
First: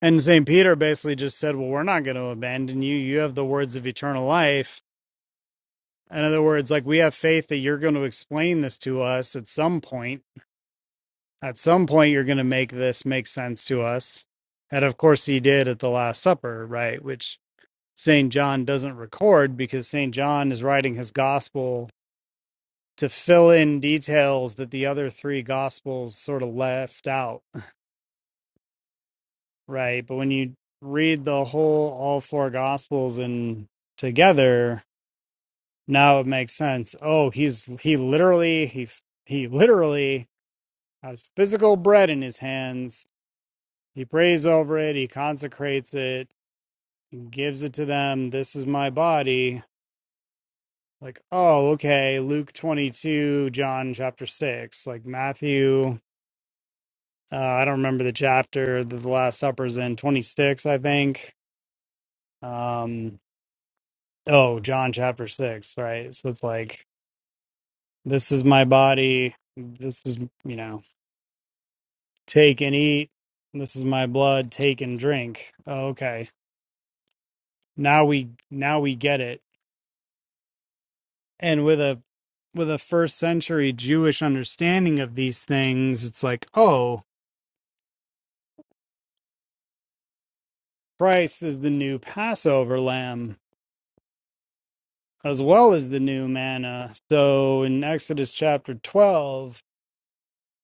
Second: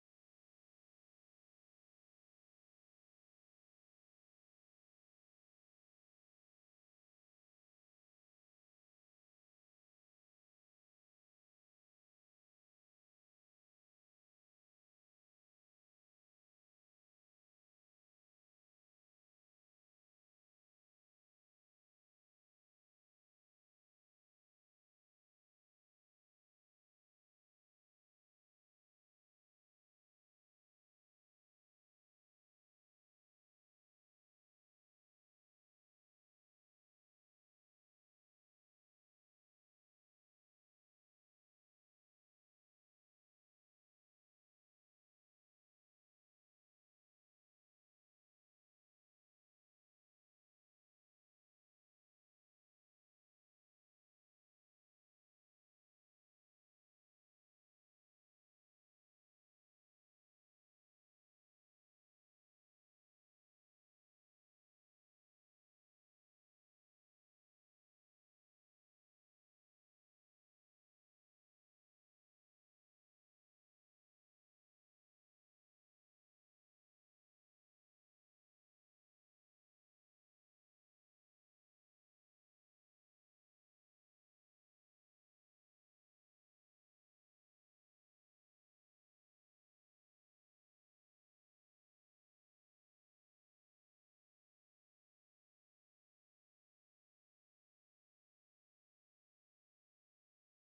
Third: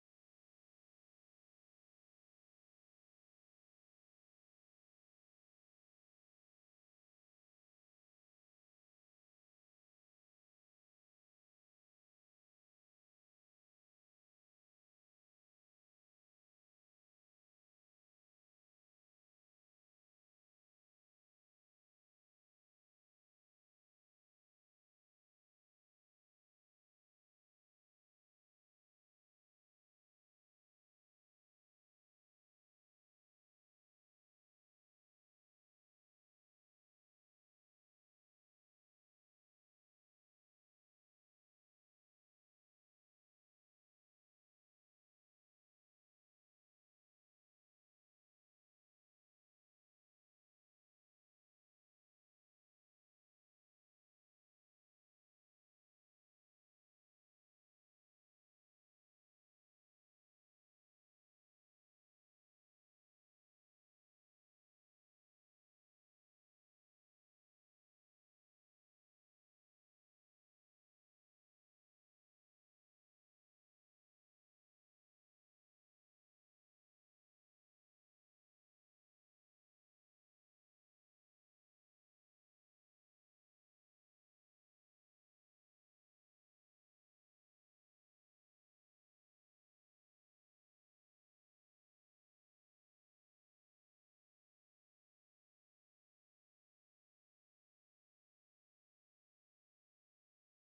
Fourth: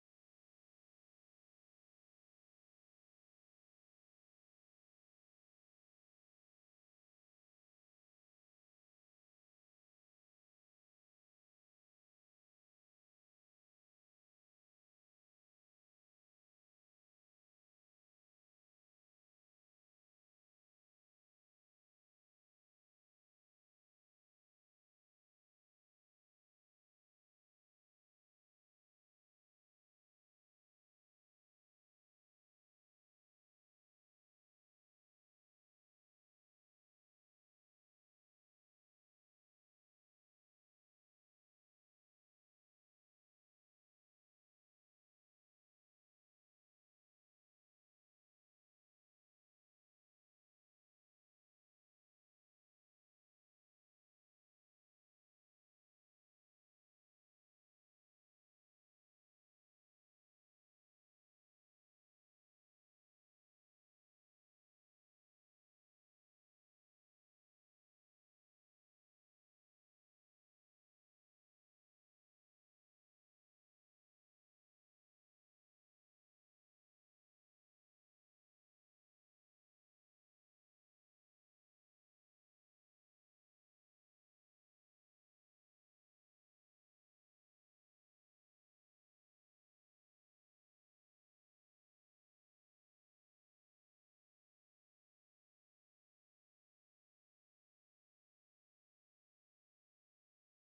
S2: and St. Peter basically just said well we're not going to abandon you you have the words of eternal life In other words, like we have faith that you're going to explain this to us at some point. At some point, you're going to make this make sense to us. And of course, he did at the Last Supper, right? Which St. John doesn't record because St. John is writing his gospel to fill in details that the other three gospels sort of left out, <laughs> right? But when you read the whole, all four gospels and together, now it makes sense. Oh, he's, he literally, he, he literally has physical bread in his hands. He prays over it, he consecrates it, he gives it to them. This is my body. Like, oh, okay, Luke 22, John chapter 6, like Matthew, uh, I don't remember the chapter that the Last Supper's in, 26, I think. Um, oh, John chapter 6, right? So it's like, this is my body. This is, you know, take and eat. This is my blood. Take and drink. Oh, okay now we now we get it and with a with a first century jewish understanding of these things it's like oh christ is the new passover lamb as well as the new manna so in exodus chapter 12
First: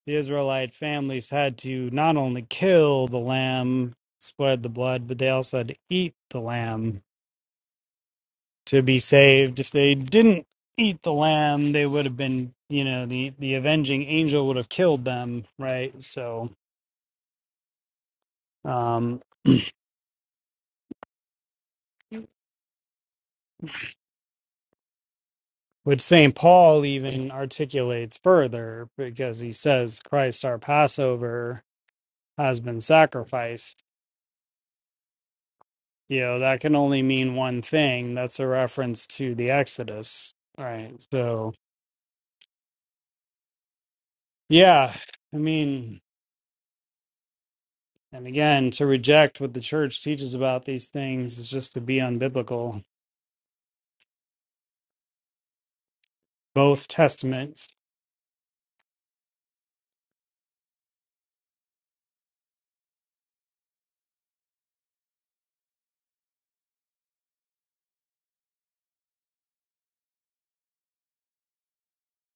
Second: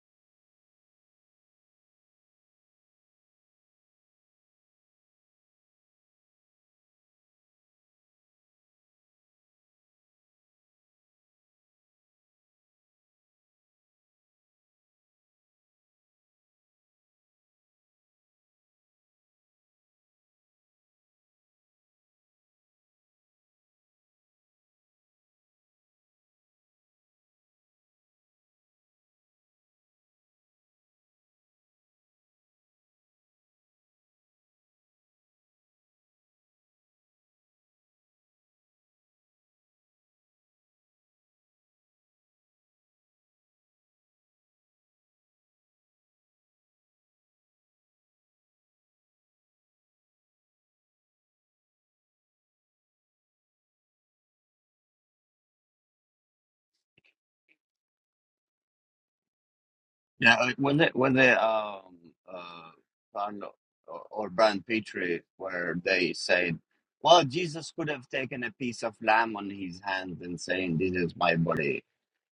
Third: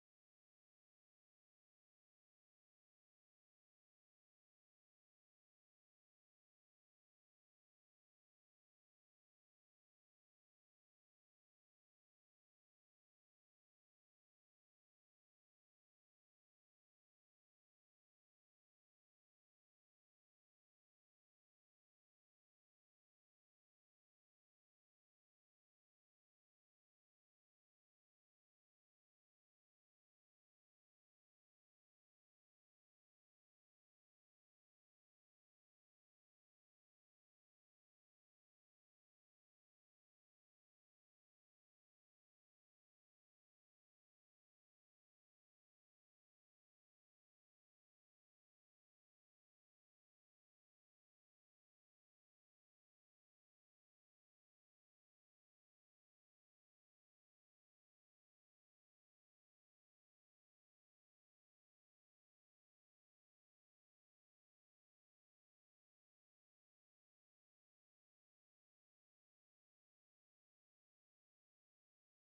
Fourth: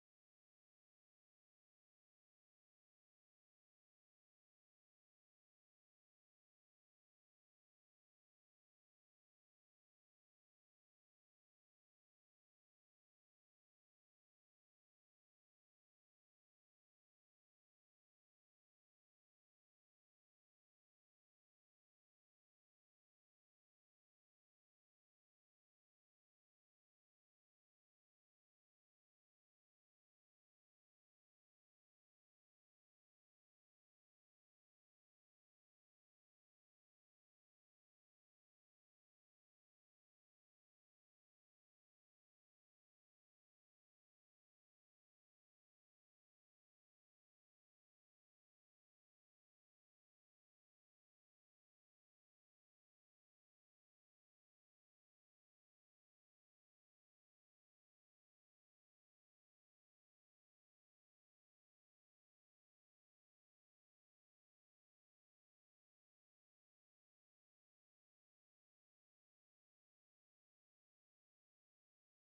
S2: the israelite families had to not only kill the lamb spread the blood but they also had to eat the lamb to be saved. If they didn't eat the lamb, they would have been, you know, the the avenging angel would have killed them, right? So, um, which Saint Paul even articulates further because he says, "Christ, our Passover, has been sacrificed." You know, that can only mean one thing. That's a reference to the Exodus, right? So, yeah, I mean. And again, to reject what the church teaches about these things is just to be unbiblical. both testaments.
S1: Yeah, like when they when they um uh found or, or Brian Petrie where they said, well, Jesus could have taken a piece of lamb on his hand and saying, "This is my body,"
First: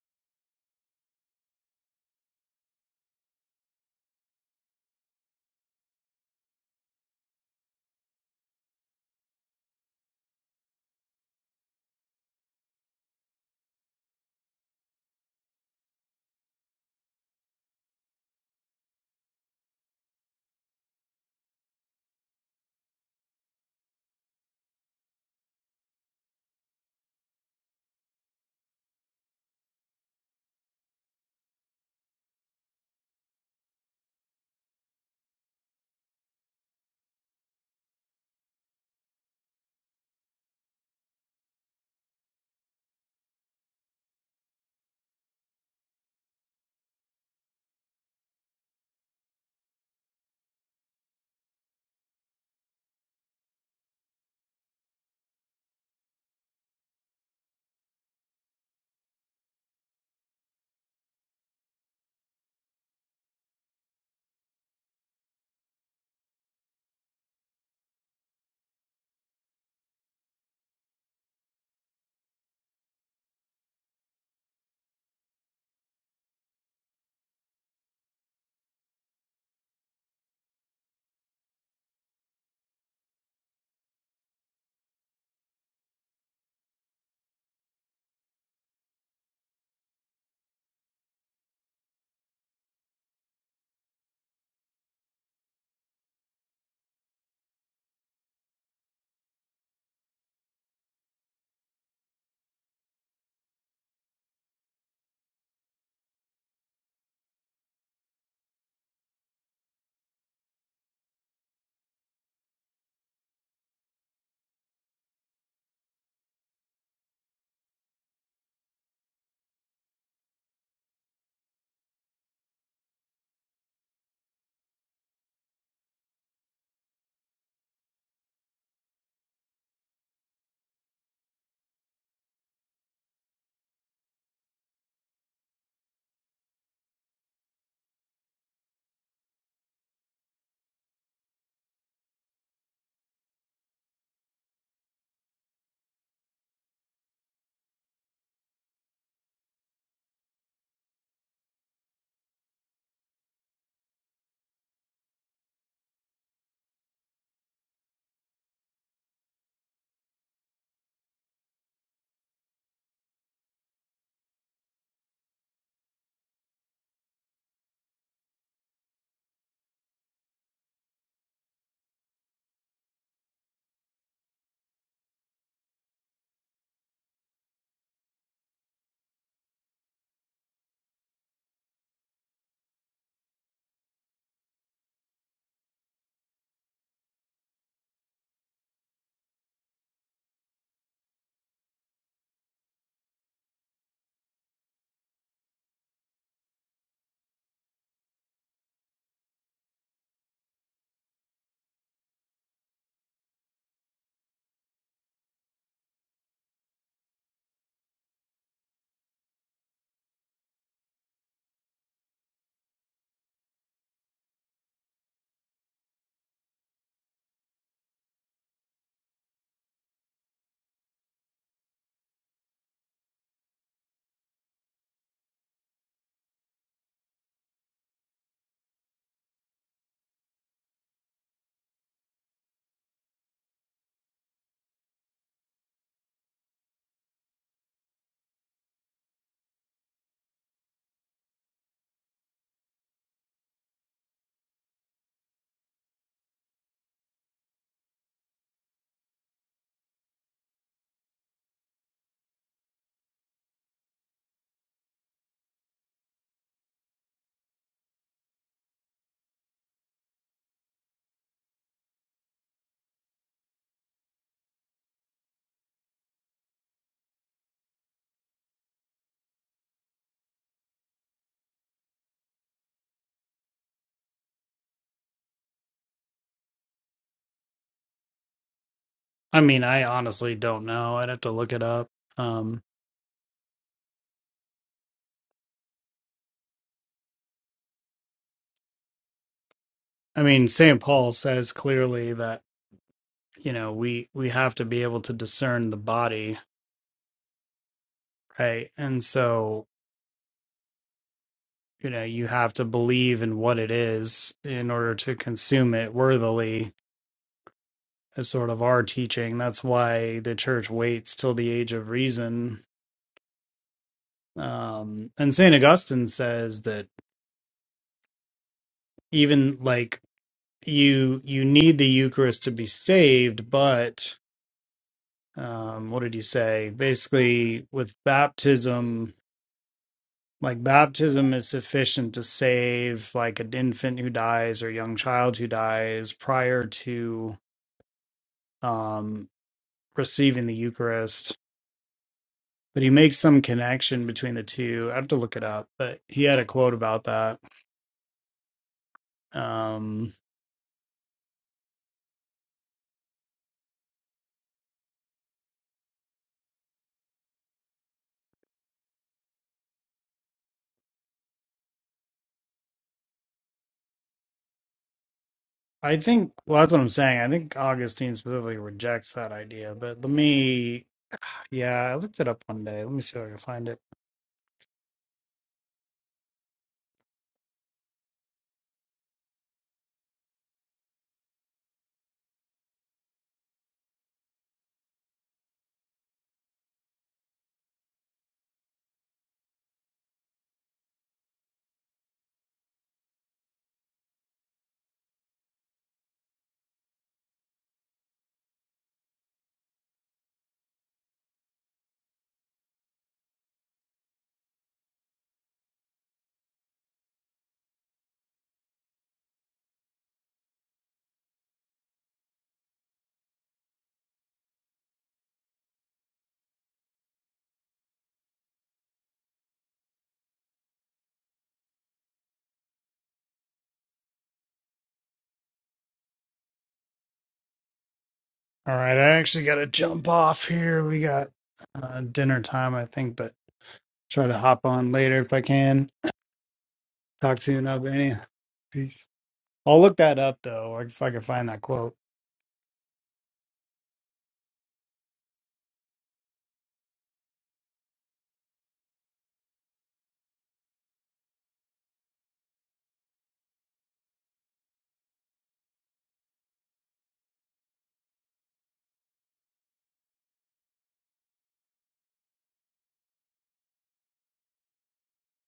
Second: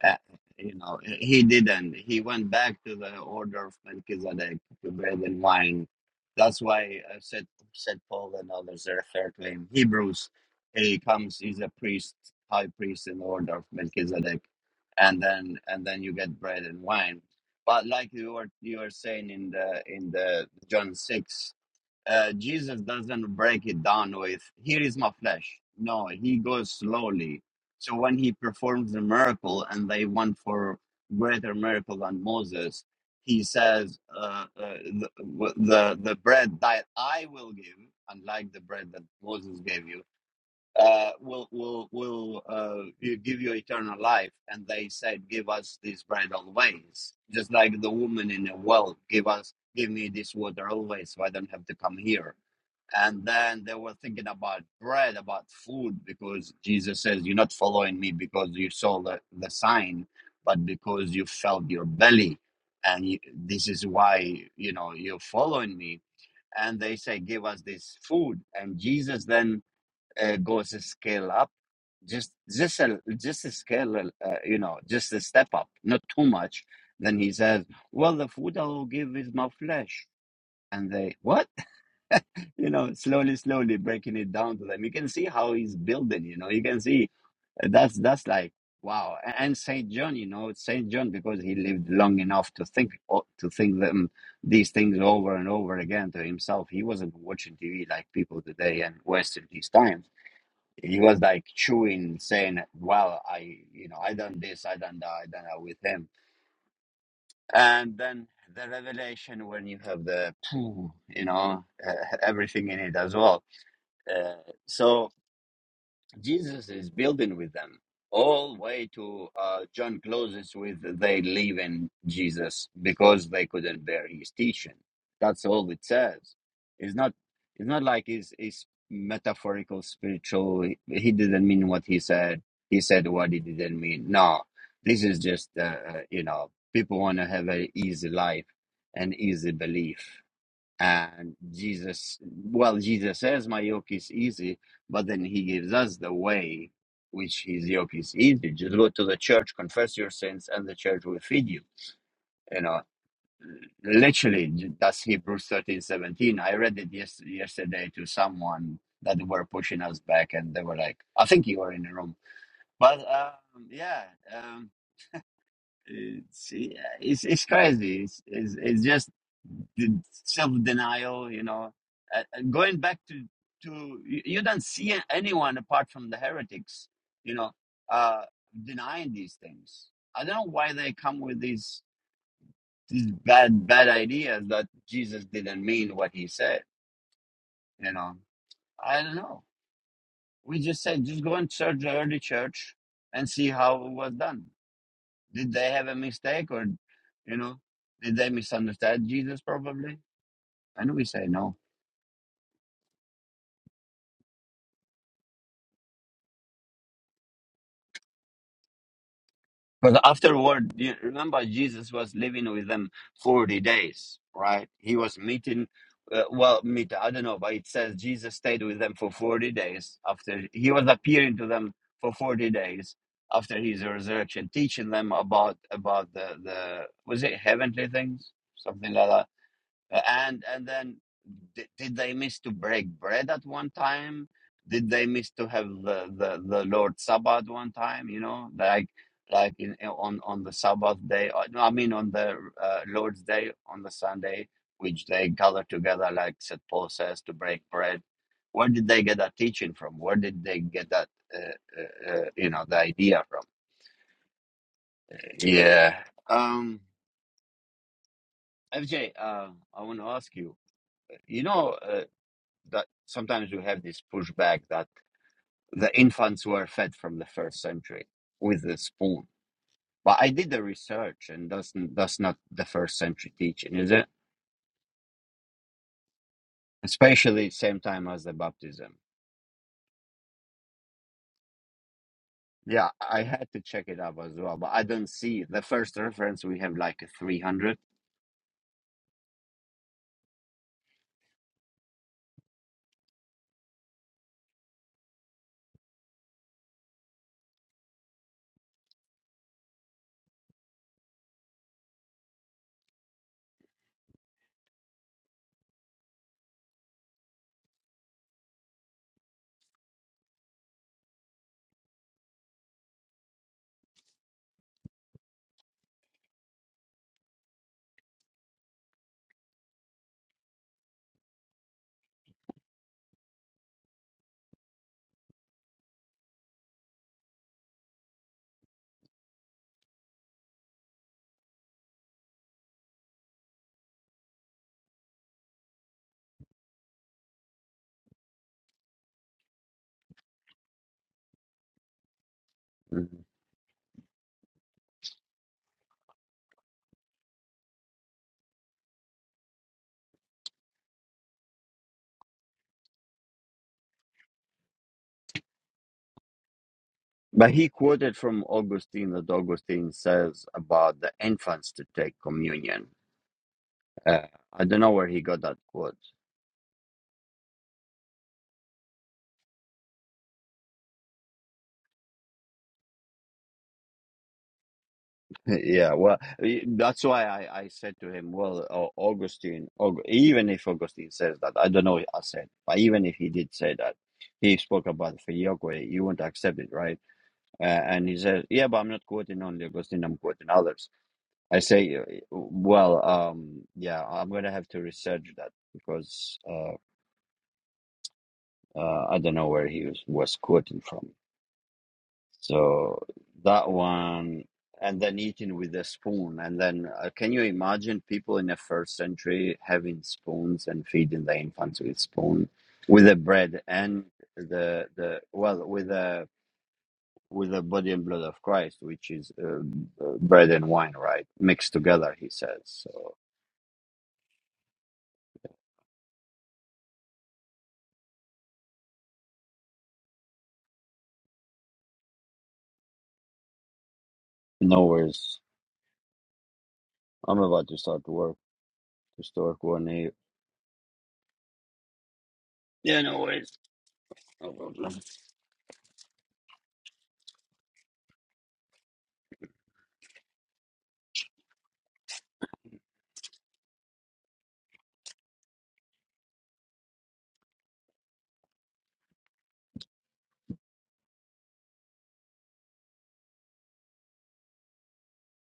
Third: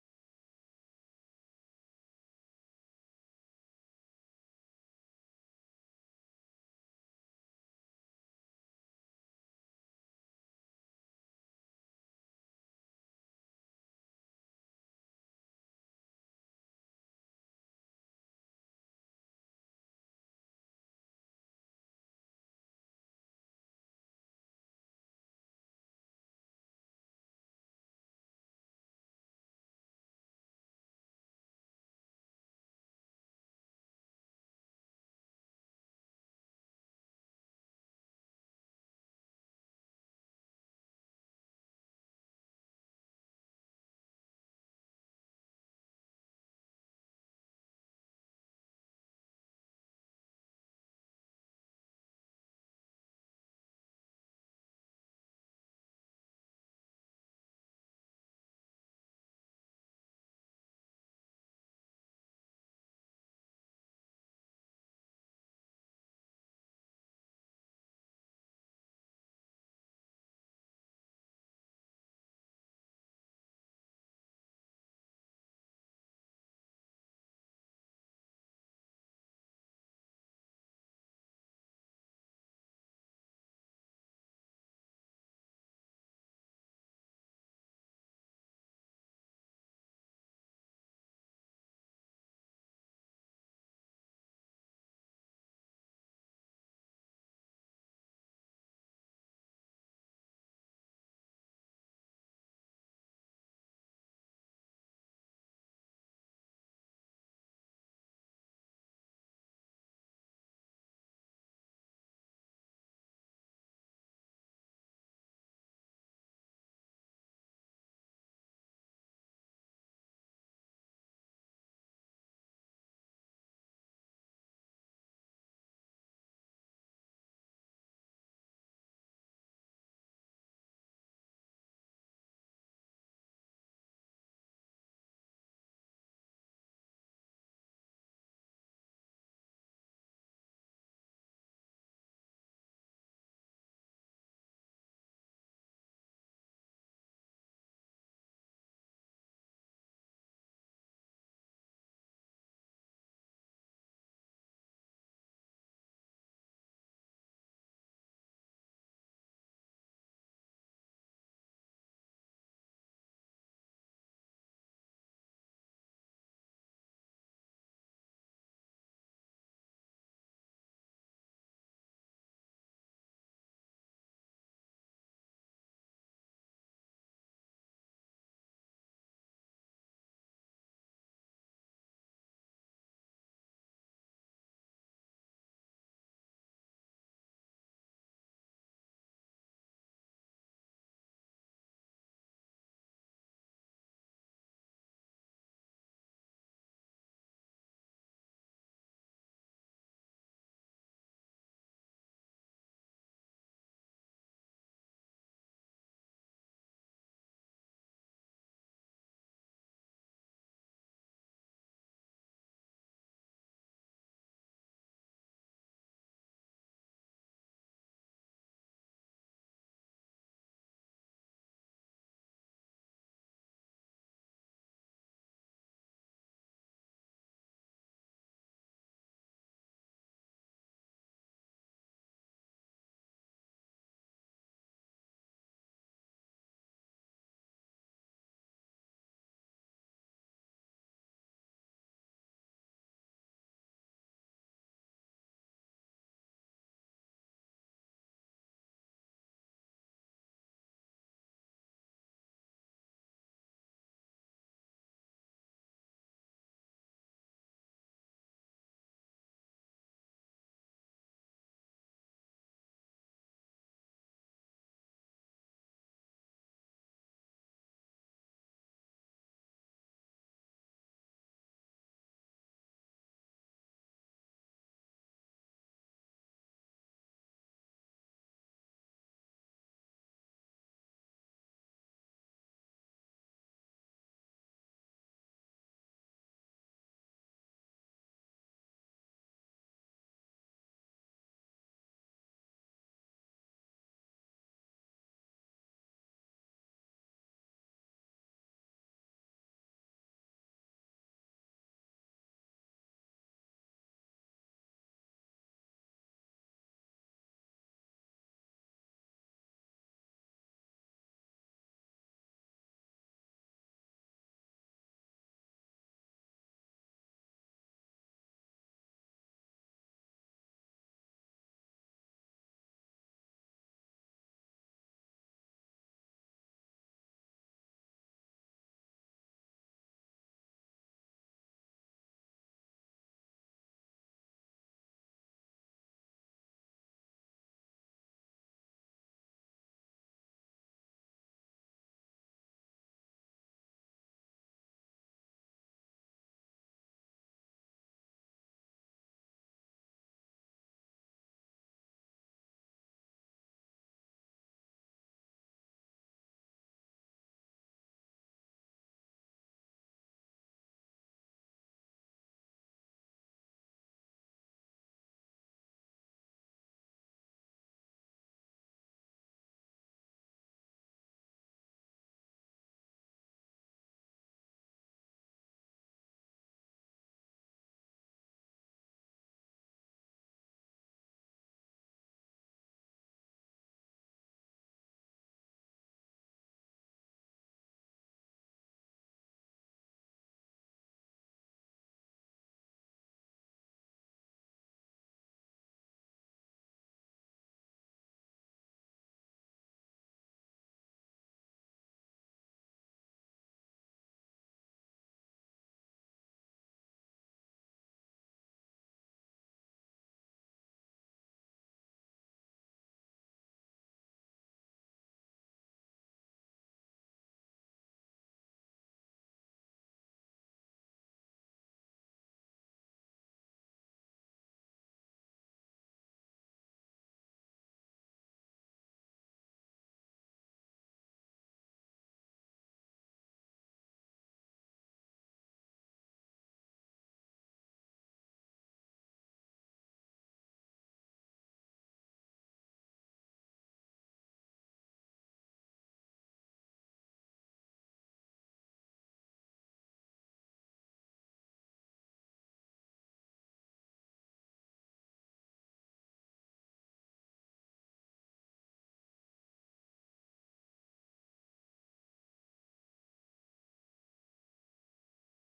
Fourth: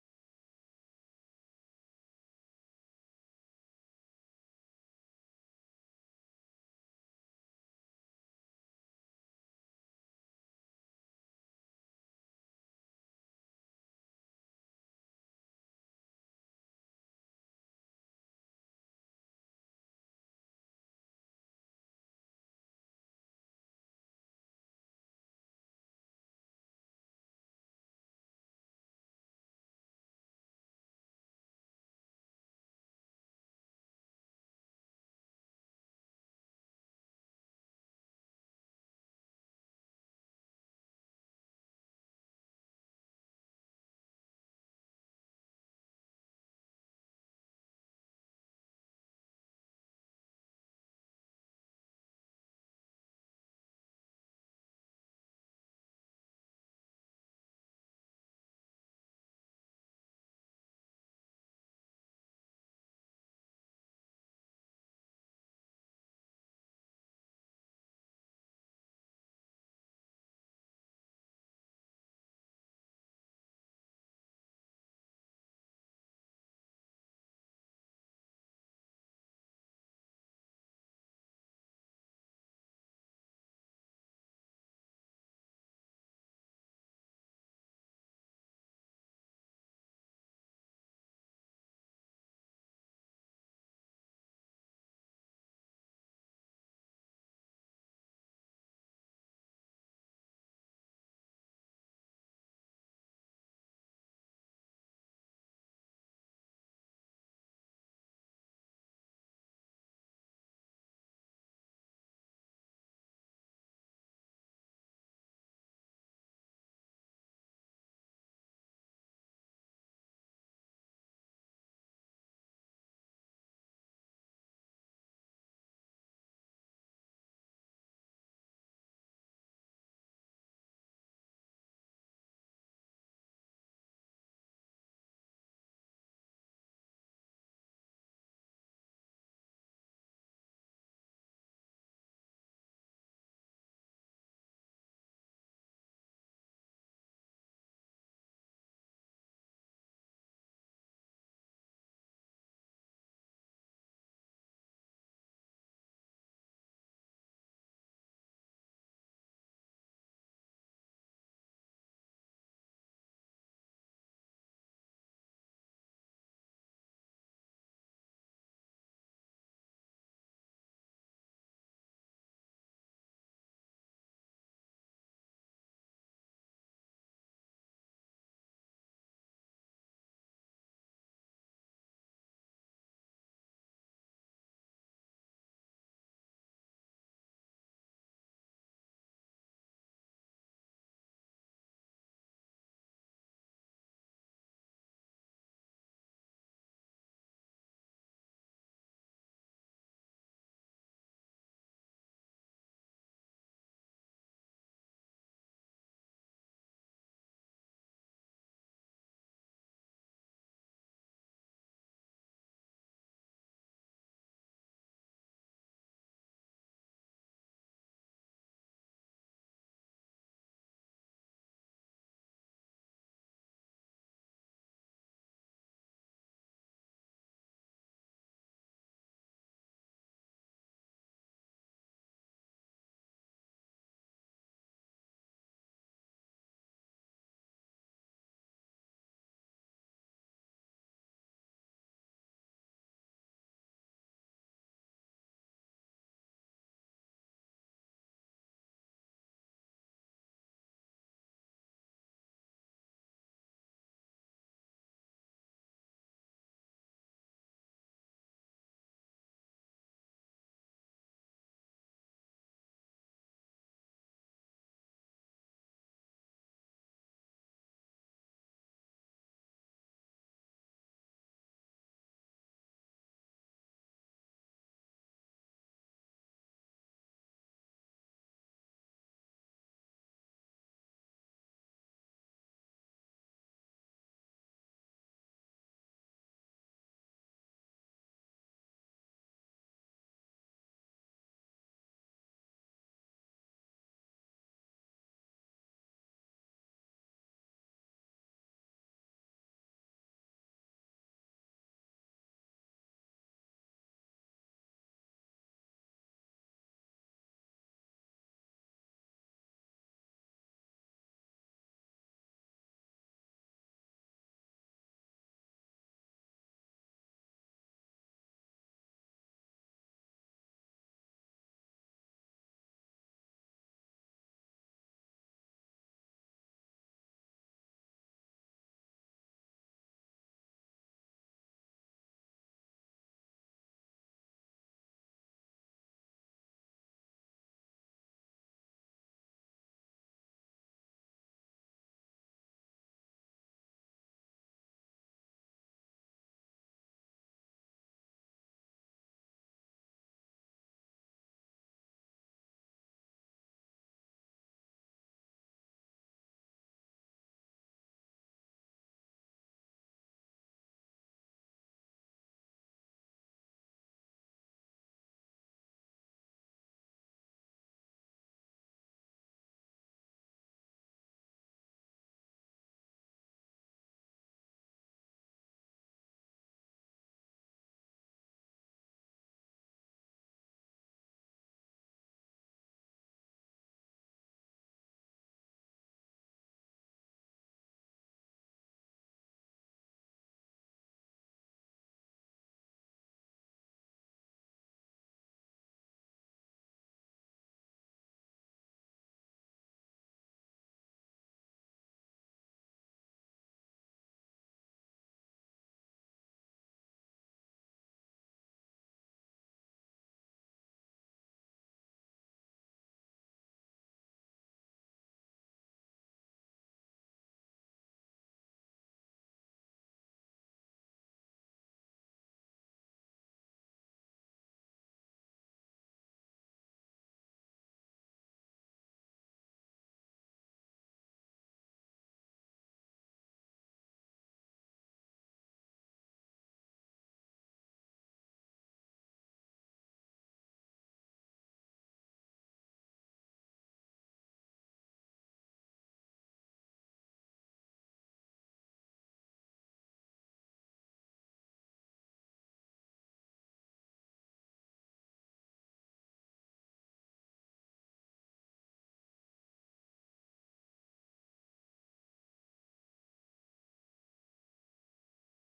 S1: Uh, you know, he didn't. He went back to the order of Melchizedek to bread and wine. That's why uh, said said Paul and others refer to him. Hebrews, he comes. He's a priest, high priest in the order of Melchizedek, and then and then you get bread and wine. But like you were you were saying in the in the John six, uh, Jesus doesn't break it down with "Here is my flesh." No, he goes slowly. So when he performs the miracle and they want for greater miracle than Moses, he says, uh, uh, the, w- "the the bread that I will give, unlike the bread that Moses gave you, uh, will will will uh, give you eternal life." And they said, "Give us this bread always," just like the woman in the well, "Give us." Give me this water always, so I don't have to come here and then they were thinking about bread, about food, because Jesus says, You're not following me because you saw the, the sign, but because you felt your belly. And you, this is why, you know, you're following me. And they say, Give us this food. And Jesus then uh, goes a scale up, just just a, just a scale, uh, you know, just a step up, not too much. Then he says, Well, the food I will give is my flesh. And they, What? you know, slowly, slowly breaking it down to them. You can see how he's building, you know, you can see uh, that's that's like wow. A- And Saint John, you know, Saint John because he lived long enough to think o- to think them these things over and over again to himself. He wasn't watching TV like people today and wasting his time. He was like chewing, saying, "Well, I, you know, I done this, I done that, I done that with him." And then the revelation when you have the, you know, uh, everything in it as well uh, so Jesus is building with them all way to uh, John closes with they leave in Jesus because they couldn't bear his teaching. That's all it says. It's not. It's not like it's, it's metaphorical, spiritual. He didn't mean what he said. He said what he didn't mean. No, this is just uh, uh, you know people want to have an easy life and easy belief. And Jesus, well, Jesus says, My yoke is easy, but then he gives us the way, which his yoke is easy. Just go to the church, confess your sins, and the church will feed you. You know, literally, that's Hebrews thirteen seventeen. I read it yes, yesterday to someone that were pushing us back, and they were like, I think you were in the room. But um, yeah, um, it's it's it's crazy. It's it's, it's just the self-denial. You know, uh, uh, going back to to you, you don't see anyone apart from the heretics. You know, uh, denying these things. I don't know why they come with these these bad bad ideas that Jesus didn't mean what he said. You know, I don't know. We just said just go and search the early church and see how it was done Did they have a mistake or, you know, did they misunderstand Jesus probably? And we say no. Because afterward, you remember Jesus was living with them 40 days, right? He was meeting, uh, well, meet, I don't know, but it says Jesus stayed with them for 40 days after he was appearing to them for 40 days after his resurrection, teaching them about, about the, the, was it heavenly things? Something like that and and then did, did they miss to break bread at one time did they miss to have the the, the Lord's sabbath one time you know like like in on on the sabbath day or, no, i mean on the uh, lord's day on the sunday which they gather together like said paul says to break bread where did they get that teaching from where did they get that uh, uh, uh, you know the idea from yeah um fj uh, i want to ask you you know uh, that sometimes we have this pushback that the infants were fed from the first century with the spoon. But I did the research, and that's that's not the first century teaching, is it? Especially same time as the baptism.
S2: I mean, I honestly don't know. I'd have to look it up. Um,
S1: Yeah, I had to check it up as well, but I don't see the first reference. We have like a three hundred.
S2: I mean, St. Paul says clearly that, you know, we we have to be able to discern the body, right? And so, you know, you have to believe in what it is in order to consume it worthily is sort of our teaching. That's why the church waits till the age of reason. Um, and St. Augustine says that even like you you need the Eucharist to be saved, but um, what did he say? Basically, with baptism, like baptism is sufficient to save like an infant who dies or young child who dies prior to um, receiving the Eucharist. But he makes
S1: Mhm.
S2: some connection between the two. I have to look it up, but he had a quote about that. Um,
S1: But he quoted from Augustine that Augustine says about the infants to take communion. Uh, I don't know where he got that quote.
S2: I think, well, that's what I'm saying. I think Augustine specifically rejects that idea, but let me Yeah, I looked it up one day. Let me see if I can find it.
S1: Yeah, well, i- that's why I, I said to him, well, Au- Augustine, Aug- even if Augustine says that, I don't know, I said, but even if he did say that, he spoke about filioque, you won't accept it, right? Uh, and he says, yeah, but I'm not quoting only Augustine, I'm quoting others. I say, uh, well, um, yeah, I'm going to have to research that because uh, uh, I don't know where he was, was quoting from. So that one, and then eating with a spoon. And then, uh, can you imagine people in the first century having spoons and feeding the infants with spoon, with the bread and the the well, with the with the body and blood of Christ, which is uh, uh, bread and wine, right, mixed together. He says so.
S2: All right, I actually got to jump off here. We got uh, dinner time, I think, but try to hop
S1: No
S2: on later if
S1: worries.
S2: I can.
S1: I'm
S2: Talk to you in
S1: about to start to
S2: Albania.
S1: work.
S2: Peace.
S1: To start
S2: I'll
S1: one
S2: look
S1: eight.
S2: that up though, or if I can find that quote.
S1: Yeah, no worries. No problem.